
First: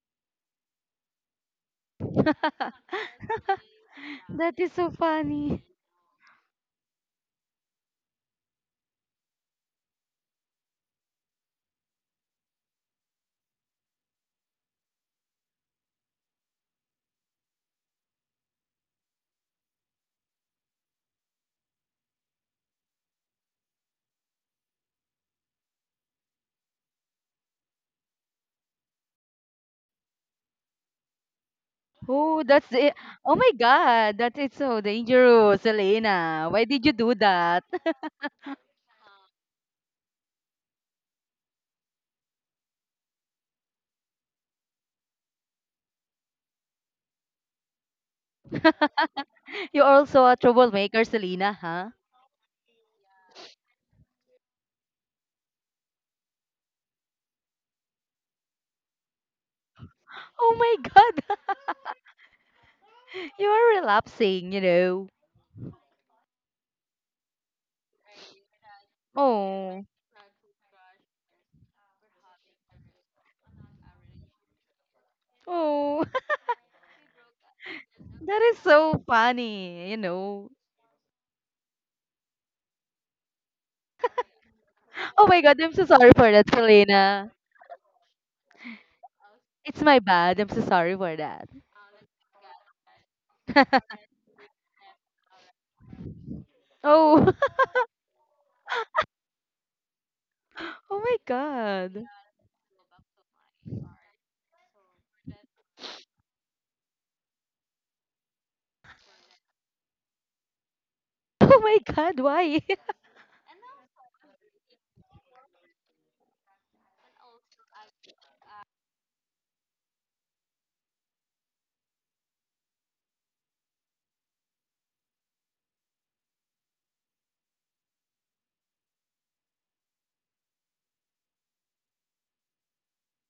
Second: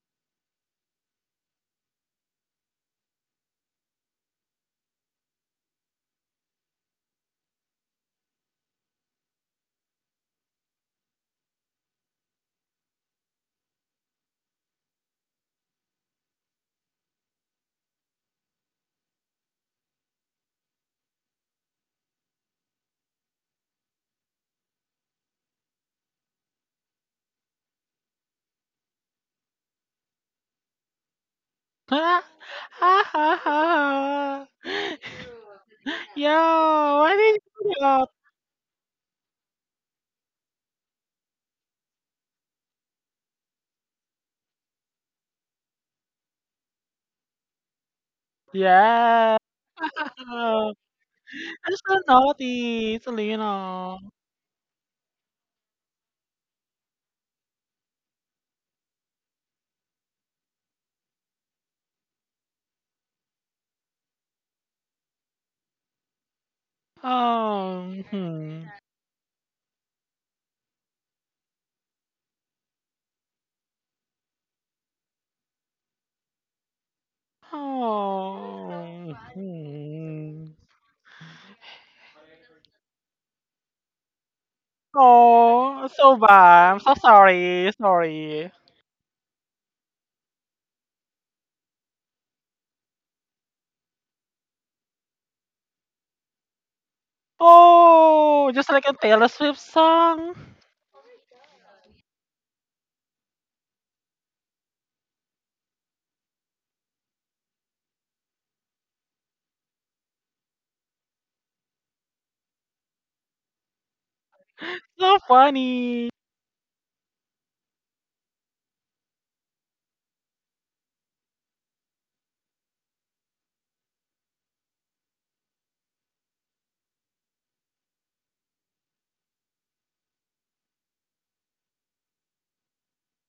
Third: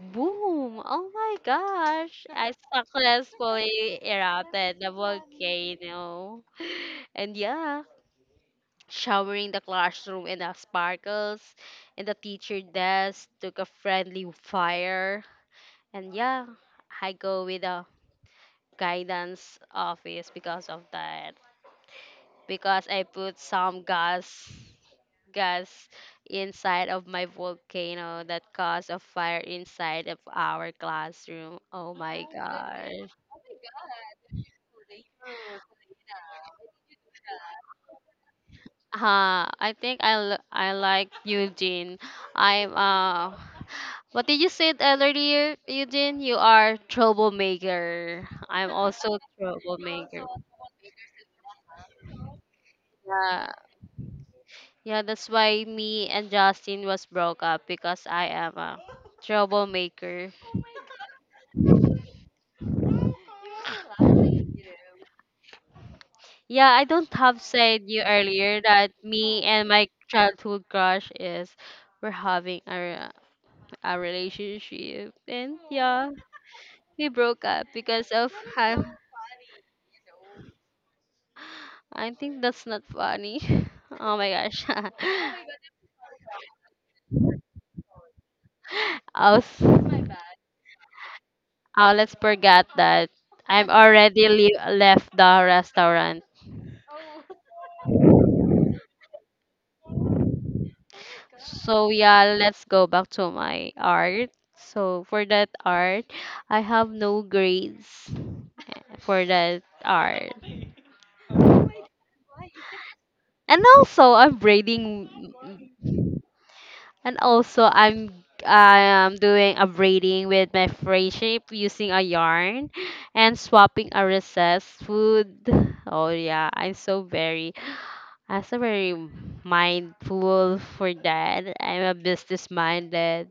[SPEAKER 3] boom! Oh my gosh! I successfully
[SPEAKER 2] That is
[SPEAKER 3] erupted the
[SPEAKER 2] so funny.
[SPEAKER 3] volcano. And yeah, showering the classroom in the sparkles, and the teacher desk took a friendly fire. And yeah, I go with the guidance office because of that because I put some gas inside of my volcano that caused a fire inside of our classroom. Oh
[SPEAKER 1] Ha
[SPEAKER 3] my
[SPEAKER 2] Oh, that's
[SPEAKER 1] ha
[SPEAKER 2] it.
[SPEAKER 3] god.
[SPEAKER 2] Oh my
[SPEAKER 1] ha
[SPEAKER 2] God, that
[SPEAKER 1] ha!
[SPEAKER 2] is so dangerous,
[SPEAKER 1] Yo,
[SPEAKER 2] Selena. Why did you do
[SPEAKER 1] why did
[SPEAKER 2] that?
[SPEAKER 1] you do that?
[SPEAKER 3] Huh, I think I like Eugene. I'm what did you say earlier, Eugene? You are troublemaker. I'm also
[SPEAKER 1] Yeah,
[SPEAKER 2] You're
[SPEAKER 3] troublemaker.
[SPEAKER 2] also a
[SPEAKER 1] I'm
[SPEAKER 2] troublemaker, Selena, huh?
[SPEAKER 1] so naughty,
[SPEAKER 3] Yeah,
[SPEAKER 1] Selena.
[SPEAKER 3] yeah, that's why me and Justin was broke up because I am a troublemaker.
[SPEAKER 2] Oh my God, you are relapsing, you know.
[SPEAKER 3] Yeah, I don't have said
[SPEAKER 1] Oh,
[SPEAKER 3] you earlier
[SPEAKER 1] hmm.
[SPEAKER 3] that me and
[SPEAKER 2] Oh,
[SPEAKER 3] my childhood crush is we're having our a relationship and
[SPEAKER 2] oh,
[SPEAKER 3] yeah, we broke up because of
[SPEAKER 2] that is so
[SPEAKER 1] Oh,
[SPEAKER 2] funny, you know.
[SPEAKER 1] hmm.
[SPEAKER 3] I think that's not funny. Oh my gosh.
[SPEAKER 2] Oh my God, I'm so
[SPEAKER 1] Oh,
[SPEAKER 2] sorry
[SPEAKER 1] so
[SPEAKER 2] for that,
[SPEAKER 1] bad. I'm so
[SPEAKER 2] Selena.
[SPEAKER 1] sorry. Sorry.
[SPEAKER 3] I'll,
[SPEAKER 2] It's my bad. I'm so sorry for that.
[SPEAKER 3] I'll let's forget that. I'm already left the restaurant.
[SPEAKER 2] Oh,
[SPEAKER 1] Oh, just like a Taylor Swift song.
[SPEAKER 2] oh my
[SPEAKER 3] So
[SPEAKER 2] God.
[SPEAKER 3] yeah, let's go back to my art. So for that art, I have no grades for that art.
[SPEAKER 2] Oh my God, why?
[SPEAKER 3] And also I'm braiding
[SPEAKER 1] So funny.
[SPEAKER 3] and also I'm doing a braiding with my fray shape using a yarn and swapping a recessed food. Oh yeah, I'm so very mindful for that. I'm a business minded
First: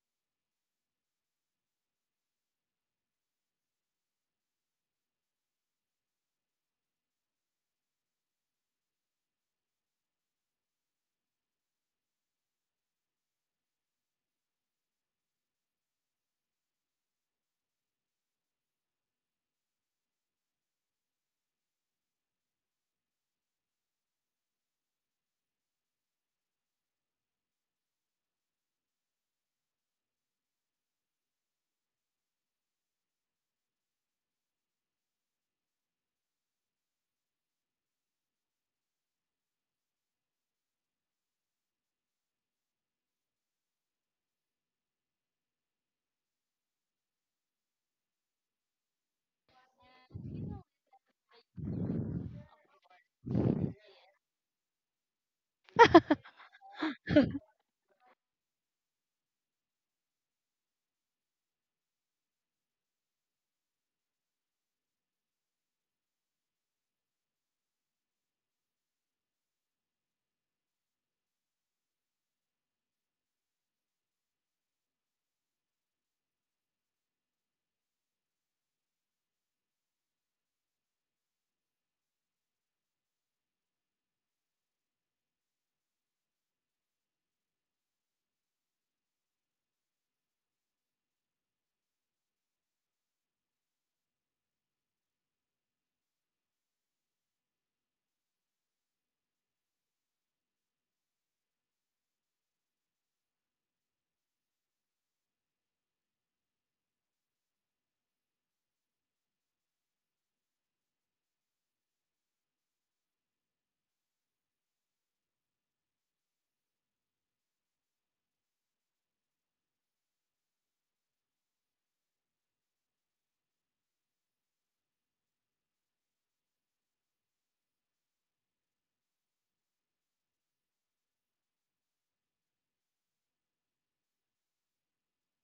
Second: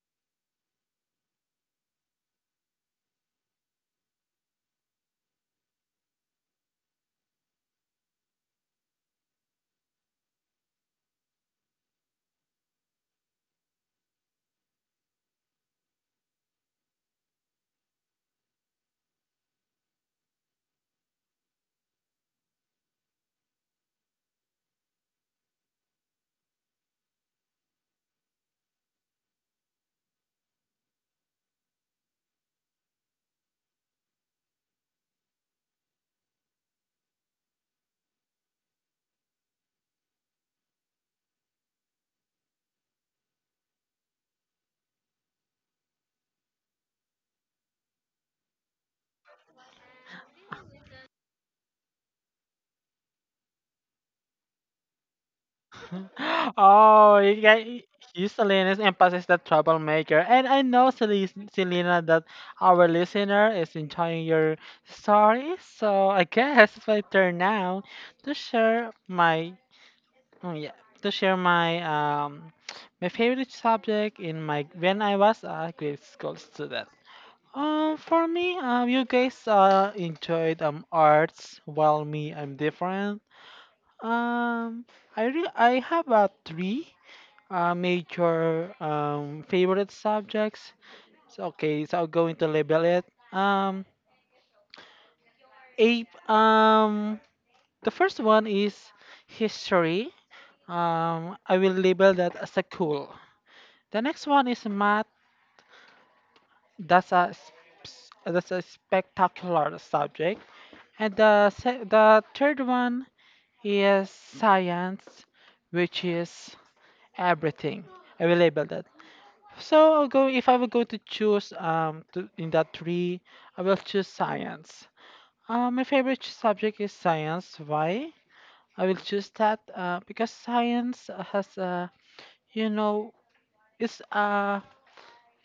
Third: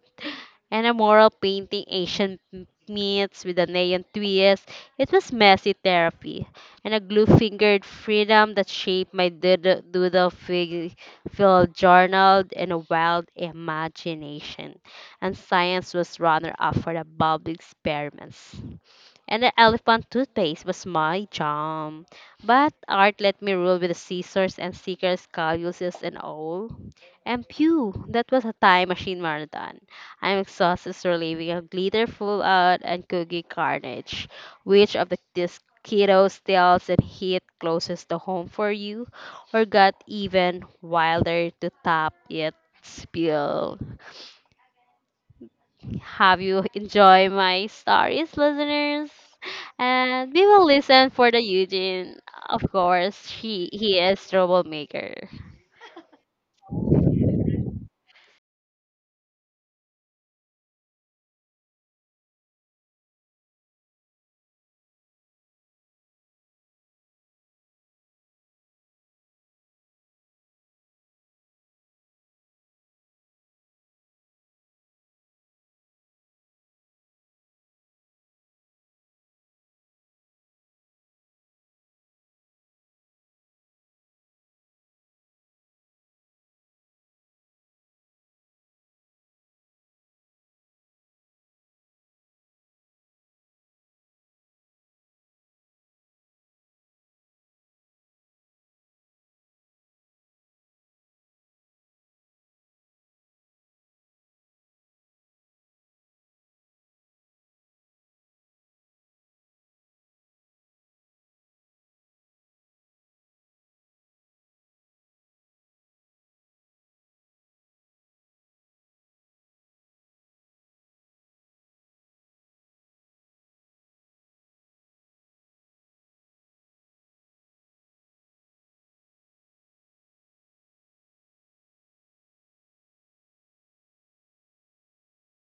[SPEAKER 3] and a mural painting Asian meets with a neon twist. It was messy therapy and a glue-fingered freedom that shaped my doodle filled journal and a wild imagination. And science was runner-up for the bulb experiments and the elephant toothpaste was my jam. But art let me rule with the scissors and stickers, calluses and all. And phew, that was a time machine marathon. I'm exhausted from leaving a glitter full out and cookie carnage. Which of the these kiddos tells and hit closest to home for you, or got even wilder to top it spill? Have you enjoy my stories, listeners? And we will listen for the Eugene. Of course, she he is troublemaker.
[SPEAKER 1] Oh, you guys, you Selena's emphasis the troublemaker, and I know Selena that our listener is enjoying your story. So I guess it's my turn now to share my Oh, yeah, to share my my favorite subject in my when I was a grade school student. For me, you guys enjoyed arts, while me I'm different. Um, I have three major favorite subjects. So, okay, so I'm going to label it. Um, a the first one is history. I will label that as a cool. The next one is math. That's a that's a spectacular subject. And the the third one is science, which is everything. I will label that. So I'll go if I were going to choose to, in that three, I will choose science. My favorite subject is science. Why? I will choose that because science has a you know it's a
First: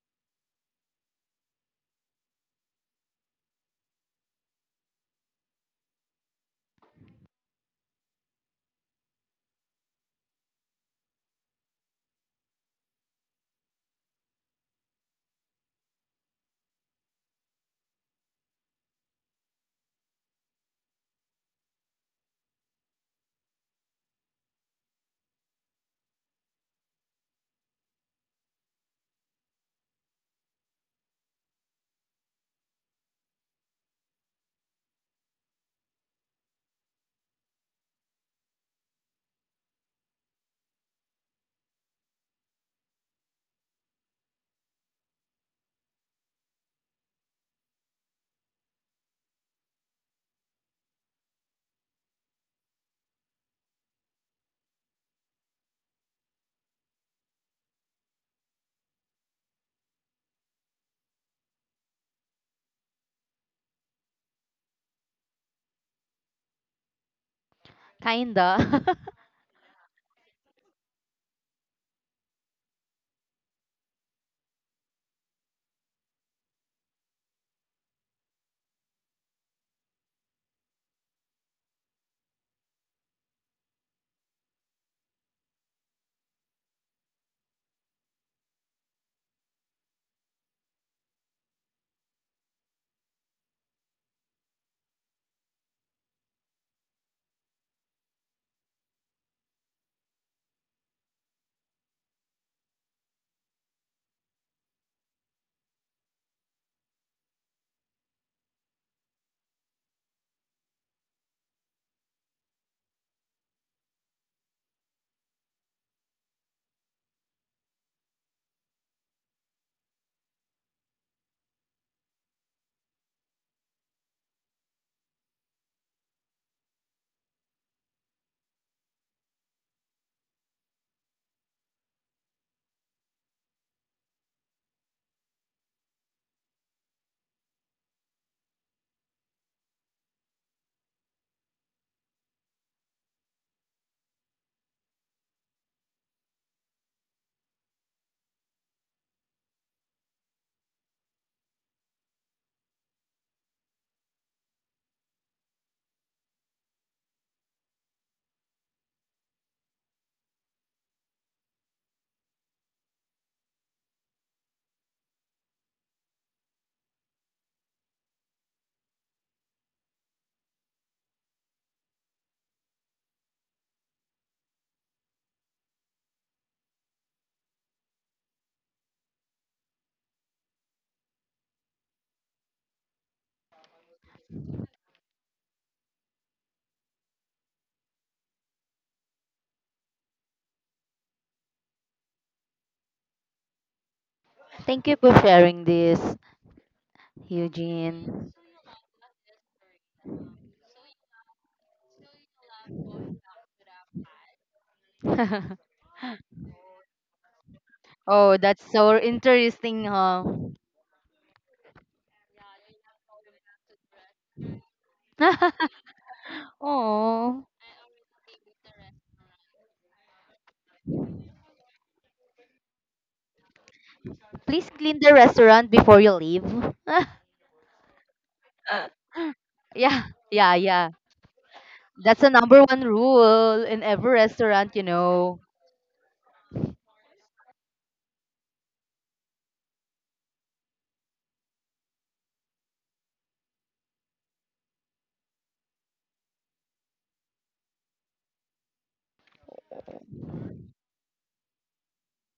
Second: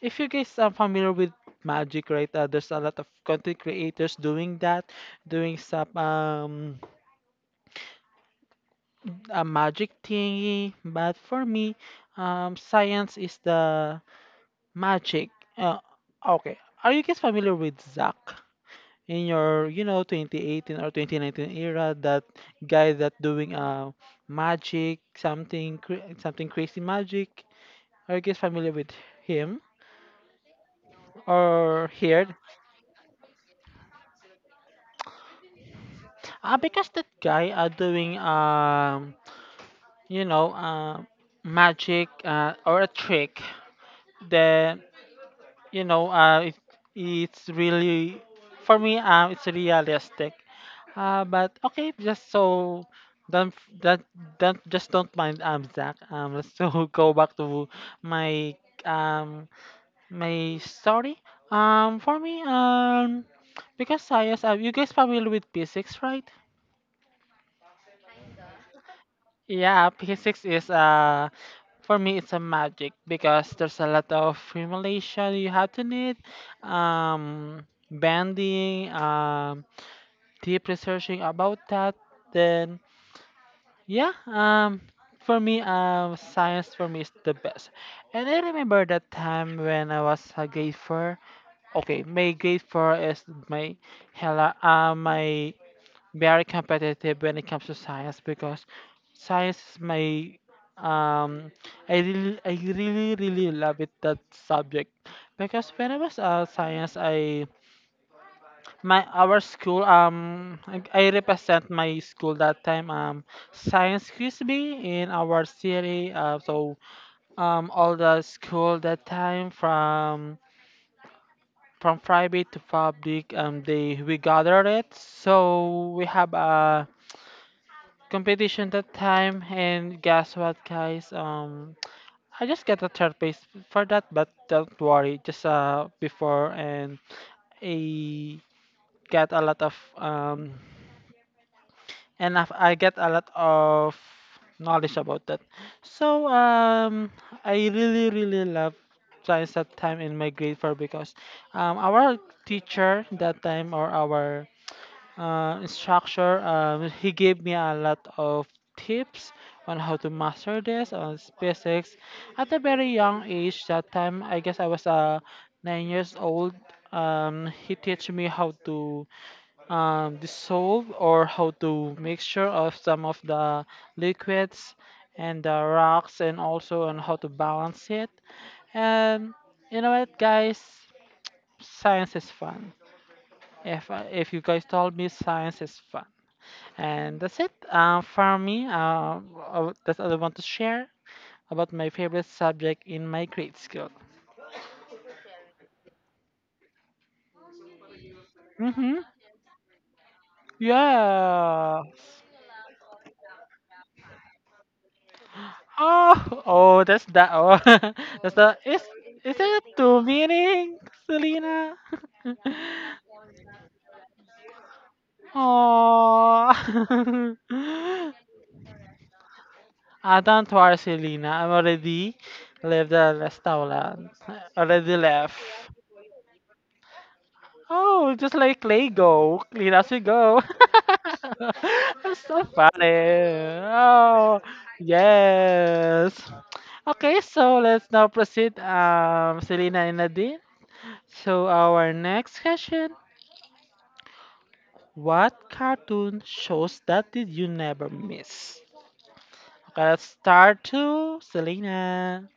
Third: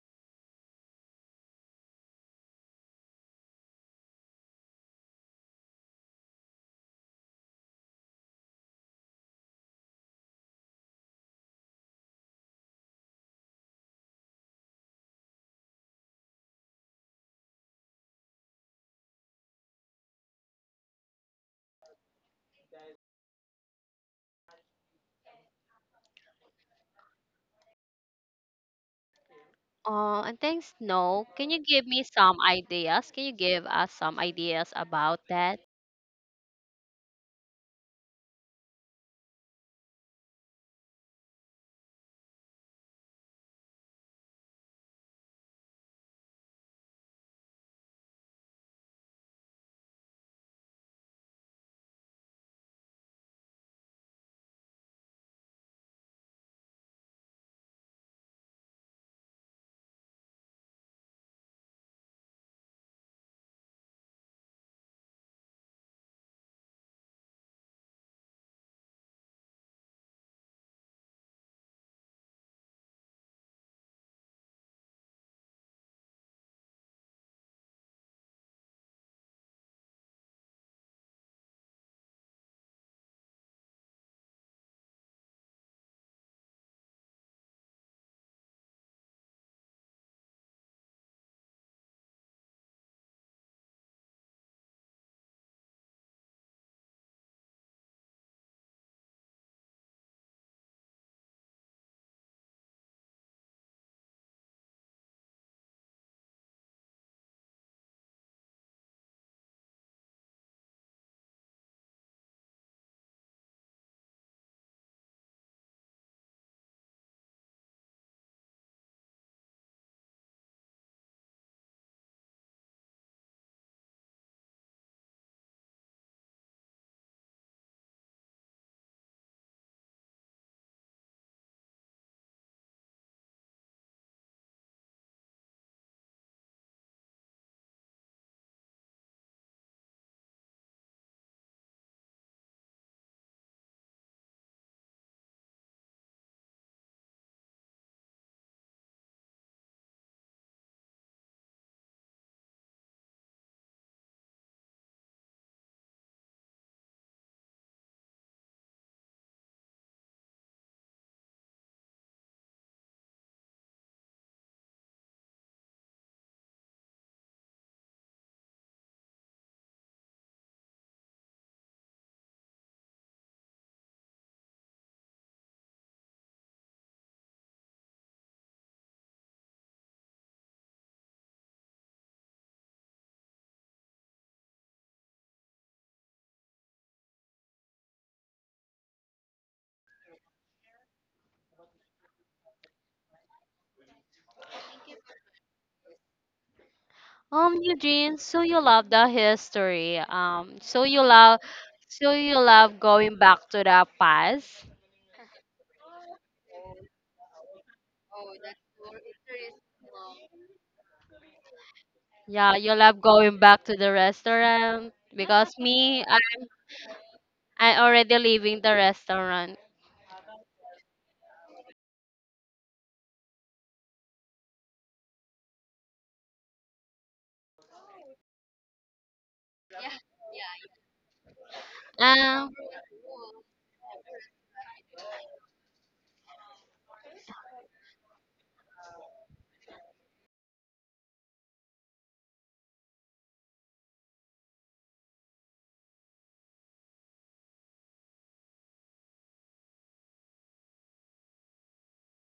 [SPEAKER 1] if you guys are familiar with magic, right? There's a lot of content creators doing that, doing some a magic thingy. But for me, science is the magic. Uh, okay. Are you guys familiar with Zach in your 2018 or 2019 era? That guy that doing magic something crazy magic. Are you guys familiar with him
[SPEAKER 3] Oh, and thanks, No. Can you give
[SPEAKER 1] or
[SPEAKER 3] me
[SPEAKER 1] here?
[SPEAKER 3] some ideas? Can you give us some ideas about that?
[SPEAKER 1] Because that guy are doing you know uh, magic or a trick that it, it's really for me it's realistic but okay just so don't f- that don't just don't mind Zach let's so go back to my um my story for me because I yes you guys familiar with physics right.
[SPEAKER 2] Kinda.
[SPEAKER 1] Yeah, physics is for me, it's a magic because there's a lot of formulation you have to need, bending, deep researching about that. Then, yeah, for me, science for me is the best. And I remember that time when I was a grade four. Okay, my grade four is my hella, my very competitive when it comes to science because science is my um I really really love it that subject because when I was science I my our school I represent my school that time science quiz bee in our city, so all the school that time from private to public they we gathered it so we have a competition that time. And guess what, guys? I just got a third place for that, but don't worry just before and I get a lot of enough. I get a lot of knowledge about that. So I really really love science that time in my grade four because our teacher that time or our instructor. He gave me a lot of tips on how to master this on SpaceX at a very young age. That time, I guess I was 9 years old. He teach me how to dissolve or how to mixture of some of the liquids and the rocks, and also on how to balance it. And you know what, guys? Science is fun. If you guys told me science is fun. And that's it, for me. That's all I want to share about my favorite subject in my grade school.
[SPEAKER 2] Thank you for sharing this.
[SPEAKER 3] Eugene,
[SPEAKER 2] Eugene.
[SPEAKER 3] so you love
[SPEAKER 1] Mm-hmm.
[SPEAKER 3] the history. So
[SPEAKER 1] Yes.
[SPEAKER 3] you love going back to the past.
[SPEAKER 1] Oh, oh, that's that. Oh, that's
[SPEAKER 2] Oh,
[SPEAKER 1] the.
[SPEAKER 2] that's so
[SPEAKER 1] Is there
[SPEAKER 2] interesting,
[SPEAKER 1] two
[SPEAKER 2] huh?
[SPEAKER 1] meanings, Selena?
[SPEAKER 3] Yeah, you love going back to the restaurant because me,
[SPEAKER 1] Oh.
[SPEAKER 2] Oh,
[SPEAKER 3] I already leaving the restaurant.
[SPEAKER 1] Ah, don't worry, Selena. I'm already left the restaurant.
[SPEAKER 2] please
[SPEAKER 1] Already
[SPEAKER 2] clean the
[SPEAKER 1] left.
[SPEAKER 2] restaurant before you leave.
[SPEAKER 1] Oh, just like Lego, clean as you
[SPEAKER 2] Yeah,
[SPEAKER 1] go.
[SPEAKER 2] yeah, yeah.
[SPEAKER 1] That's
[SPEAKER 2] That's the
[SPEAKER 1] so
[SPEAKER 3] Um,
[SPEAKER 2] number one
[SPEAKER 1] funny.
[SPEAKER 2] rule in every
[SPEAKER 1] Oh,
[SPEAKER 2] restaurant, you know.
[SPEAKER 1] yes. Okay, so let's now proceed, Selena and Nadine. So our next question: what cartoon shows that did you never miss? Okay, let's start to Selena.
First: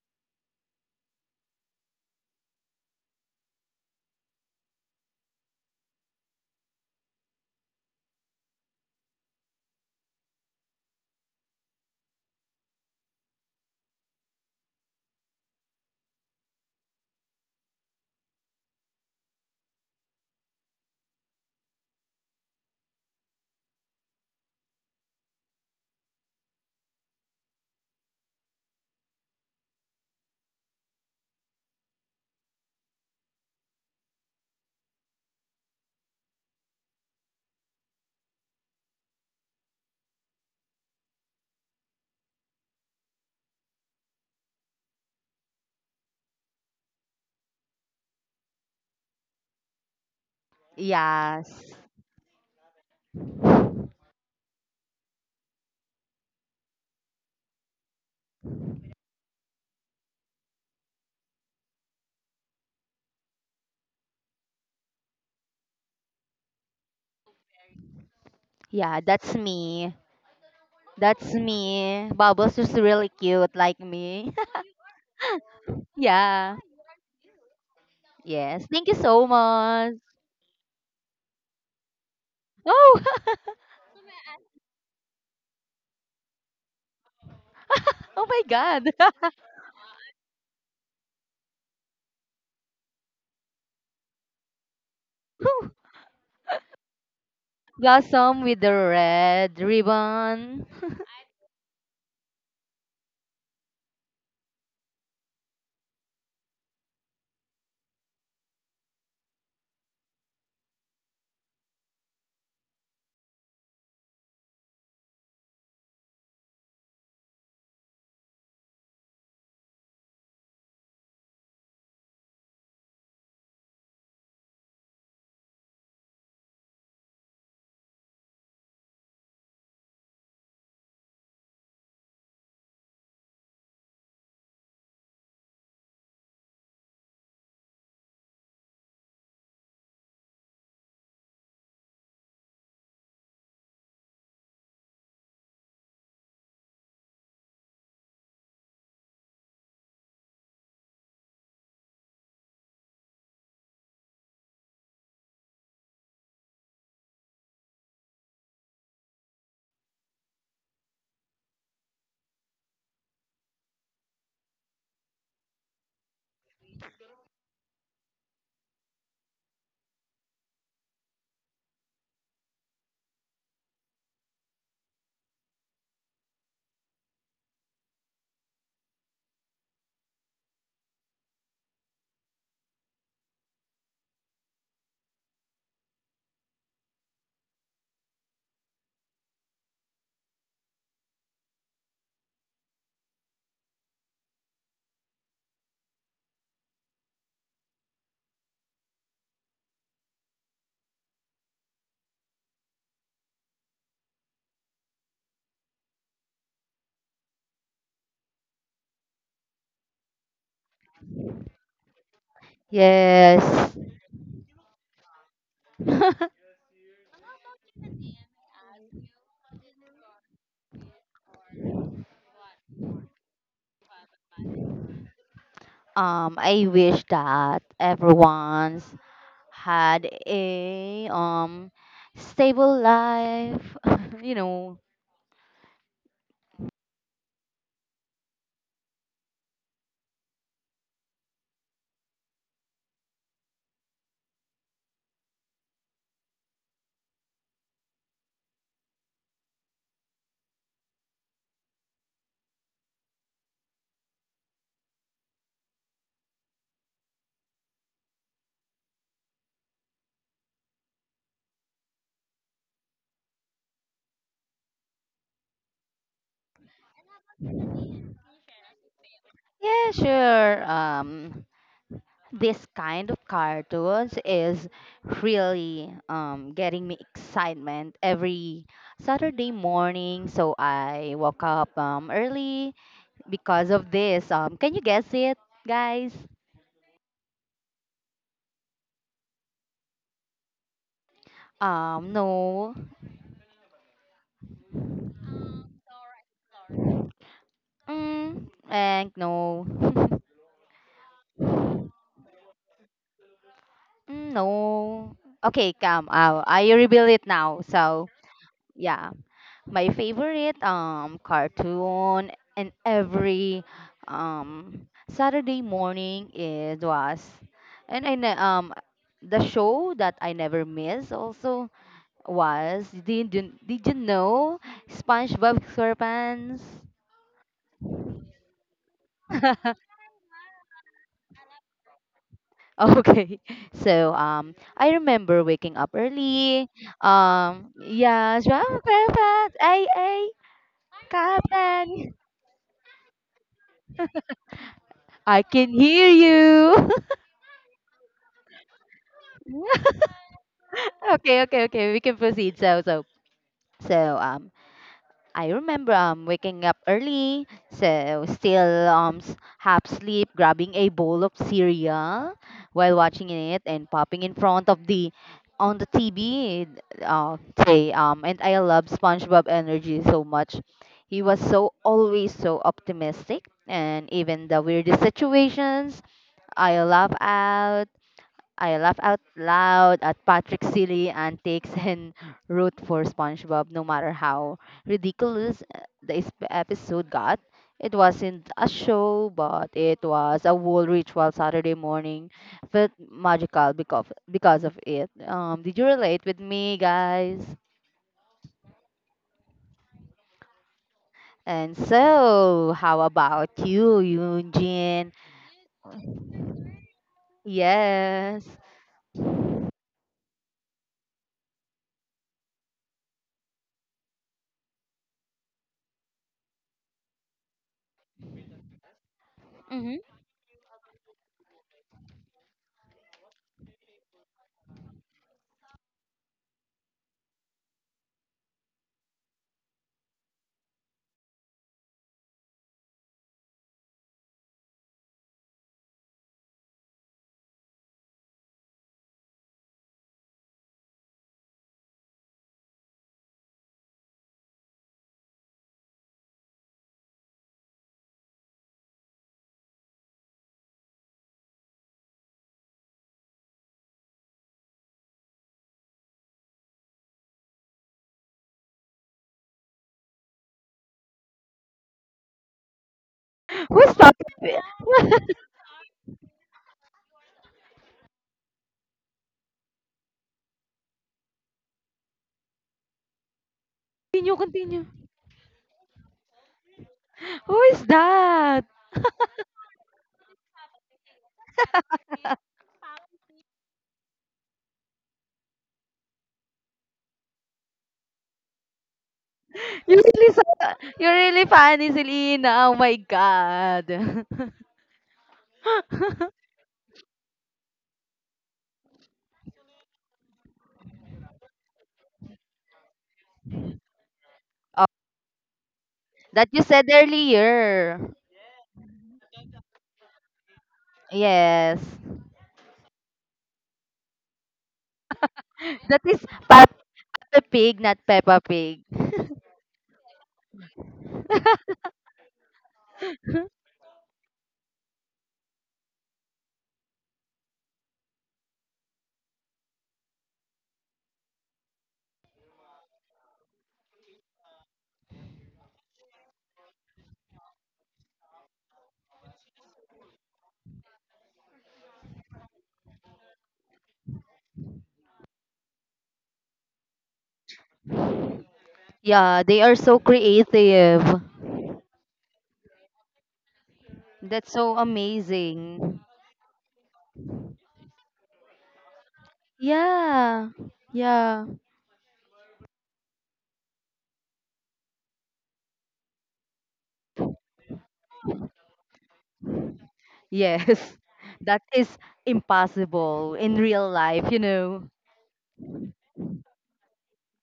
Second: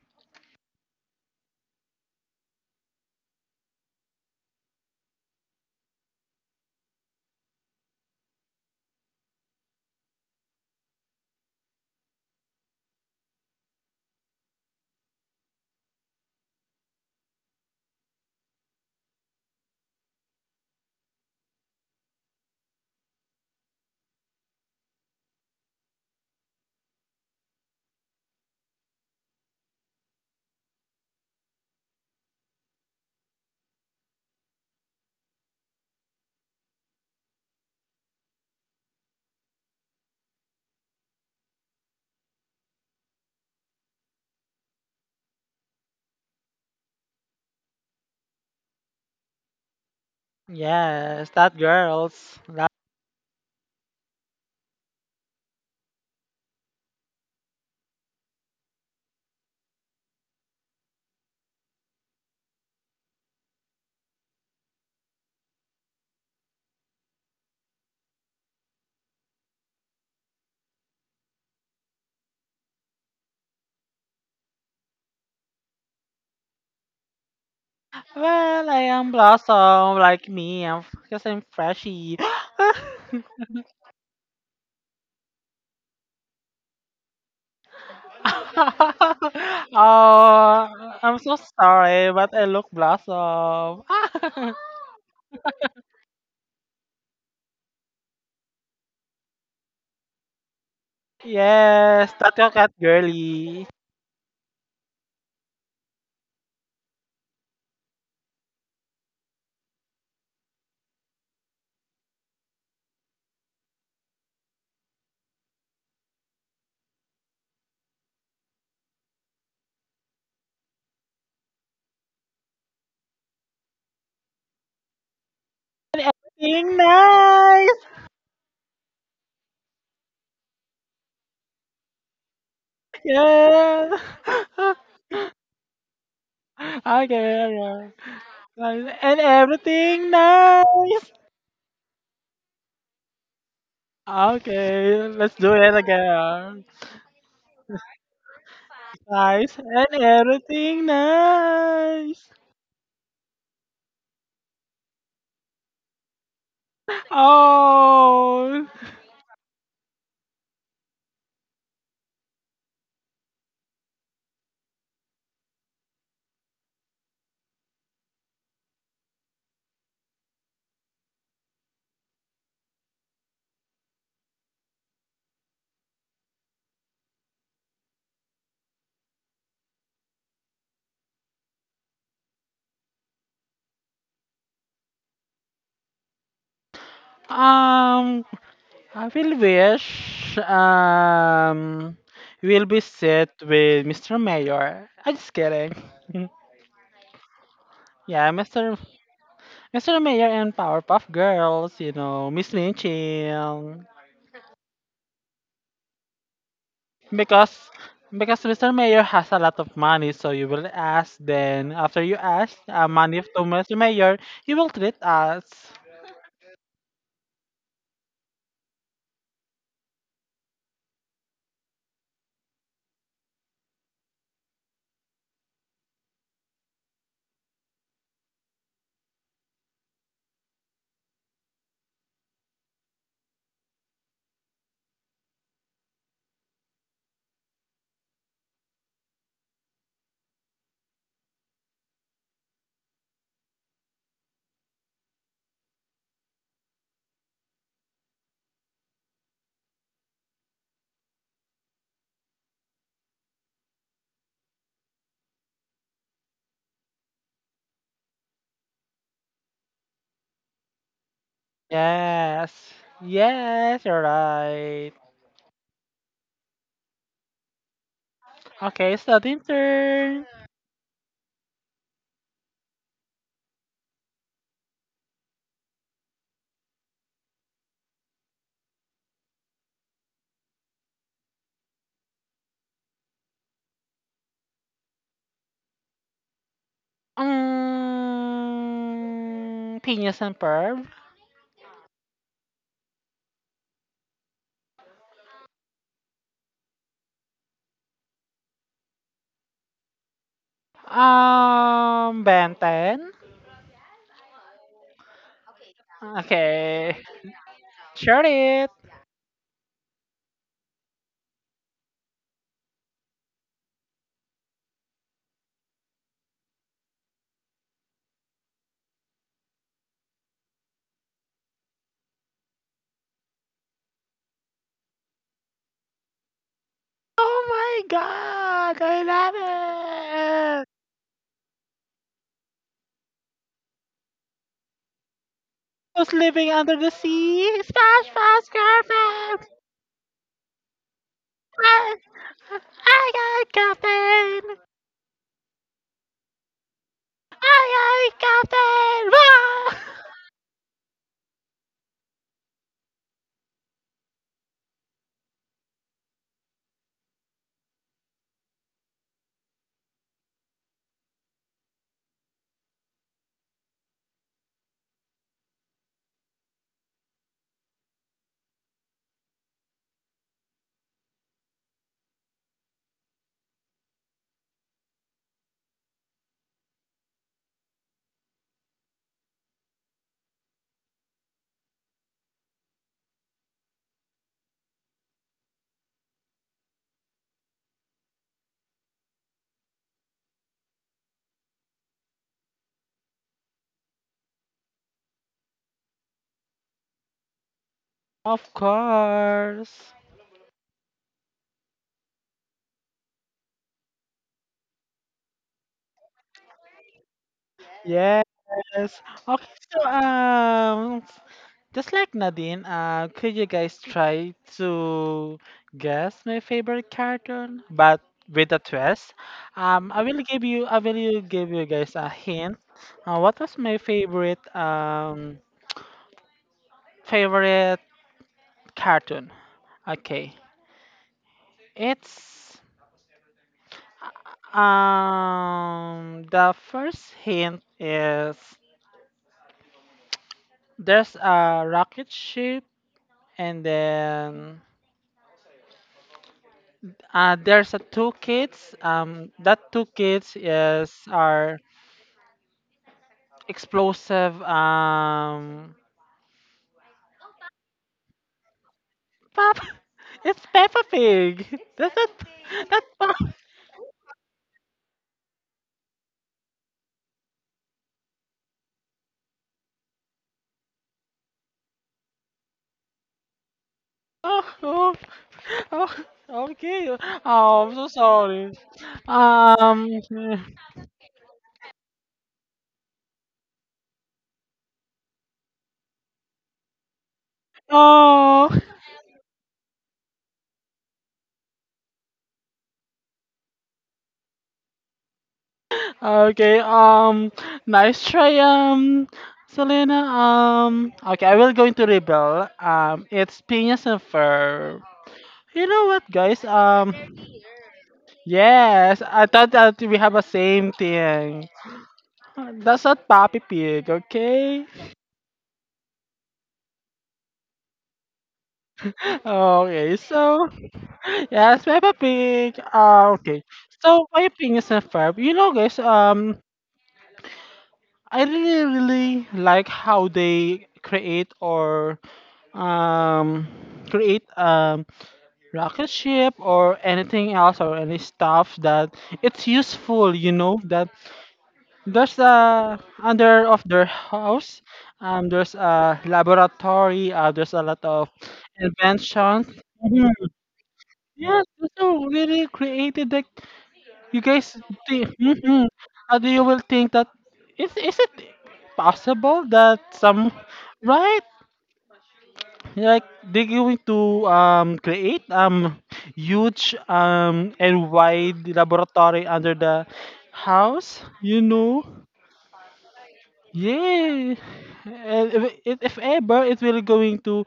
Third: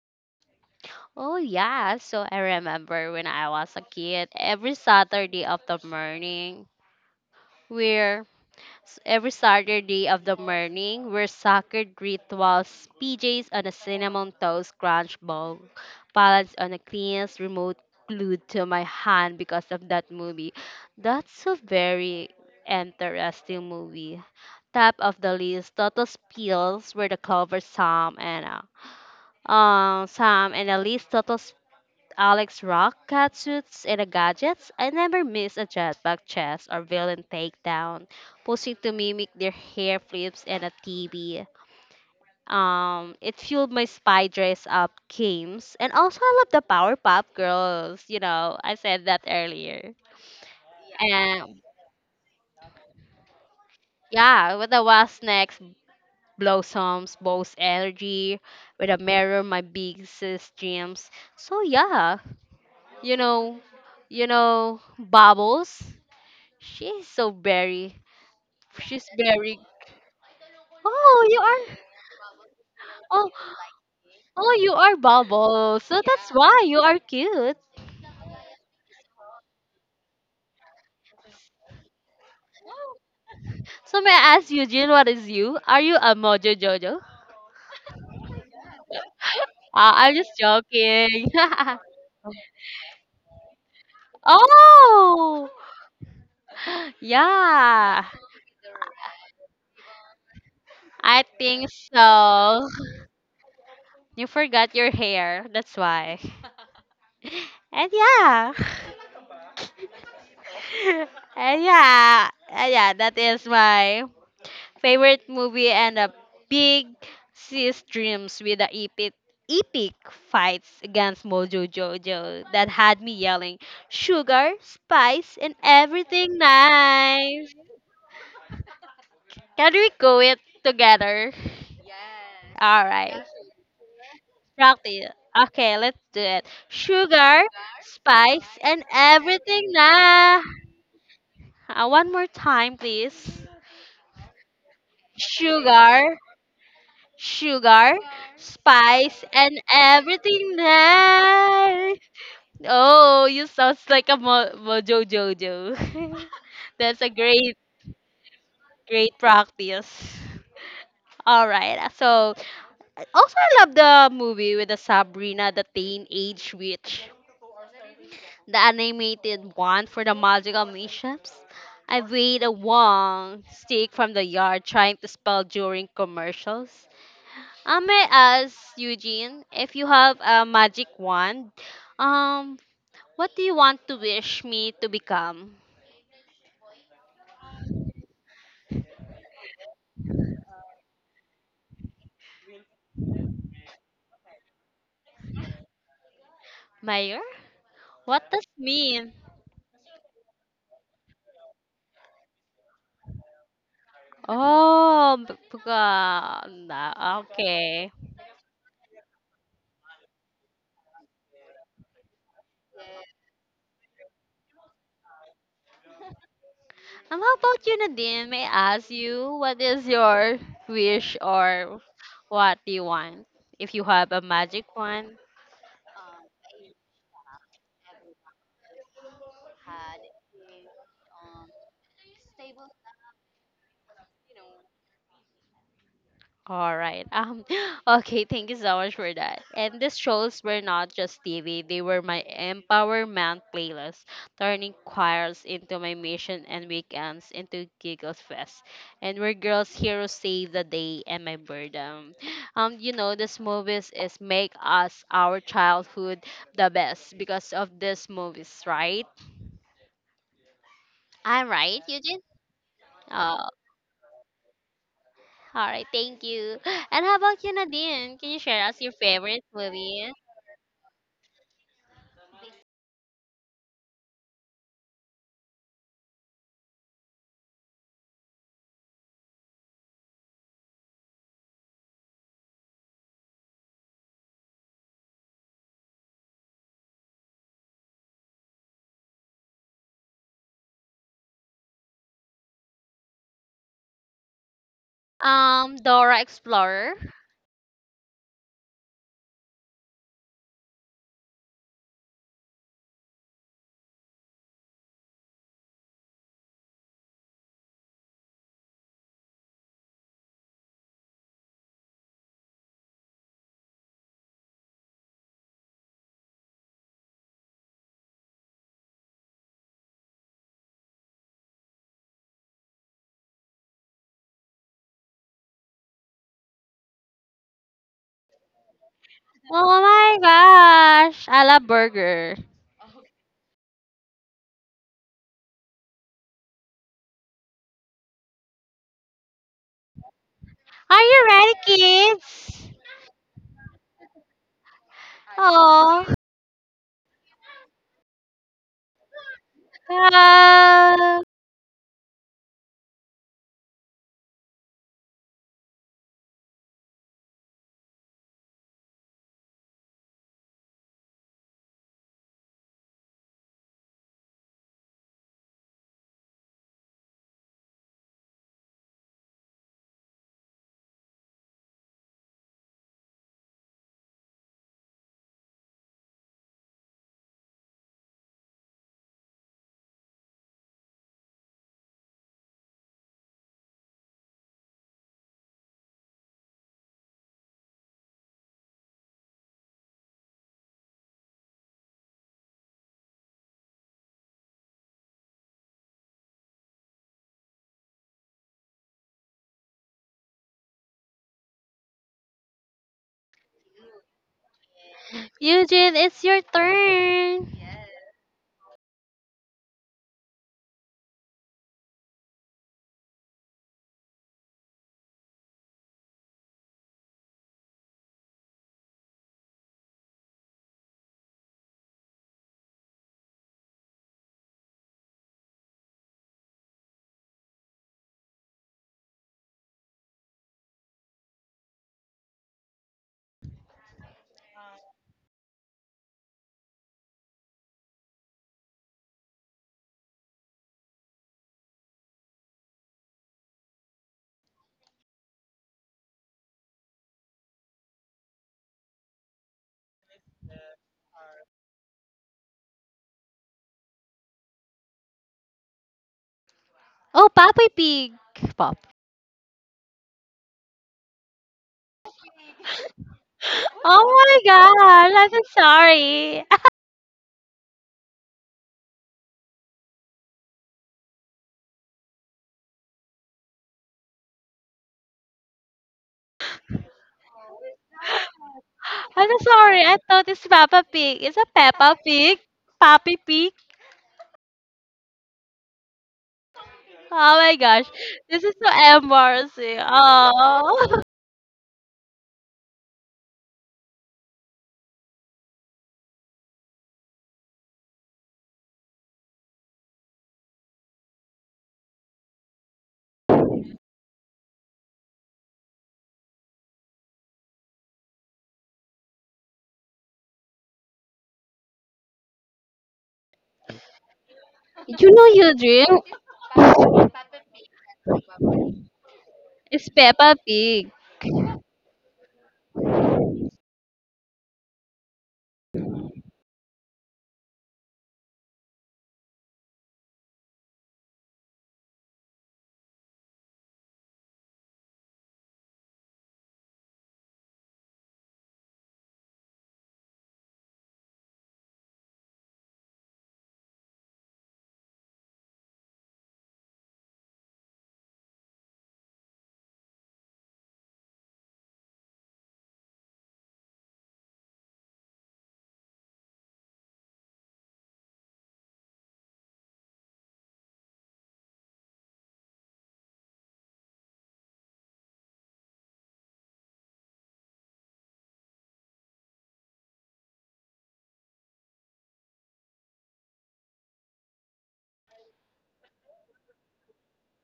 [SPEAKER 3] oh yeah, so I remember when I was a kid, every Saturday of the morning, we're every Saturday of the morning, we're sacred rituals, PJs on a cinnamon toast crunch bowl, balanced on a cleanest remote glued to my hand because of that movie. That's a very interesting movie. Top of the list, Toto's Pills were the cover Sam and Sam and Elise Toto's Alex rock catsuits and a gadgets, I never miss a jetpack chess or villain takedown, posing to mimic their hair flips and a TV. It fueled my spy dress up games, and also I love the Powerpuff Girls. You know, I said that earlier.
[SPEAKER 1] Yes, that
[SPEAKER 3] And
[SPEAKER 2] Yes.
[SPEAKER 1] girls. That-
[SPEAKER 3] yeah, with the was next blossoms, both energy, with a mirror, my biggest dreams. So yeah, you know, you know, bubbles. She's so very.
[SPEAKER 2] Yeah,
[SPEAKER 3] She's
[SPEAKER 2] that's
[SPEAKER 3] very.
[SPEAKER 2] me.
[SPEAKER 3] Oh,
[SPEAKER 2] That's
[SPEAKER 3] you are.
[SPEAKER 2] me. Bubbles is really
[SPEAKER 3] Oh,
[SPEAKER 2] cute like me.
[SPEAKER 3] oh, you are bubbles. So that's
[SPEAKER 2] Yeah.
[SPEAKER 3] why you are cute.
[SPEAKER 2] Yes.
[SPEAKER 1] well, I
[SPEAKER 2] Thank you
[SPEAKER 1] am
[SPEAKER 2] so much.
[SPEAKER 1] Blossom, like me. I'm because I'm freshy.
[SPEAKER 2] Oh,
[SPEAKER 3] So may I ask Eugene, what is you? Are you a Mojo Jojo?
[SPEAKER 2] oh my God.
[SPEAKER 3] I'm just
[SPEAKER 1] Oh, I'm
[SPEAKER 3] joking.
[SPEAKER 1] so sorry, but I look blossom.
[SPEAKER 3] Oh, yeah.
[SPEAKER 2] Blossom with the red ribbon.
[SPEAKER 3] I think
[SPEAKER 1] Yes, that's your
[SPEAKER 3] so.
[SPEAKER 1] cat girly.
[SPEAKER 3] You forgot your hair. That's why. And yeah. And yeah. And yeah. That is my favorite movie and a big sis dreams with the epic fights against Mojo Jojo that had me yelling sugar, spice, and everything
[SPEAKER 1] Being
[SPEAKER 3] nice.
[SPEAKER 1] nice.
[SPEAKER 3] Can we go it together? All right,
[SPEAKER 1] Yes.
[SPEAKER 3] practice. Okay, let's do it. Sugar,
[SPEAKER 1] Okay, alright.
[SPEAKER 3] spice, and
[SPEAKER 1] Nice. And
[SPEAKER 3] everything
[SPEAKER 1] everything
[SPEAKER 3] nice.
[SPEAKER 1] nice.
[SPEAKER 3] One more time, please.
[SPEAKER 1] Okay, let's do it
[SPEAKER 3] Sugar,
[SPEAKER 1] again.
[SPEAKER 3] sugar, spice,
[SPEAKER 1] Nice
[SPEAKER 3] and
[SPEAKER 1] and
[SPEAKER 3] everything
[SPEAKER 1] everything
[SPEAKER 3] there.
[SPEAKER 1] nice.
[SPEAKER 3] Oh, you sounds like a mojo jojo. That's a great,
[SPEAKER 1] Oh,
[SPEAKER 3] great practice. All right. So also I love the movie with the Sabrina the Teenage Witch, the animated one for the magical missions. I weighed a wong stick from the yard trying to spell during commercials. I may ask Eugene if you have a magic wand. Um, what do you want to wish me to become?
[SPEAKER 1] um, I will wish will be set with Mr. Mayor. I'm just kidding.
[SPEAKER 3] Mayor?
[SPEAKER 1] yeah,
[SPEAKER 3] What does
[SPEAKER 1] Mr.
[SPEAKER 3] mean?
[SPEAKER 1] Mr. Mayor and Powerpuff Girls, you know, Miss Lin Chin.
[SPEAKER 3] Oh,
[SPEAKER 1] Because
[SPEAKER 3] okay.
[SPEAKER 1] because Mr. Mayor has a lot of money, so you will ask. Then after you ask money to
[SPEAKER 2] Yes.
[SPEAKER 1] Mr. Mayor, he will treat us.
[SPEAKER 3] How about you, Nadine? May I ask you what is your wish or what do you want? If you have a magic wand?
[SPEAKER 2] I wish that everyone's had a stable life. You know.
[SPEAKER 3] All right. Okay, thank you so much for that. And these shows were not just TV, they were my empowerment playlist, turning choirs into my mission and weekends into giggles fest. And where girls heroes save the day and my boredom. These movies is make us our childhood the best because of these movies, right? I'm right, Eugene?
[SPEAKER 1] Yes,
[SPEAKER 3] Oh, all
[SPEAKER 1] yes, you're right.
[SPEAKER 3] right, thank you. And how about you, Nadine? Can you share us your
[SPEAKER 1] Okay, starting
[SPEAKER 3] favorite
[SPEAKER 2] Yeah,
[SPEAKER 3] movie?
[SPEAKER 1] turn.
[SPEAKER 2] sure. This kind of cartoons is really getting me excitement every Saturday morning. So I woke up early because of this. Can you guess it, guys?
[SPEAKER 1] Mm, Phineas and Ferb?
[SPEAKER 2] No.
[SPEAKER 3] Dora Explorer.
[SPEAKER 2] Mm, and no.
[SPEAKER 1] Ben 10?
[SPEAKER 2] Mm, no. Okay, come. I
[SPEAKER 1] Okay.
[SPEAKER 2] reveal it now. So,
[SPEAKER 1] Share it.
[SPEAKER 2] yeah. My favorite cartoon and every Saturday morning it was and the show that I never miss also was did you know SpongeBob SquarePants?
[SPEAKER 1] Oh my god, I
[SPEAKER 3] Oh
[SPEAKER 1] love
[SPEAKER 3] my
[SPEAKER 1] it.
[SPEAKER 3] gosh, I love burger.
[SPEAKER 2] Okay. So I remember waking up
[SPEAKER 1] Who's living
[SPEAKER 2] early.
[SPEAKER 1] under the sea? Splash,
[SPEAKER 2] Yes,
[SPEAKER 1] Bros.
[SPEAKER 2] wow, grandpa,
[SPEAKER 1] Girlfriend.
[SPEAKER 2] ay ay,
[SPEAKER 3] Are you ready,
[SPEAKER 1] I,
[SPEAKER 2] Captain.
[SPEAKER 3] kids?
[SPEAKER 1] I got captain.
[SPEAKER 2] I can
[SPEAKER 3] Oh,
[SPEAKER 2] hear you.
[SPEAKER 1] I got captain.
[SPEAKER 3] ah,
[SPEAKER 2] Okay, okay, okay. We can proceed. So I remember waking up early, so still half sleep, grabbing a bowl of cereal while watching it and popping in front of the TV uh, say and I love SpongeBob energy so much. He was always so optimistic and even the weirdest situations I laugh out I laugh out loud at Patrick's silly antics and root for SpongeBob no matter how ridiculous the episode got. It wasn't a show, but it was a whole ritual Saturday morning. Felt magical because of it. Did you relate with me, guys?
[SPEAKER 1] Wah! Of course.
[SPEAKER 2] And so, how about you, Eugene?
[SPEAKER 3] Eugene, it's your turn.
[SPEAKER 1] Yes.
[SPEAKER 2] Yes.
[SPEAKER 1] Okay, so just like Nadine, could you guys try to guess my favorite cartoon, but with a twist?
[SPEAKER 2] Mm-hmm.
[SPEAKER 1] I will you give you guys a hint. What was my favorite favorite cartoon? Okay, it's the first hint is there's a rocket ship and then there's a two kids. That two kids is are explosive.
[SPEAKER 3] Oh, Papa Pig. Pop.
[SPEAKER 1] Papa, it's Peppa Pig. That's that. That's Peppa.
[SPEAKER 2] Who's
[SPEAKER 3] Oh my
[SPEAKER 2] talking?
[SPEAKER 3] gosh, I'm so sorry.
[SPEAKER 2] Continue,
[SPEAKER 1] Oh,
[SPEAKER 2] continue.
[SPEAKER 1] oh, oh, okay.
[SPEAKER 2] Who
[SPEAKER 1] Oh, I'm so
[SPEAKER 2] is
[SPEAKER 1] sorry.
[SPEAKER 2] that?
[SPEAKER 3] I'm so sorry. I
[SPEAKER 1] Um.
[SPEAKER 3] thought it's Papa Pig. It's a Peppa Pig. Papi Pig. Oh my gosh. This is
[SPEAKER 1] Oh.
[SPEAKER 3] so embarrassing.
[SPEAKER 2] You're really,
[SPEAKER 3] Oh.
[SPEAKER 2] you're really funny, Selena. Oh my God.
[SPEAKER 1] Okay. Nice try. Selena. Okay. I will go into rebel. It's Piñas and Ferb.
[SPEAKER 2] Oh,
[SPEAKER 1] You know what, guys?
[SPEAKER 2] that you said earlier.
[SPEAKER 1] Yes, I thought that we have a same thing.
[SPEAKER 2] Yes.
[SPEAKER 1] That's not Papi Pig, okay?
[SPEAKER 3] You know,
[SPEAKER 2] That
[SPEAKER 3] Eugene,
[SPEAKER 2] is Peppa Pig, not Peppa Pig.
[SPEAKER 3] it's
[SPEAKER 1] Okay,
[SPEAKER 3] Peppa
[SPEAKER 1] so
[SPEAKER 3] Pig.
[SPEAKER 1] yes, Peppa Pig. Okay, so my opinions on Ferb. You know, guys. I really, really like how they create or um create rocket ship or anything else or any stuff that it's useful. You know that there's under of their house, there's a laboratory. There's a lot of
[SPEAKER 2] Yeah,
[SPEAKER 1] inventions.
[SPEAKER 2] they are so
[SPEAKER 1] Mhm.
[SPEAKER 2] creative.
[SPEAKER 1] Yes, it's so really creative. Like you
[SPEAKER 2] That's
[SPEAKER 1] guys,
[SPEAKER 2] so
[SPEAKER 1] think, mm,
[SPEAKER 2] amazing.
[SPEAKER 1] and you will think that is it possible that some
[SPEAKER 2] Yeah.
[SPEAKER 1] right
[SPEAKER 2] Yeah.
[SPEAKER 1] like they're going to create huge and wide laboratory under the
[SPEAKER 2] Yes.
[SPEAKER 1] house, you
[SPEAKER 2] That
[SPEAKER 1] know?
[SPEAKER 2] is impossible in real
[SPEAKER 1] Yeah,
[SPEAKER 2] life, you know.
[SPEAKER 1] and if, if ever it will going to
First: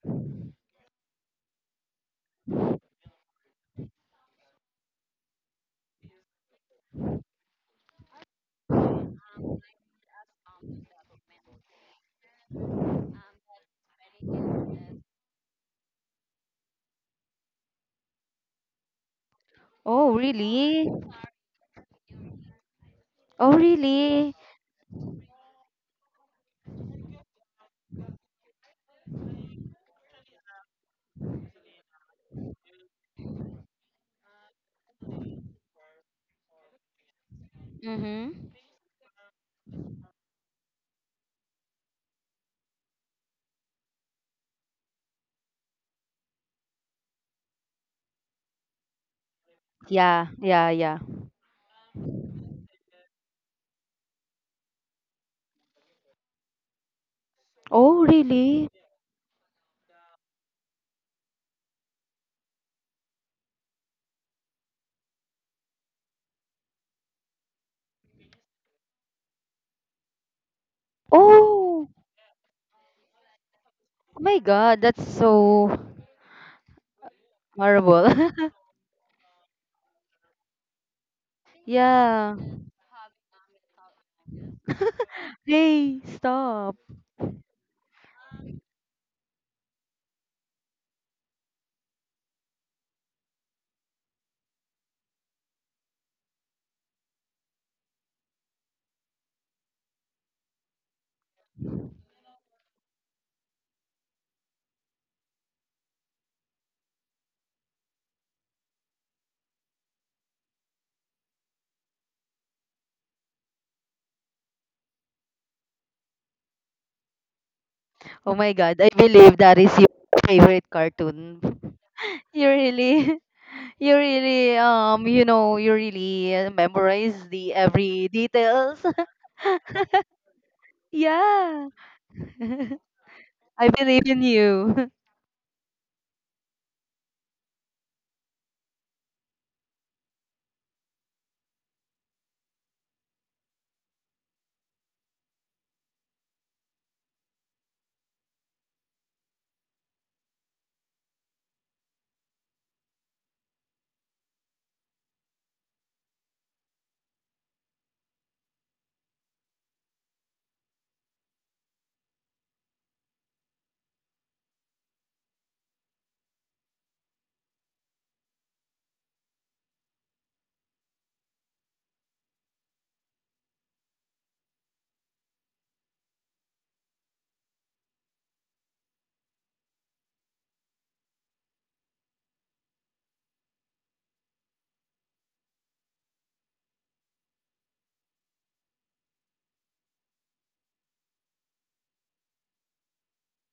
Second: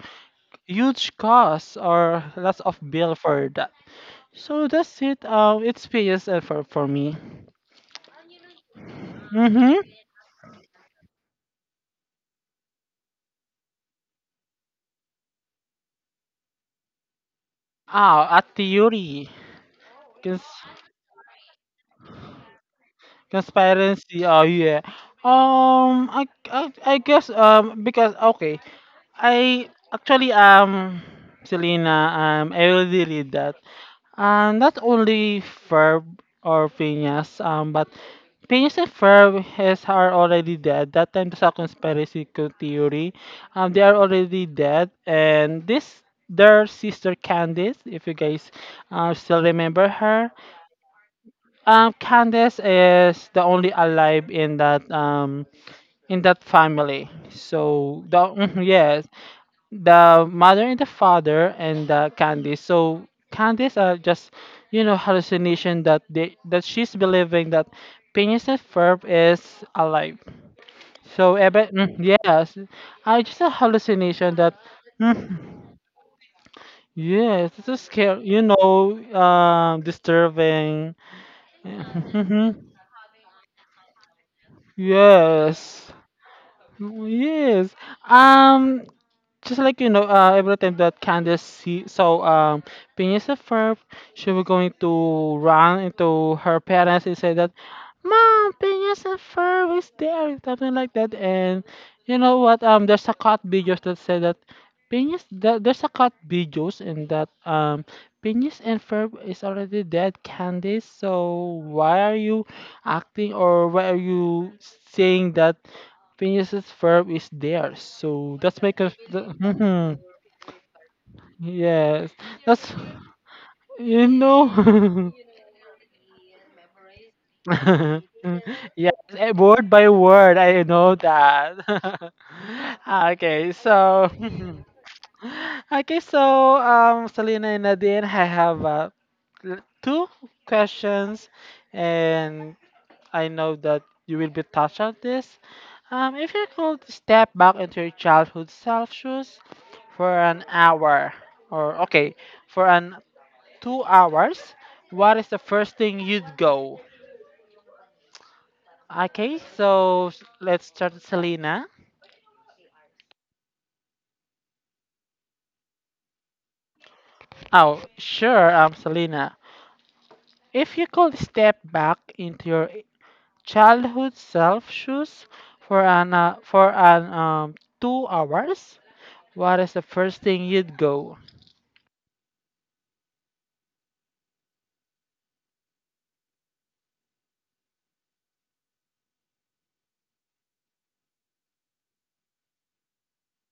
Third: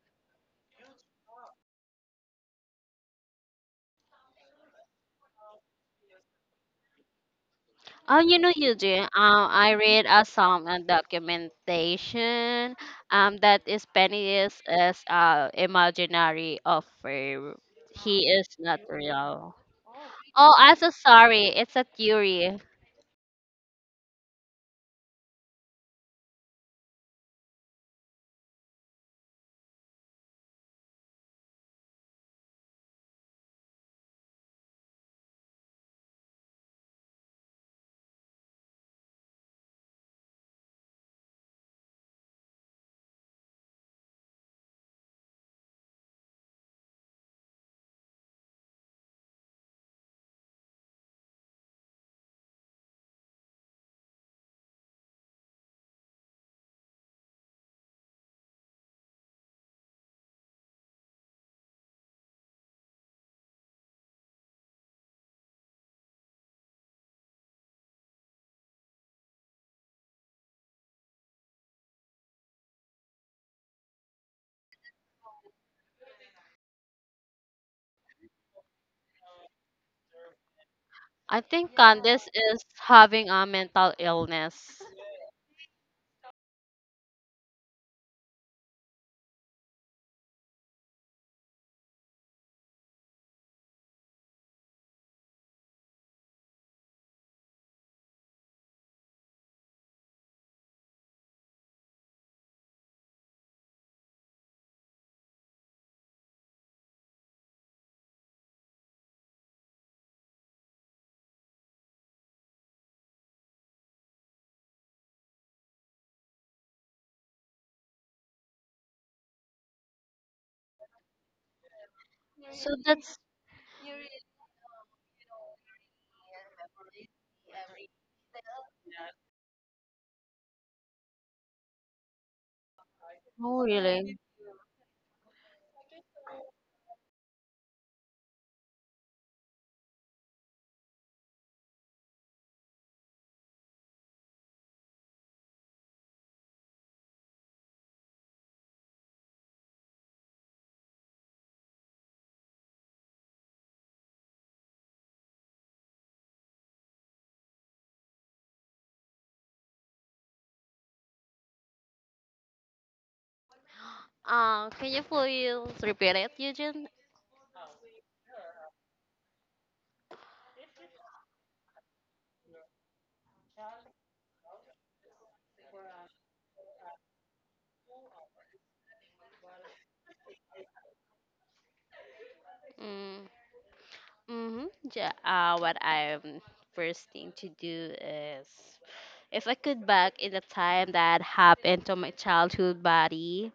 [SPEAKER 1] huge cost or lots of bill for that. So that's it. It's PSL for me.
[SPEAKER 3] Oh, you know, Eugene, I
[SPEAKER 1] Mm-hmm.
[SPEAKER 3] read some documentation that is Penny is imaginary of her. He
[SPEAKER 1] Ah,
[SPEAKER 3] is
[SPEAKER 1] at
[SPEAKER 3] not
[SPEAKER 1] theory.
[SPEAKER 3] real.
[SPEAKER 2] Oh,
[SPEAKER 1] Yes.
[SPEAKER 3] Oh, I'm so
[SPEAKER 2] really?
[SPEAKER 3] sorry. It's a theory.
[SPEAKER 2] Oh,
[SPEAKER 1] Conspiracy.
[SPEAKER 2] really?
[SPEAKER 1] Oh yeah. I guess because okay, I actually Selena I already read that. Not only Ferb or Phineas but
[SPEAKER 2] Mm-hmm.
[SPEAKER 1] Phineas and Ferb has are already dead. That time there's a conspiracy theory. They are already dead, and this their sister Candice, if you guys still remember
[SPEAKER 2] Yeah,
[SPEAKER 1] her,
[SPEAKER 2] yeah, yeah.
[SPEAKER 1] Candace is the only alive in that family. So
[SPEAKER 2] Oh,
[SPEAKER 1] the mhm,
[SPEAKER 2] really?
[SPEAKER 1] yes, the mother and the father and the Candice. So Candice are just hallucination that they that she's believing that Phineas and Ferb is alive. So Eben,
[SPEAKER 2] Oh!
[SPEAKER 1] mm, yes, I just a
[SPEAKER 2] Oh my
[SPEAKER 1] hallucination that.
[SPEAKER 2] God, that's so
[SPEAKER 1] Mhm. Yes, this is
[SPEAKER 2] horrible.
[SPEAKER 1] scary. You know, disturbing.
[SPEAKER 3] I think Candace
[SPEAKER 2] Yeah.
[SPEAKER 3] is having a mental illness.
[SPEAKER 1] Yes.
[SPEAKER 2] Hey, stop.
[SPEAKER 1] Mm. Yes. Um, just like you know, every time that Candace see saw Phineas and Ferb, she was going to run into her parents and say that, "Mom, Phineas and Ferb is there," something like that. And you know what? There's a cut videos that say that Phineas. There's a cut videos in that Phineas and Ferb is already dead, Candace. So why are you acting or why are you saying that? Phineas's verb is theirs.
[SPEAKER 2] Oh
[SPEAKER 1] So
[SPEAKER 2] my
[SPEAKER 1] that's my
[SPEAKER 2] God, I believe that is your
[SPEAKER 1] Mhm.
[SPEAKER 2] favorite cartoon.
[SPEAKER 1] Yes.
[SPEAKER 2] You
[SPEAKER 3] So
[SPEAKER 1] That's
[SPEAKER 2] really,
[SPEAKER 3] that's
[SPEAKER 2] you
[SPEAKER 1] you know.
[SPEAKER 2] really, you know, you really memorize the every details.
[SPEAKER 1] Yes, word by word, I know that.
[SPEAKER 2] Yeah,
[SPEAKER 1] okay,
[SPEAKER 3] oh
[SPEAKER 2] I believe
[SPEAKER 1] so
[SPEAKER 3] really.
[SPEAKER 2] in you.
[SPEAKER 1] okay, so Selena and Nadine, I have two questions, and I know that you will be touched on this. If you could step back into your childhood self shoes for an hour, or okay, for an 2 hours, what is the first thing you'd go? Okay, so let's start with Selena.
[SPEAKER 3] Can you please repeat it, Eugene?
[SPEAKER 1] Oh, sure, Selena. If you could step back into your childhood self shoes for an 2 hours, what is the first thing you'd go?
[SPEAKER 3] Mm, mm-hmm. Yeah, what I'm first thing to do is if I could back in the time that happened to my childhood body,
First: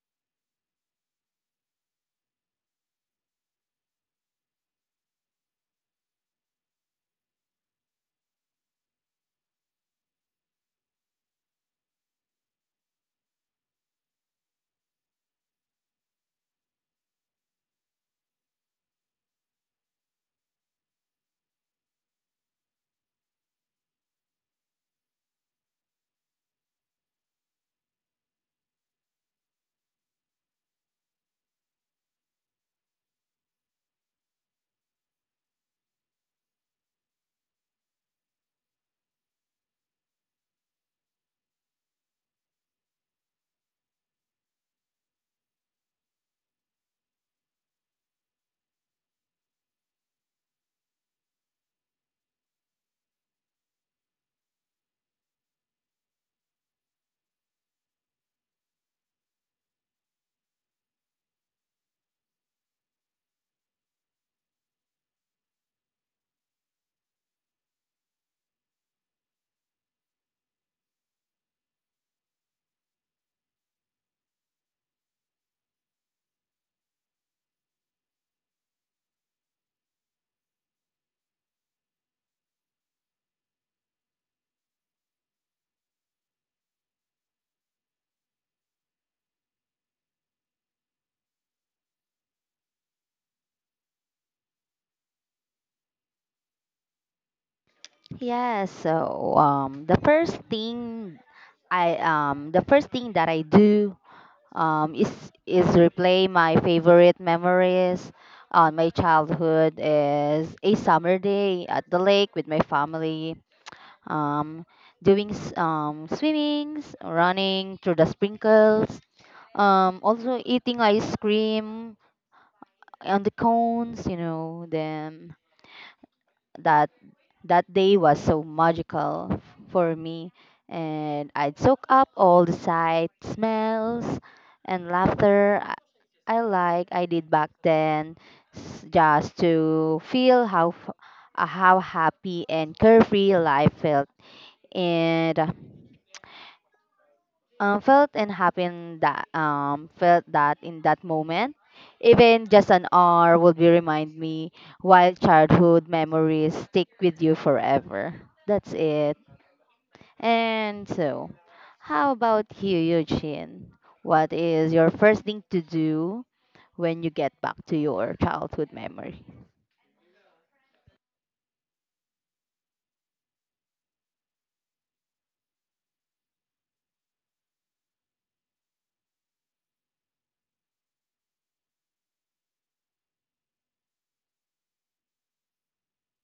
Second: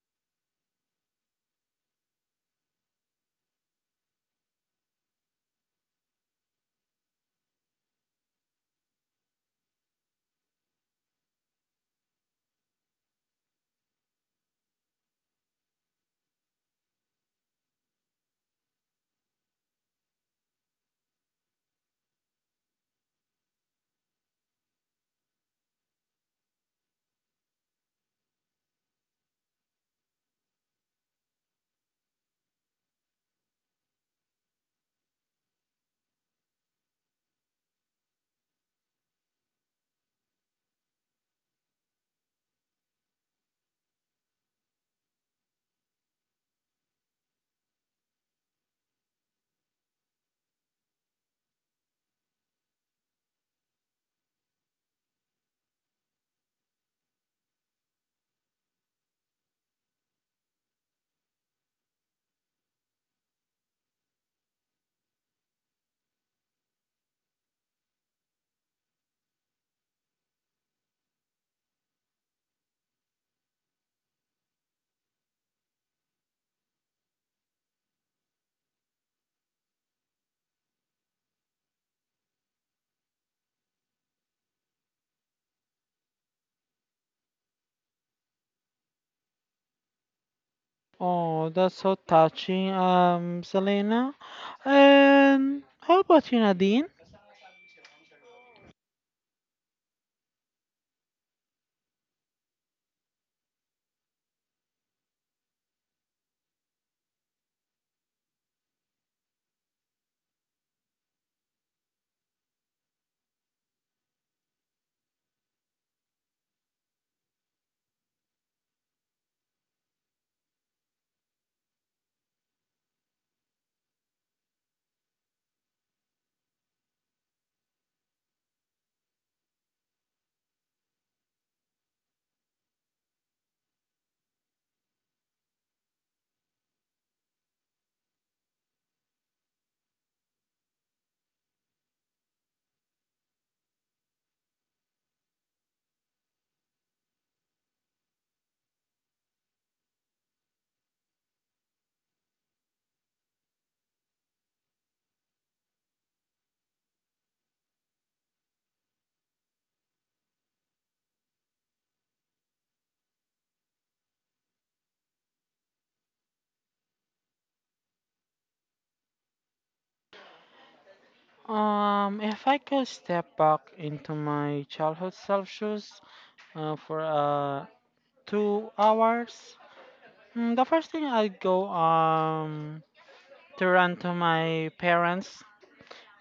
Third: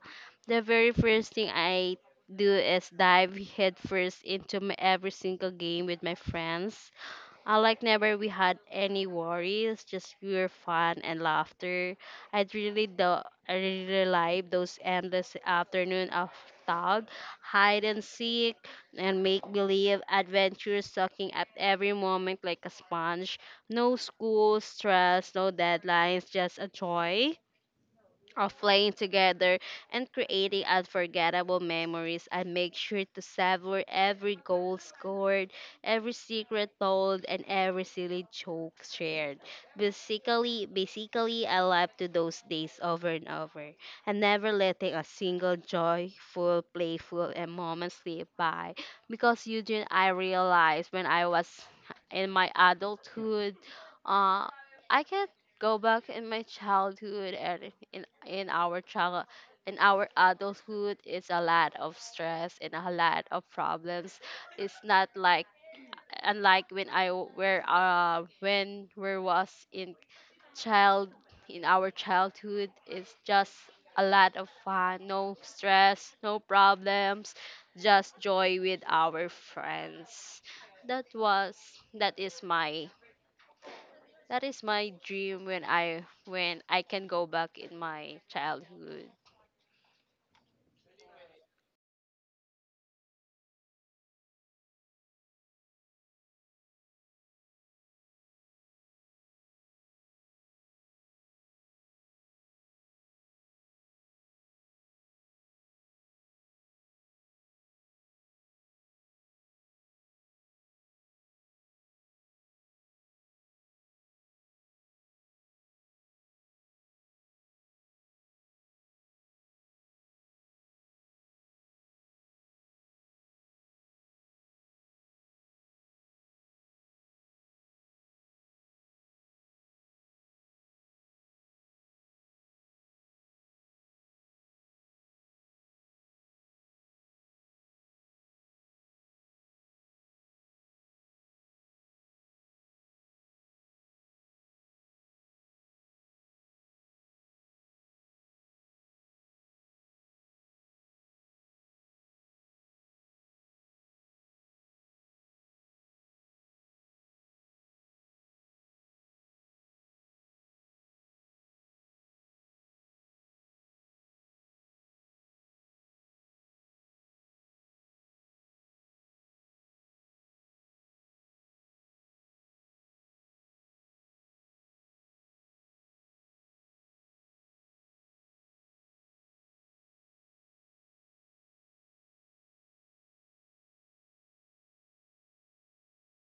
[SPEAKER 3] the very first thing I do is dive headfirst into my every single game with my friends. I like never we had any worries, just pure fun and laughter. I'd really do I really like those endless afternoon of tug, hide and seek, and make believe adventures sucking at every moment like a sponge. No school stress, no deadlines, just a joy of playing together and creating unforgettable memories. I make sure to savor every goal scored, every secret told, and every silly joke shared. Basically, I love to those days over and over, and never letting a single joyful, playful, and moment slip by. Because Eugene, I realized when I was in my adulthood, uh, I can go back in my childhood and in our child in our adulthood it's a lot of stress and a lot of problems, it's not like unlike when I w- were when we was in child in our childhood it's just a lot of fun, no stress, no problems, just joy with our friends. that was that is my that is my dream when I can go back in my childhood.
[SPEAKER 1] Oh, that's so touching, Selena. And how about you, Nadine?
[SPEAKER 2] Yeah, so um, the first thing the first thing that I do is replay my favorite memories on my childhood is a summer day at the lake with my family, um, doing swimmings, running through the sprinkles, also eating ice cream on the cones, then that that day was so magical for me, and I'd soak up all the sights, smells, and laughter I like I did back then, just to feel how happy and carefree life felt, and felt and happy in that felt that in that moment. Even just an hour would be remind me while childhood memories stick with you forever. That's it. And so, how about you, Eugene? What is your first thing to do when you get back to your childhood memory?
[SPEAKER 1] If I could step back into my childhood self shoes for 2 hours, the first thing I'd go, to run to my parents,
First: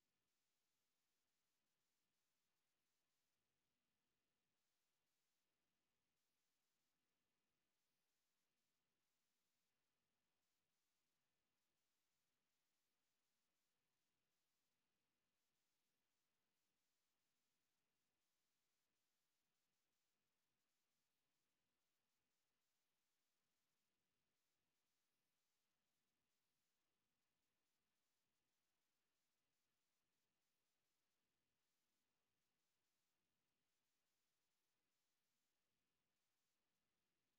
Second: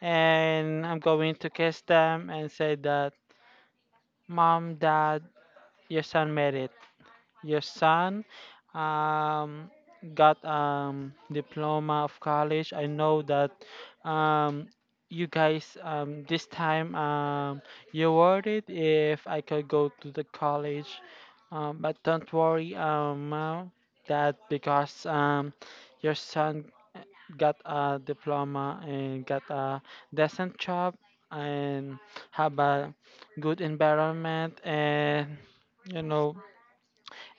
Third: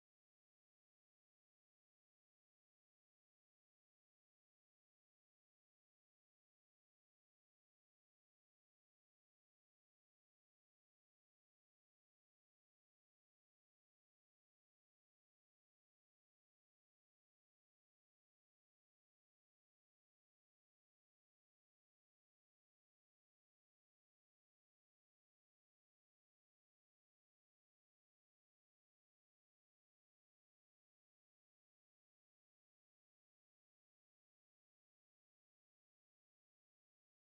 [SPEAKER 1] and I'm going to kiss them and say that, Mom, Dad, your son made it. Your son um, got diploma of college. I know that um, you guys this time you worried if I could go to the college, but don't worry ma'am, that because your son eh, got a diploma and got a decent job and have a good environment and you know.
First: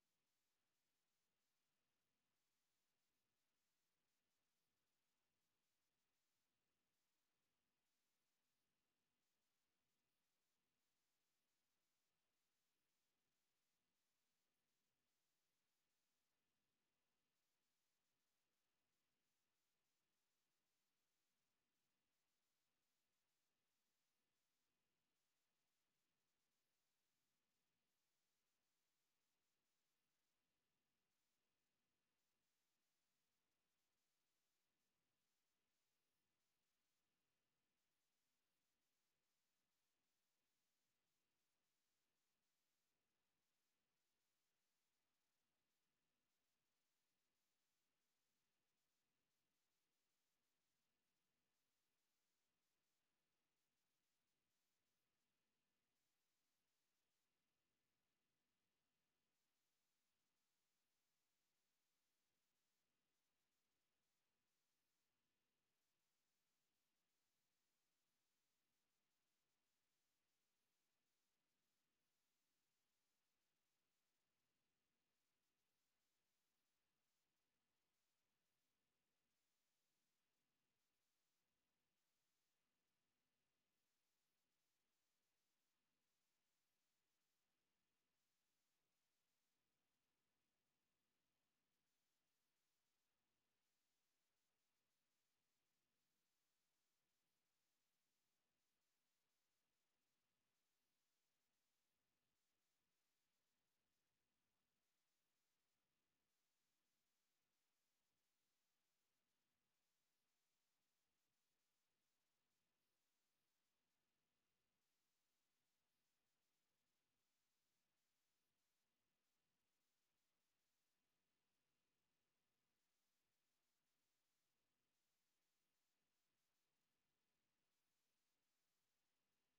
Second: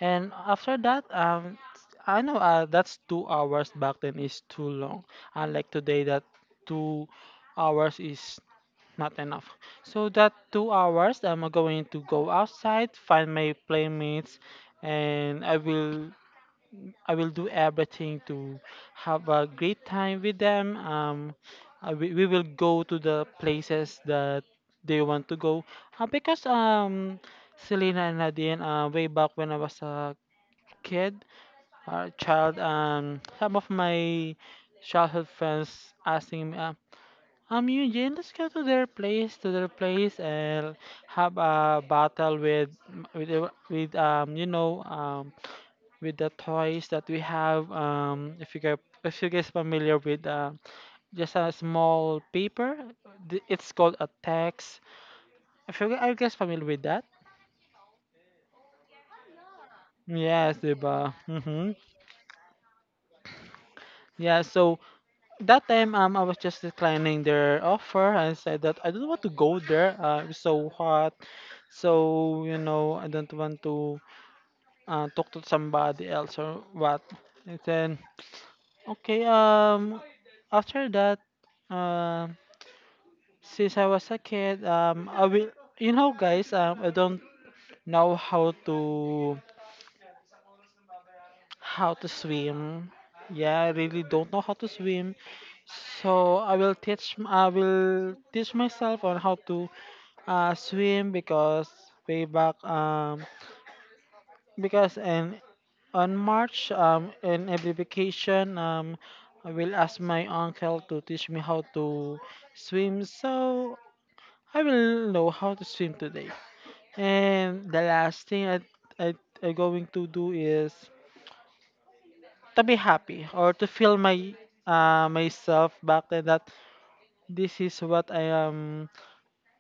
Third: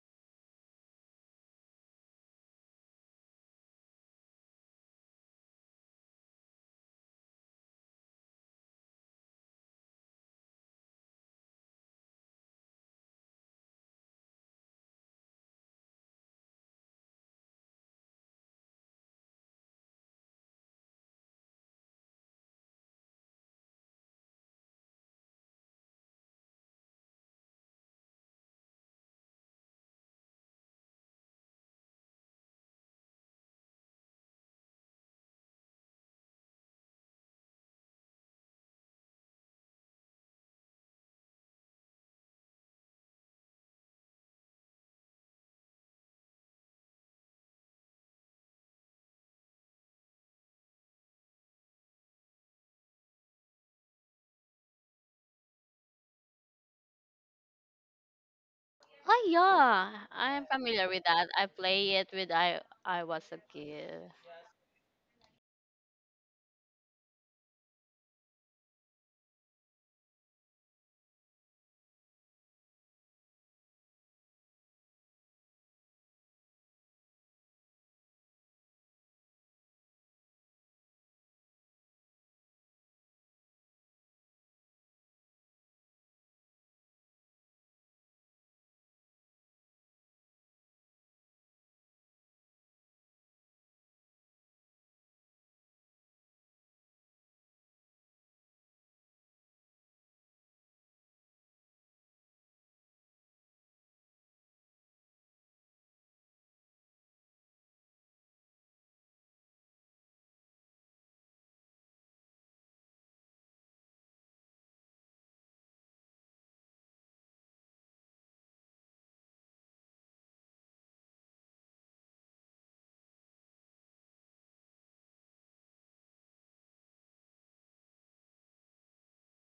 [SPEAKER 1] And after that, I know that's 2 hours back then is too long. Unlike today, that 2 hours is not enough. So that 2 hours, I'm going to go outside, find my playmates, and I will do everything to have a great time with them. We will go to the places that they want to go. Because Selena and Nadine, way back when I was a kid or child, some of my childhood friends asking me, Eugene, let's go to their place, and have a battle with, the- with, you know, with the toys that we have. If you guys familiar with, just a small paper, it's called a text. If you gu- are you guys familiar with that?
[SPEAKER 3] Oh yeah, I'm
[SPEAKER 1] Yes,
[SPEAKER 3] familiar with
[SPEAKER 1] diba?
[SPEAKER 3] that. I
[SPEAKER 1] Mm-hmm.
[SPEAKER 3] play it with I was a kid.
[SPEAKER 1] Yeah, so that time I was just declining their offer and said that I don't want to go there. It's so hot, so you know I don't want to talk to somebody else or what. And then okay after that, uh, since I was a kid I will you know guys I don't know how to swim. Yeah, I really don't know how to swim. So I will teach myself on how to swim because way back because in on March in every vacation I will ask my uncle to teach me how to swim, so I will know how to swim today. And the last thing I I going to do is to be happy or to feel my myself back then that this is what I am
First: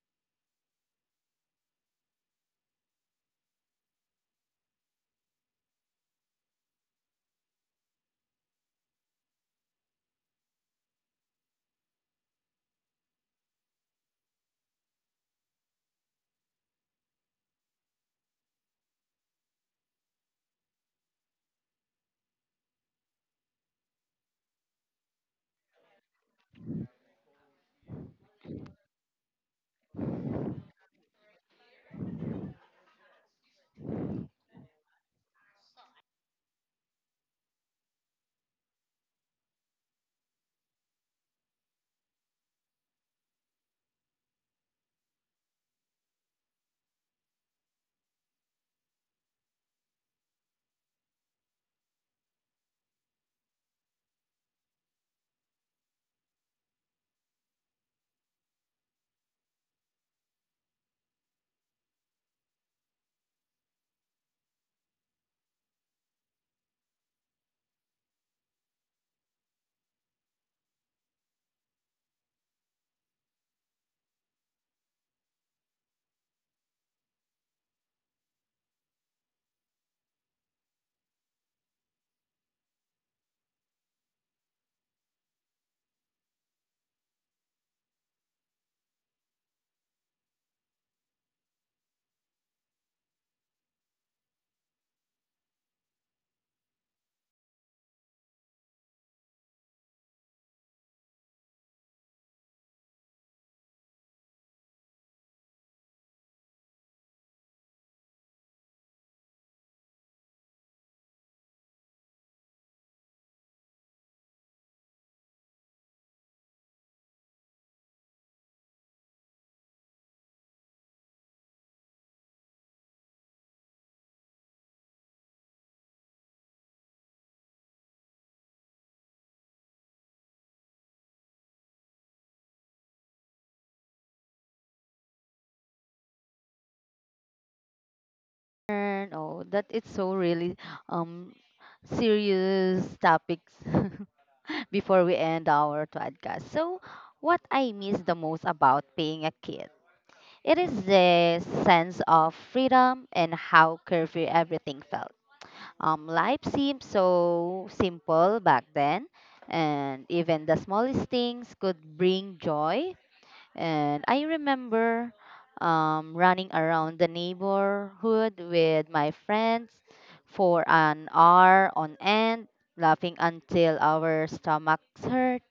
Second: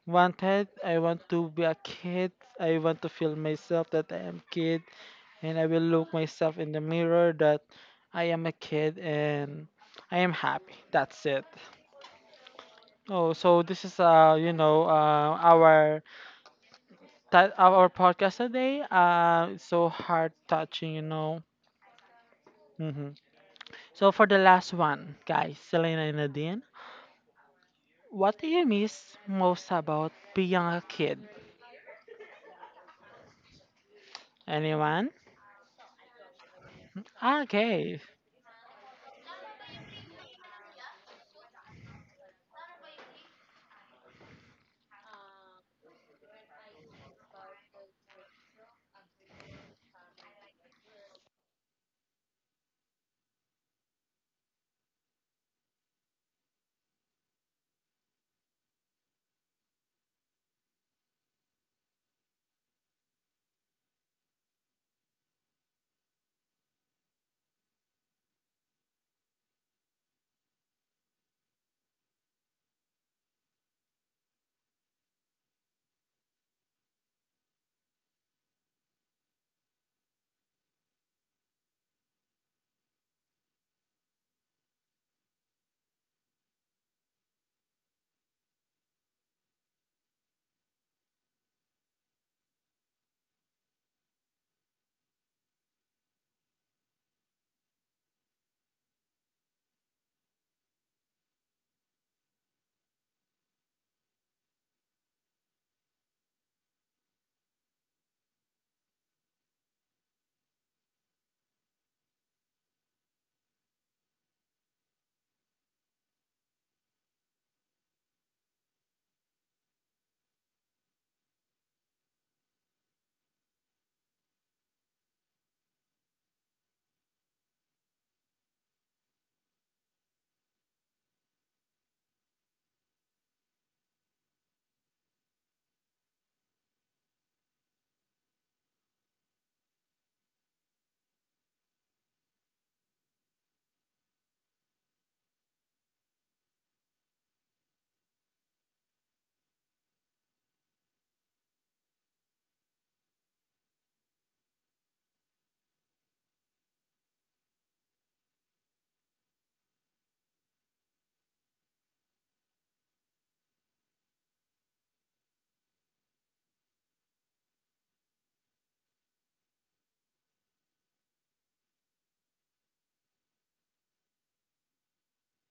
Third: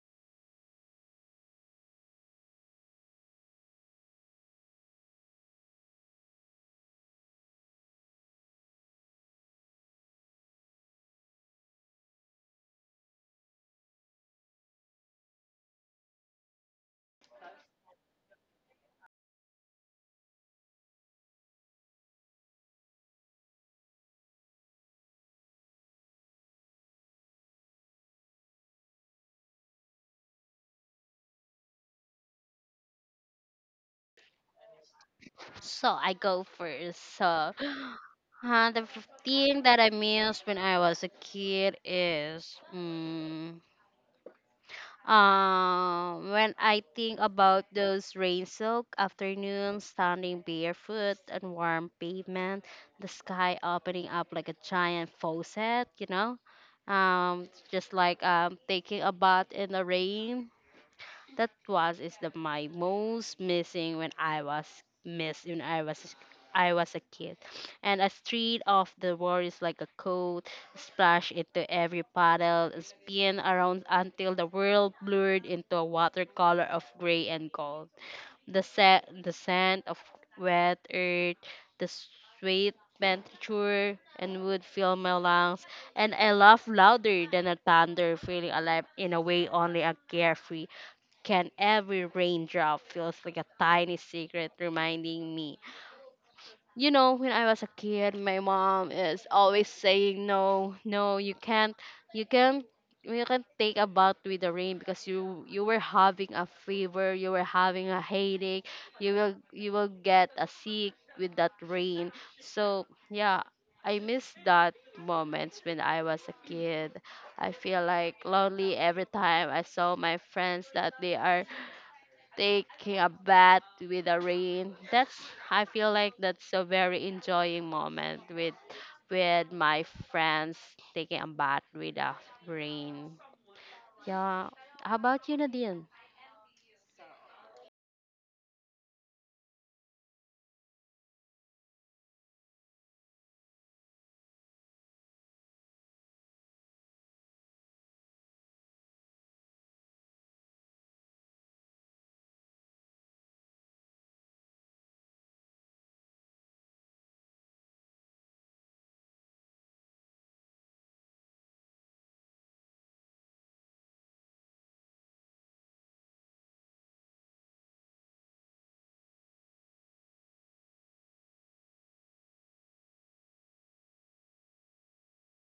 [SPEAKER 1] wanted. I want to be a kid. I want to feel myself that I am kid, and I will look myself in the mirror that I am a kid and I am happy. That's it. Oh, so this is our that our podcast today. It's so heart touching, you know. Hmm. So for the last one, guys, Selena and Nadine, what do you miss most about being a kid? Anyone?
[SPEAKER 3] So I go first. So
[SPEAKER 1] Okay.
[SPEAKER 3] huh, the thing that I miss when I was a kid is mm. When I think about those rain soaked afternoons, standing barefoot on warm pavement, the sky opening up like a giant faucet, you know, just like taking a bath in the rain, that was is the my most missing when I was missed when I was a kid. And a street of the worries like a coat, splash into every puddle, spin around until the world blurred into a watercolor of gray and gold. The scent of wet earth, the sweet venture and wood fill my lungs, and I laugh louder than a thunder, feeling alive in a way only a carefree can every raindrop feels like a tiny secret reminding me. You know, when I was a kid, my mom is always saying, "No, no, you can't, you can't, you can't take a bath with the rain because you were having a fever, you were having a headache, you will get a sick with that rain." So yeah, I miss that moments when I was a kid. I feel like lonely every time I saw my friends that they are taking a bath with the rain. That's I feel like that's a very enjoying moment with my friends taking a bath with the rain. Yeah. How about you, Nadine?
[SPEAKER 2] And oh, that it's so really um serious topics. Before we end our podcast. So, what I miss the most about being a kid, it is the sense of freedom and how carefree everything felt. Life seemed so simple back then, and even the smallest things could bring joy. And I remember running around the neighborhood with my friends for an hour on end, laughing until our stomachs hurt,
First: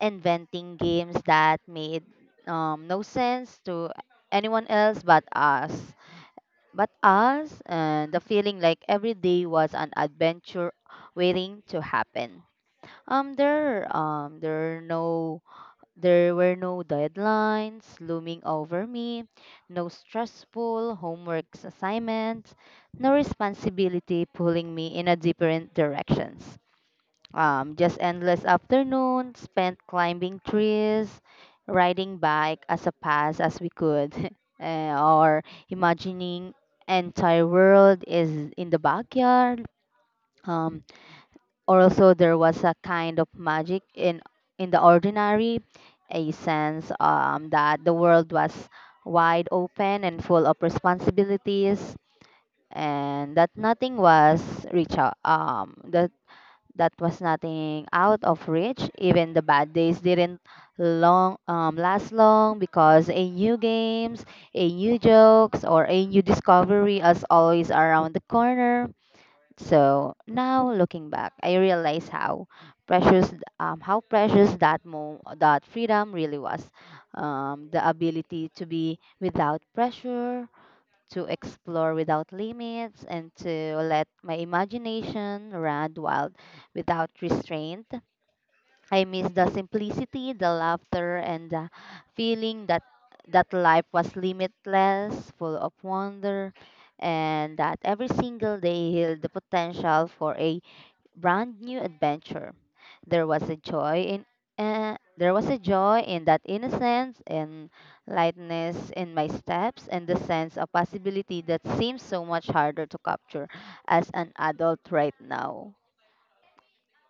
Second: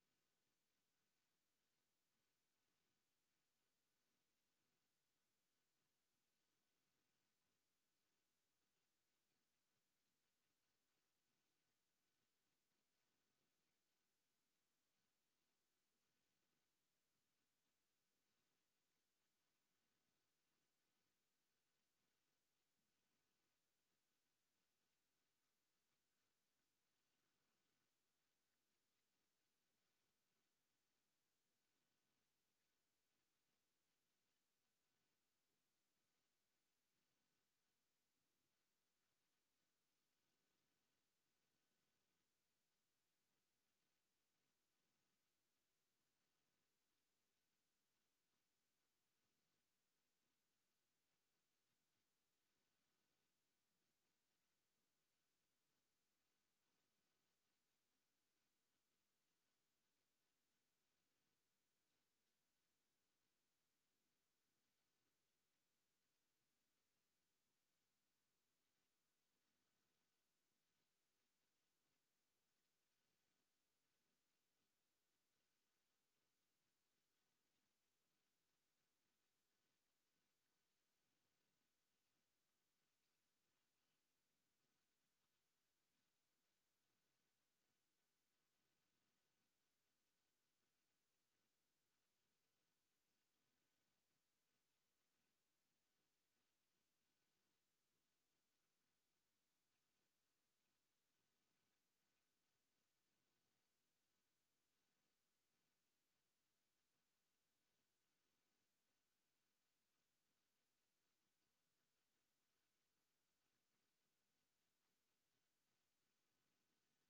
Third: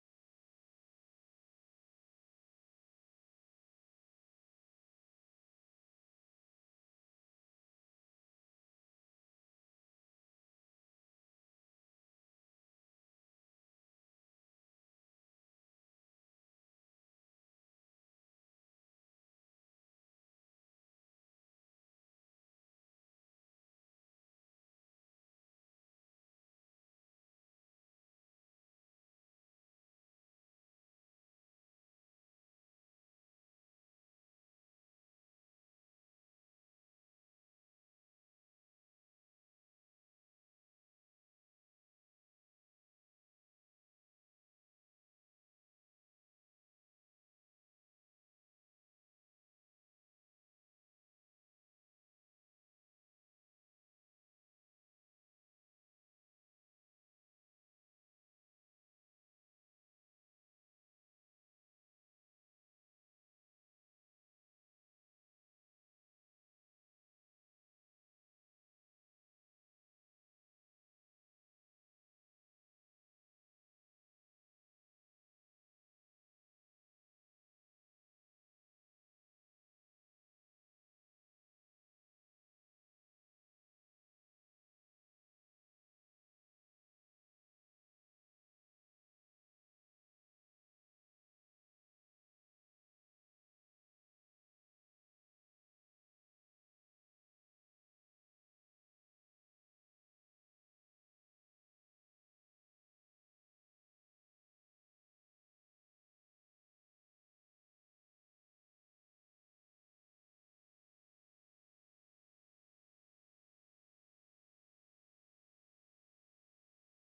[SPEAKER 2] inventing games that made no sense to anyone else but us. But us, the feeling like every day was an adventure waiting to happen. There are no, there were no deadlines looming over me, no stressful homework assignments, no responsibility pulling me in a different directions, just endless afternoon spent climbing trees, riding bike as a pass as we could, eh, or imagining entire world is in the backyard. Um, or also there was a kind of magic in the ordinary, a sense that the world was wide open and full of responsibilities and that nothing was reach, that that was nothing out of reach. Even the bad days didn't long, last long because a new games, a new jokes, or a new discovery is always around the corner. So now looking back, I realize how precious how precious that freedom really was. The ability to be without pressure, to explore without limits, and to let my imagination run wild without restraint. I miss the simplicity, the laughter, and the feeling that that life was limitless, full of wonder, and that every single day held the potential for a brand new adventure. There was a joy in there was a joy in that innocence and lightness in my steps and the sense of possibility that seems so much harder to capture as an adult right now.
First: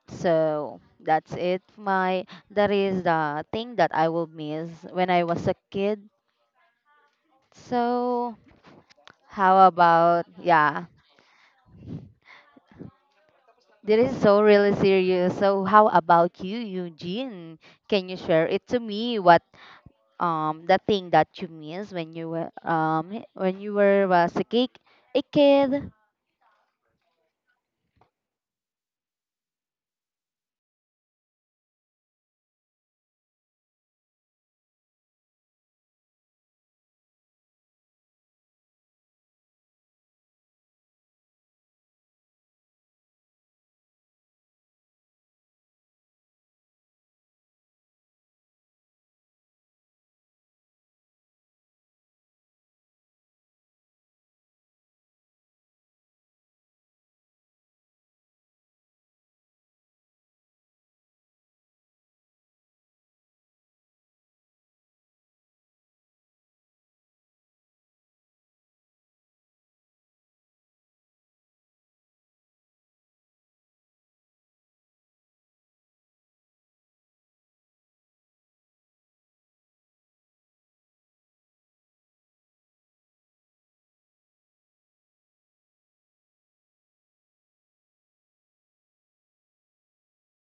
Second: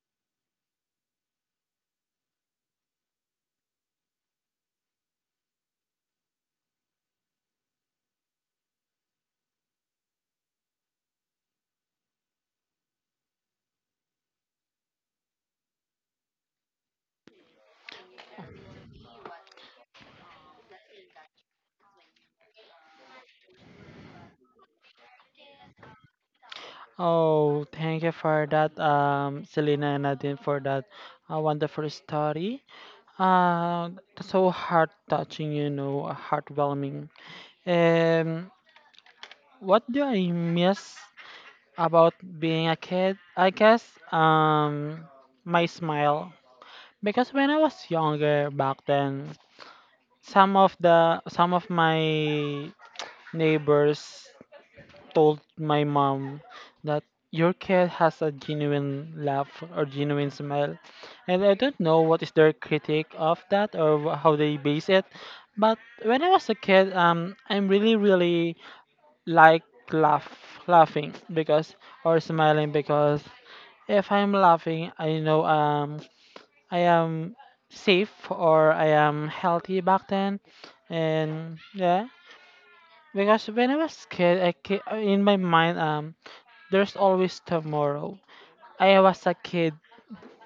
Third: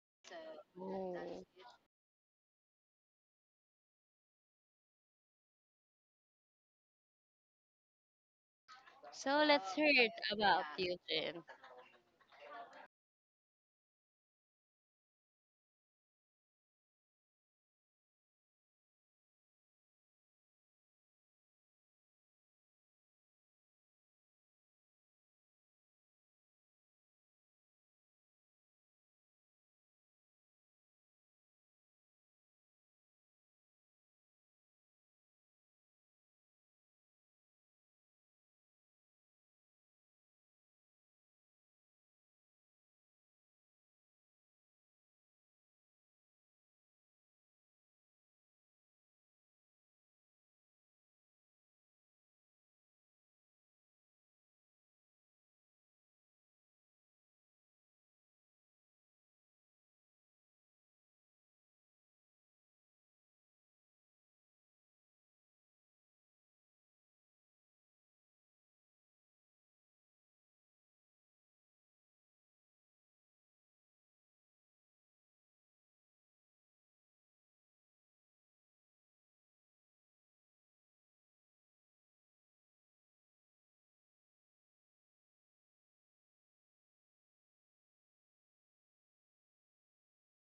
[SPEAKER 2] So that's
[SPEAKER 3] Oh.
[SPEAKER 2] it. My That is the thing that I will miss when I was a kid. So
[SPEAKER 3] So
[SPEAKER 2] how
[SPEAKER 3] let's hear it
[SPEAKER 2] about
[SPEAKER 3] about
[SPEAKER 2] yeah?
[SPEAKER 3] you, Jin.
[SPEAKER 2] This is so really serious. So how about you, Eugene? Can you share it to me? What the thing that you miss when when you were was a kid a kid
[SPEAKER 1] Oh, thank you for that, Selena and Nadine, for that wonderful story. Uh, That's so heart touching, you know, heartwarming. Um, what do I miss about being a kid? I guess um, my smile. Because when I was younger back then, some of my neighbors told my mom that your cat has a genuine laugh or genuine smile. And I don't know what is their critique of that or how they base it. But when I was a kid, I'm really, really like laugh, laughing because or smiling because if I'm laughing, I know I am safe or I am healthy back then, and yeah, because when I was kid, in my mind there's always tomorrow. I was a kid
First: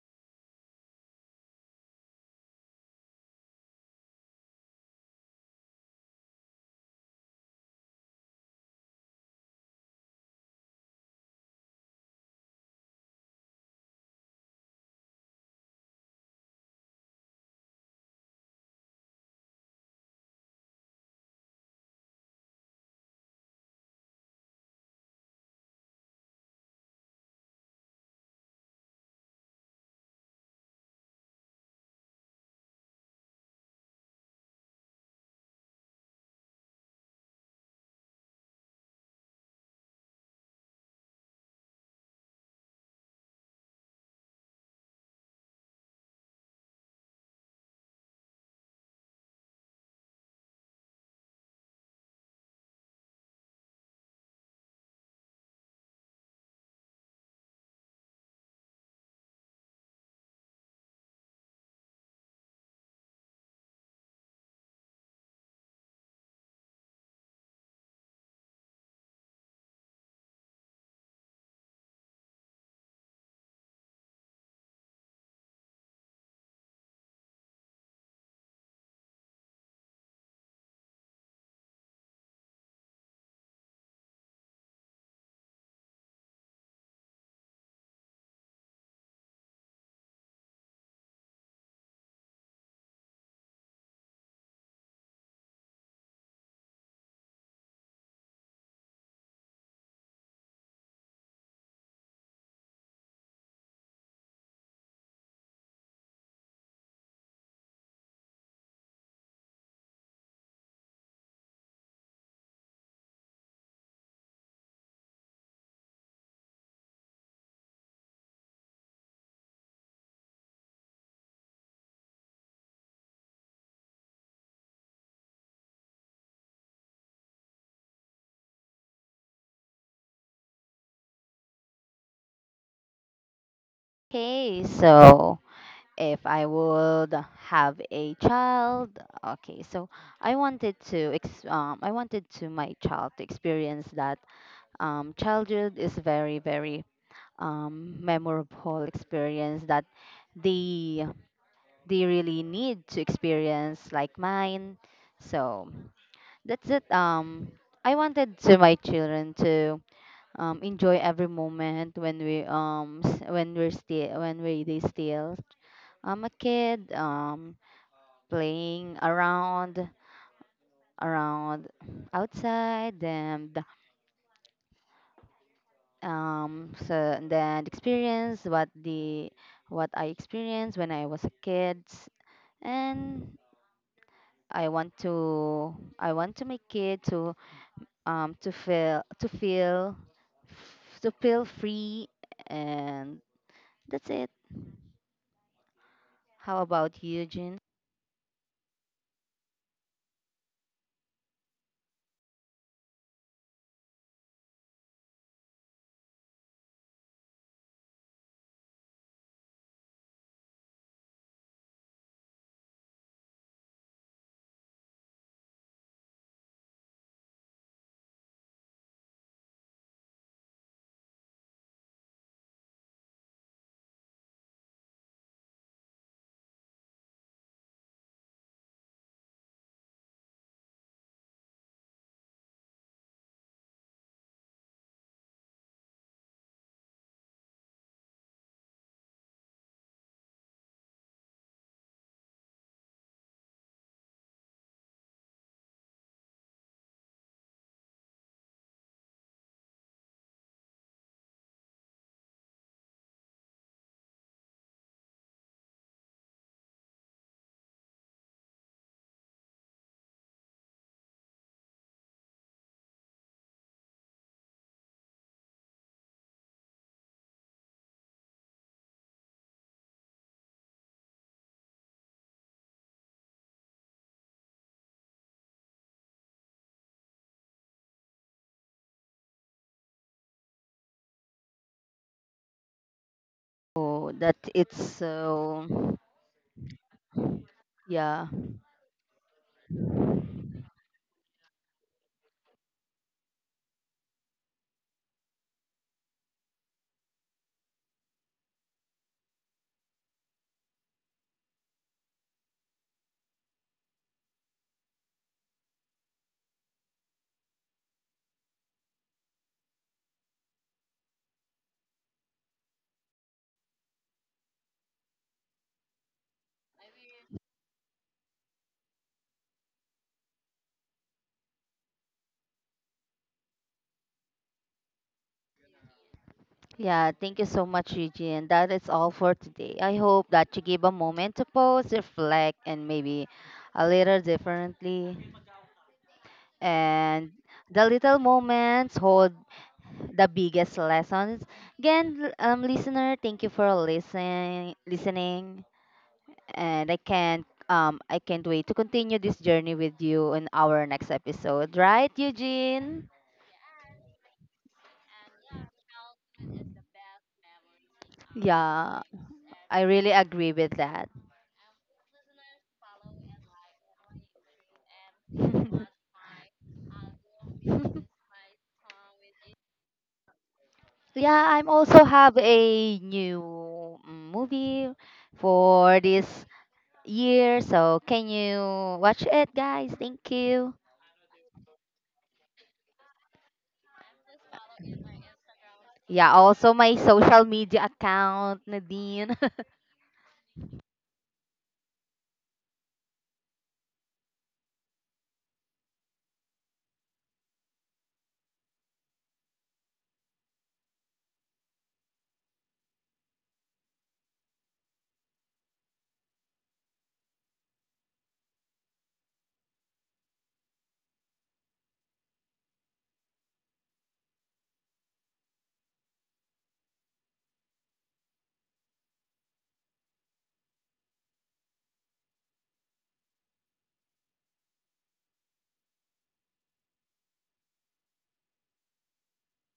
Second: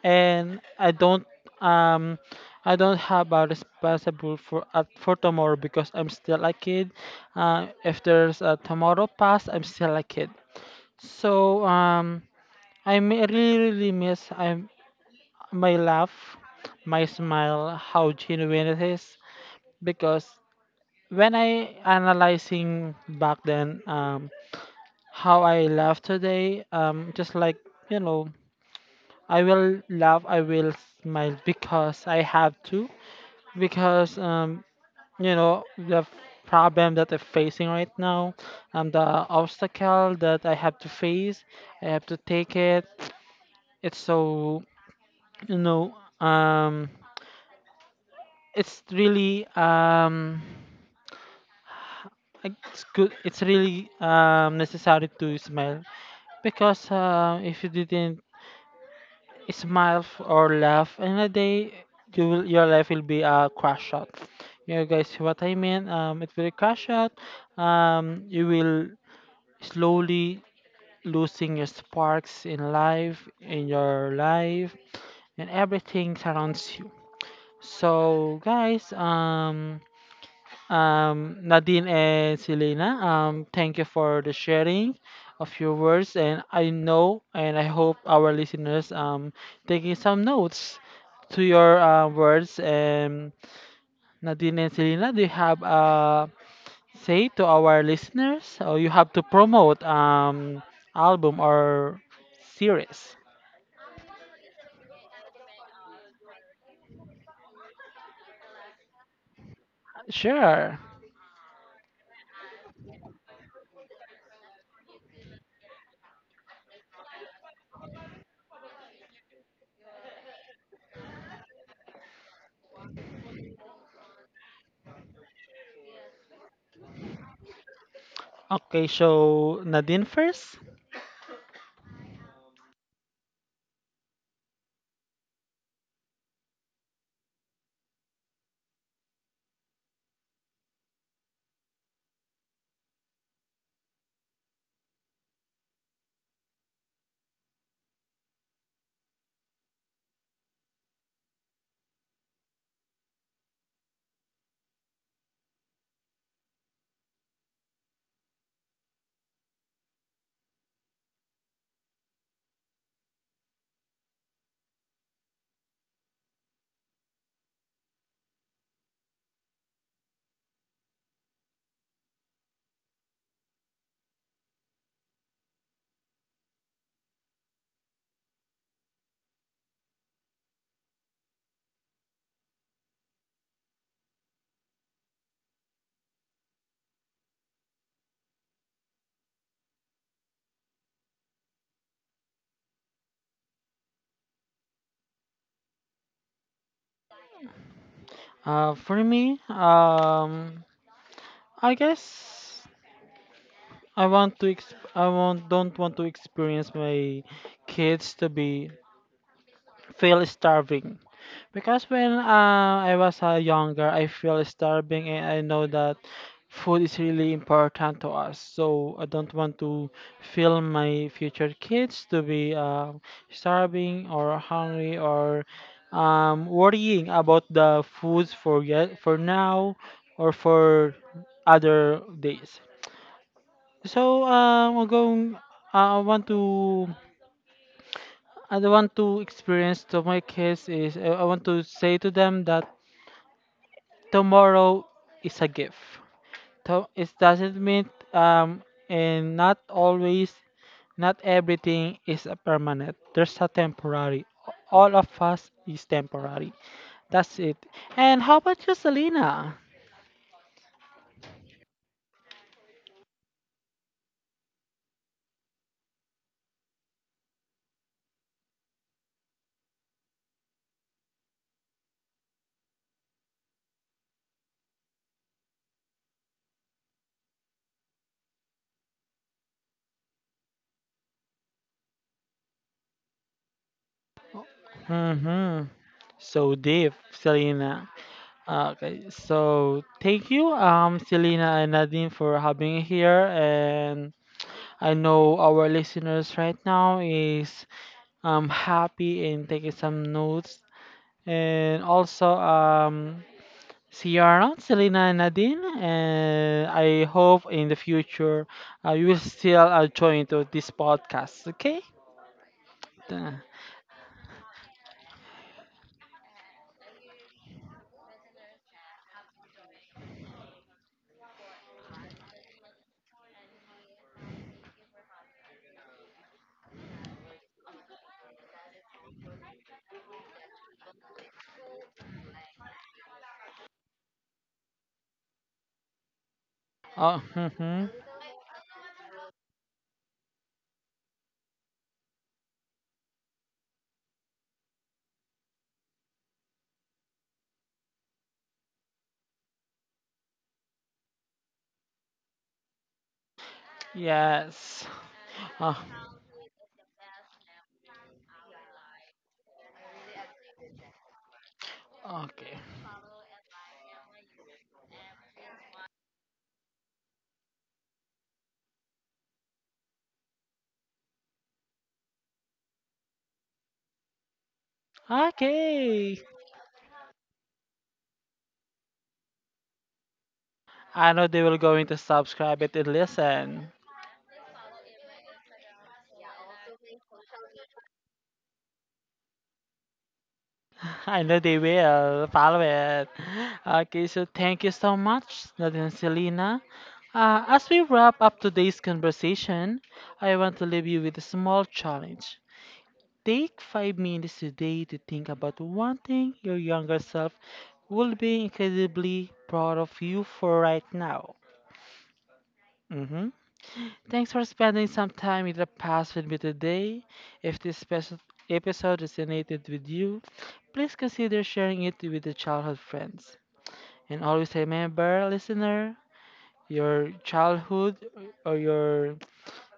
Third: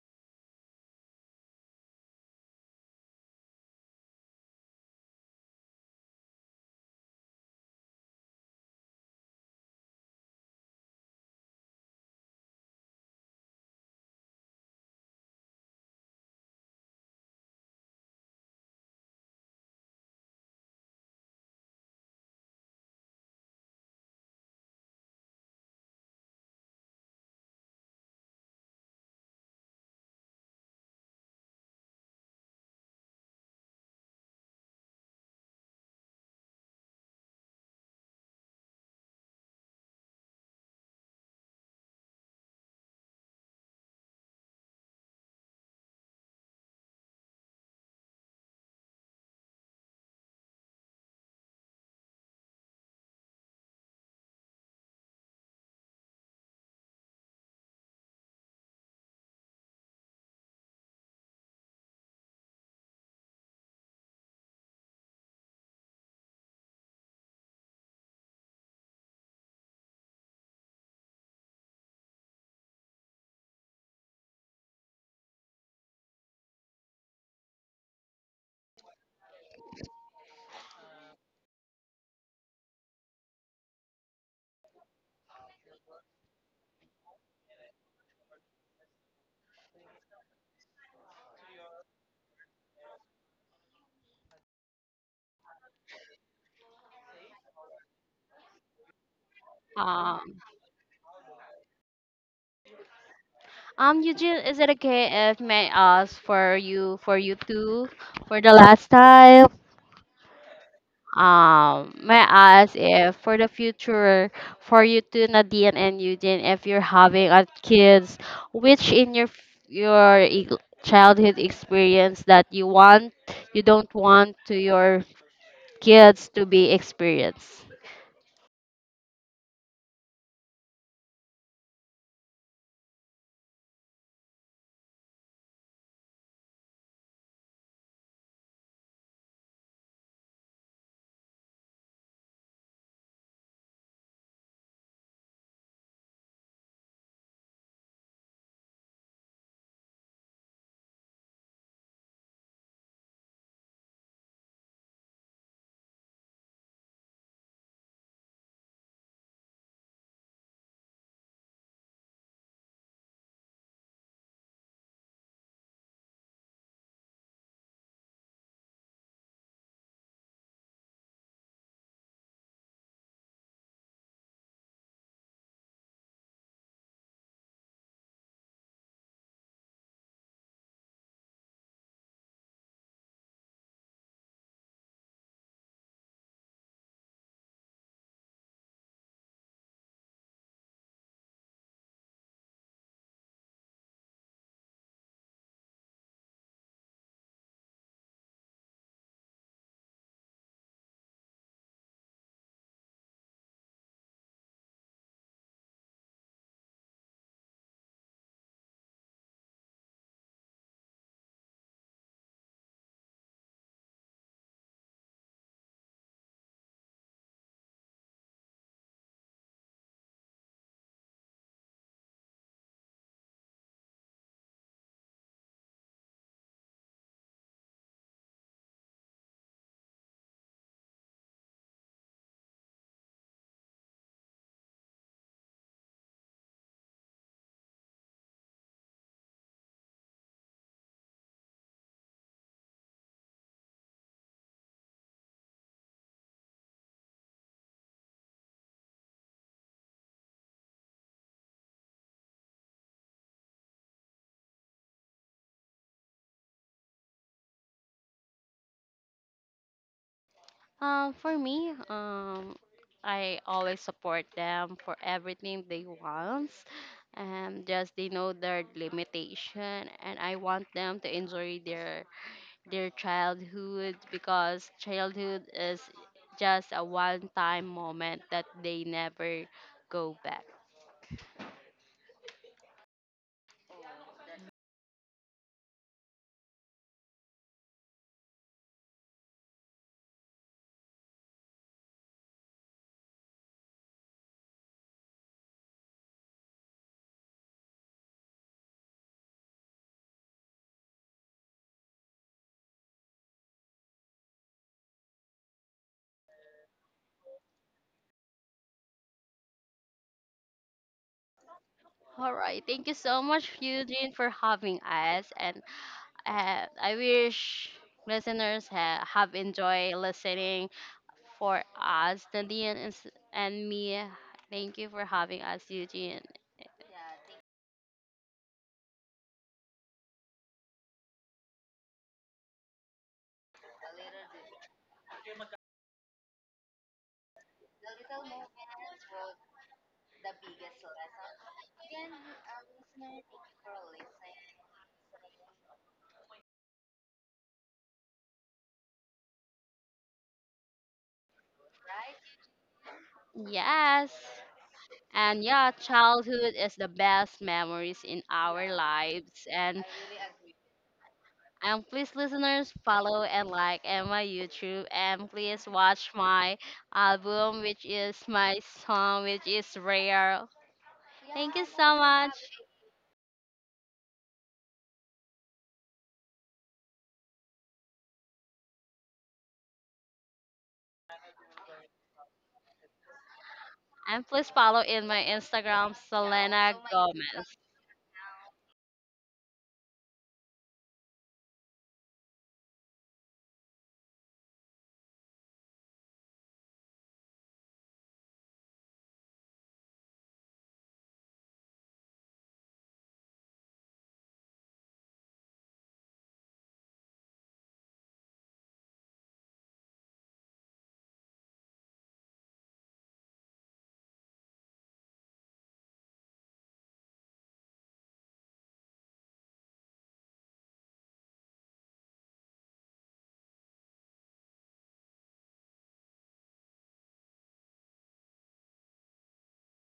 [SPEAKER 1] and um I don't have a responsible for tomorrow because I'm still a kid. If there's a tomorrow past, I'm still a kid. So really really miss I my laugh, my smile, how genuine it is, because when I analyzing back then how I laugh today just like you know I will laugh, I will smile because I have to. Because you know problem that I'm facing right now, the obstacle that I have to face, I have to take it. It's so you know um, it's really it's good. It's really necessary to smile, because if you didn't or laugh and a day you will, your life will be a crash out, you know guys what I mean, it will crash out. You will slowly losing your sparks in your life and everything surrounds you. So guys, Nadine and Selena, thank you for the sharing of your words, and I know and I hope our listeners taking some notes to your words. And Nadine and Selena, do you have say to our listeners, or you have to promote
[SPEAKER 3] Um,
[SPEAKER 1] album or series?
[SPEAKER 3] Eugene, is it okay if may I ask for you two for the last time?
[SPEAKER 1] Sure.
[SPEAKER 3] May I ask if for the future, for you two, Nadine and Eugene, if you're having a kids, which in your childhood experience that you want, you don't want to your kids to be experienced?
[SPEAKER 1] Okay, so Nadine first.
[SPEAKER 2] okay, so if I would have a child. Okay, so I wanted to I wanted to my child to experience that childhood is very very memorable experience that they they really need to experience like mine. So that's it. I wanted to my children to enjoy every moment when when we're still when we they still a kid, playing around around outside and so and then experience what the what I experienced when I was a kid. And I want to make kid to um, to feel to feel to feel free. And that's it. How about you, Eugene?
[SPEAKER 1] For me, I guess. I want don't want to experience my kids to be feel starving, because when I was younger I feel starving and I know that food is really important to us, so I don't want to feel my future kids to be starving or hungry or worrying about the foods for yet for now or for other days. So I'm going. I want to. I don't want to experience. So my case is. I want to say to them that tomorrow is a gift. To, it doesn't mean and not always, not everything is a permanent. There's a temporary. All of us is temporary. That's it. And how about you, Selena?
[SPEAKER 3] Um, for me, um, I always support them for everything they want. And just they know their limitation, and I want them to enjoy their childhood because childhood is just a one time moment that they never go back.
[SPEAKER 2] Oh, that it's so
[SPEAKER 1] Mm-hmm. So deep, Selena.
[SPEAKER 2] yeah,
[SPEAKER 1] Okay, so thank you, Selena and Nadine, for having here. And I know our listeners right now is happy and taking some notes. And also, see you around, Selena and Nadine. And I hope in the future you will still join to this podcast. Okay?
[SPEAKER 3] All right, thank you so
[SPEAKER 1] Uh,
[SPEAKER 3] much, Eugene, for having us. And I wish listeners have enjoyed listening for us, Nadine and me. Thank you for having us, Eugene.
[SPEAKER 2] yeah, thank you so much, Eugene. That is all for today. I hope that you give a moment to pause, reflect, and maybe a little differently,
[SPEAKER 1] oh,
[SPEAKER 2] and the
[SPEAKER 1] mhm.
[SPEAKER 2] little moments hold the biggest lessons. Again, listener, thank you for listening, and I can't wait to continue this journey with you in our next episode. Right, Eugene?
[SPEAKER 3] Yes.
[SPEAKER 1] Yes.
[SPEAKER 3] And yeah,
[SPEAKER 1] Uh,
[SPEAKER 3] childhood is the best memories in our
[SPEAKER 2] Yeah,
[SPEAKER 3] lives. And
[SPEAKER 2] I really agree with that.
[SPEAKER 3] And please,
[SPEAKER 1] okay.
[SPEAKER 3] listeners, follow and like and my YouTube. And please watch my album, which is my song, which is rare.
[SPEAKER 2] Yeah,
[SPEAKER 3] Thank you
[SPEAKER 2] I'm
[SPEAKER 3] so
[SPEAKER 2] also
[SPEAKER 3] much.
[SPEAKER 2] have a new movie for
[SPEAKER 1] Okay.
[SPEAKER 2] this year, so can you watch it, guys? Thank you.
[SPEAKER 1] I know they will going to subscribe it and listen.
[SPEAKER 3] And please follow in my Instagram,
[SPEAKER 2] Yeah,
[SPEAKER 3] Selena
[SPEAKER 2] also my
[SPEAKER 3] Gomez.
[SPEAKER 2] social media account, Nadine.
[SPEAKER 1] I know they will follow it. Okay, so thank you so much, Nathan and Selena. As we wrap up today's conversation, I want to leave you with a small challenge. Take 5 minutes today to think about one thing your younger self will be incredibly proud of you for right now. Mhm. Thanks for spending some time in the past with me today. If this special episode resonated with you, please consider sharing it with your childhood friends. And always remember, listener, your childhood or your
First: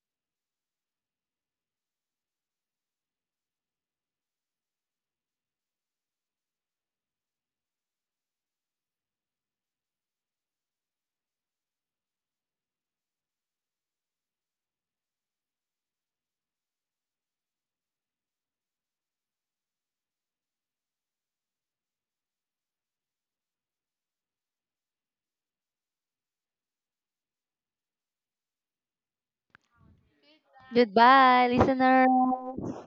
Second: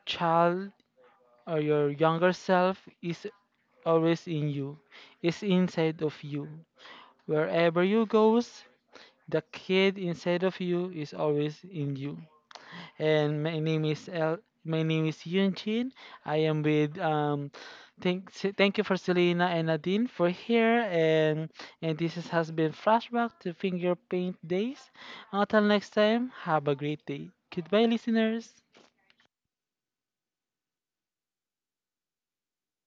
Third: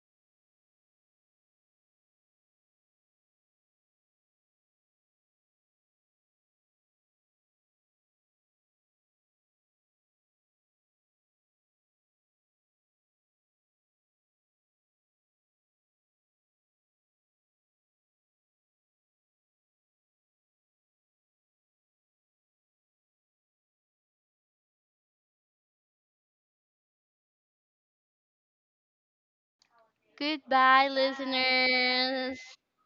[SPEAKER 1] child or your younger self is always in you, is inside of you. Wherever you goes, the kid inside of you is always in you. And my name is El. My name is Yunchin. I am with. Thank you for Selena and Nadine for here, and this has been flashback to finger paint days. Until next time, have a great day. Goodbye, listeners.
[SPEAKER 3] Goodbye,
[SPEAKER 2] Goodbye,
[SPEAKER 3] listeners.
[SPEAKER 2] listeners.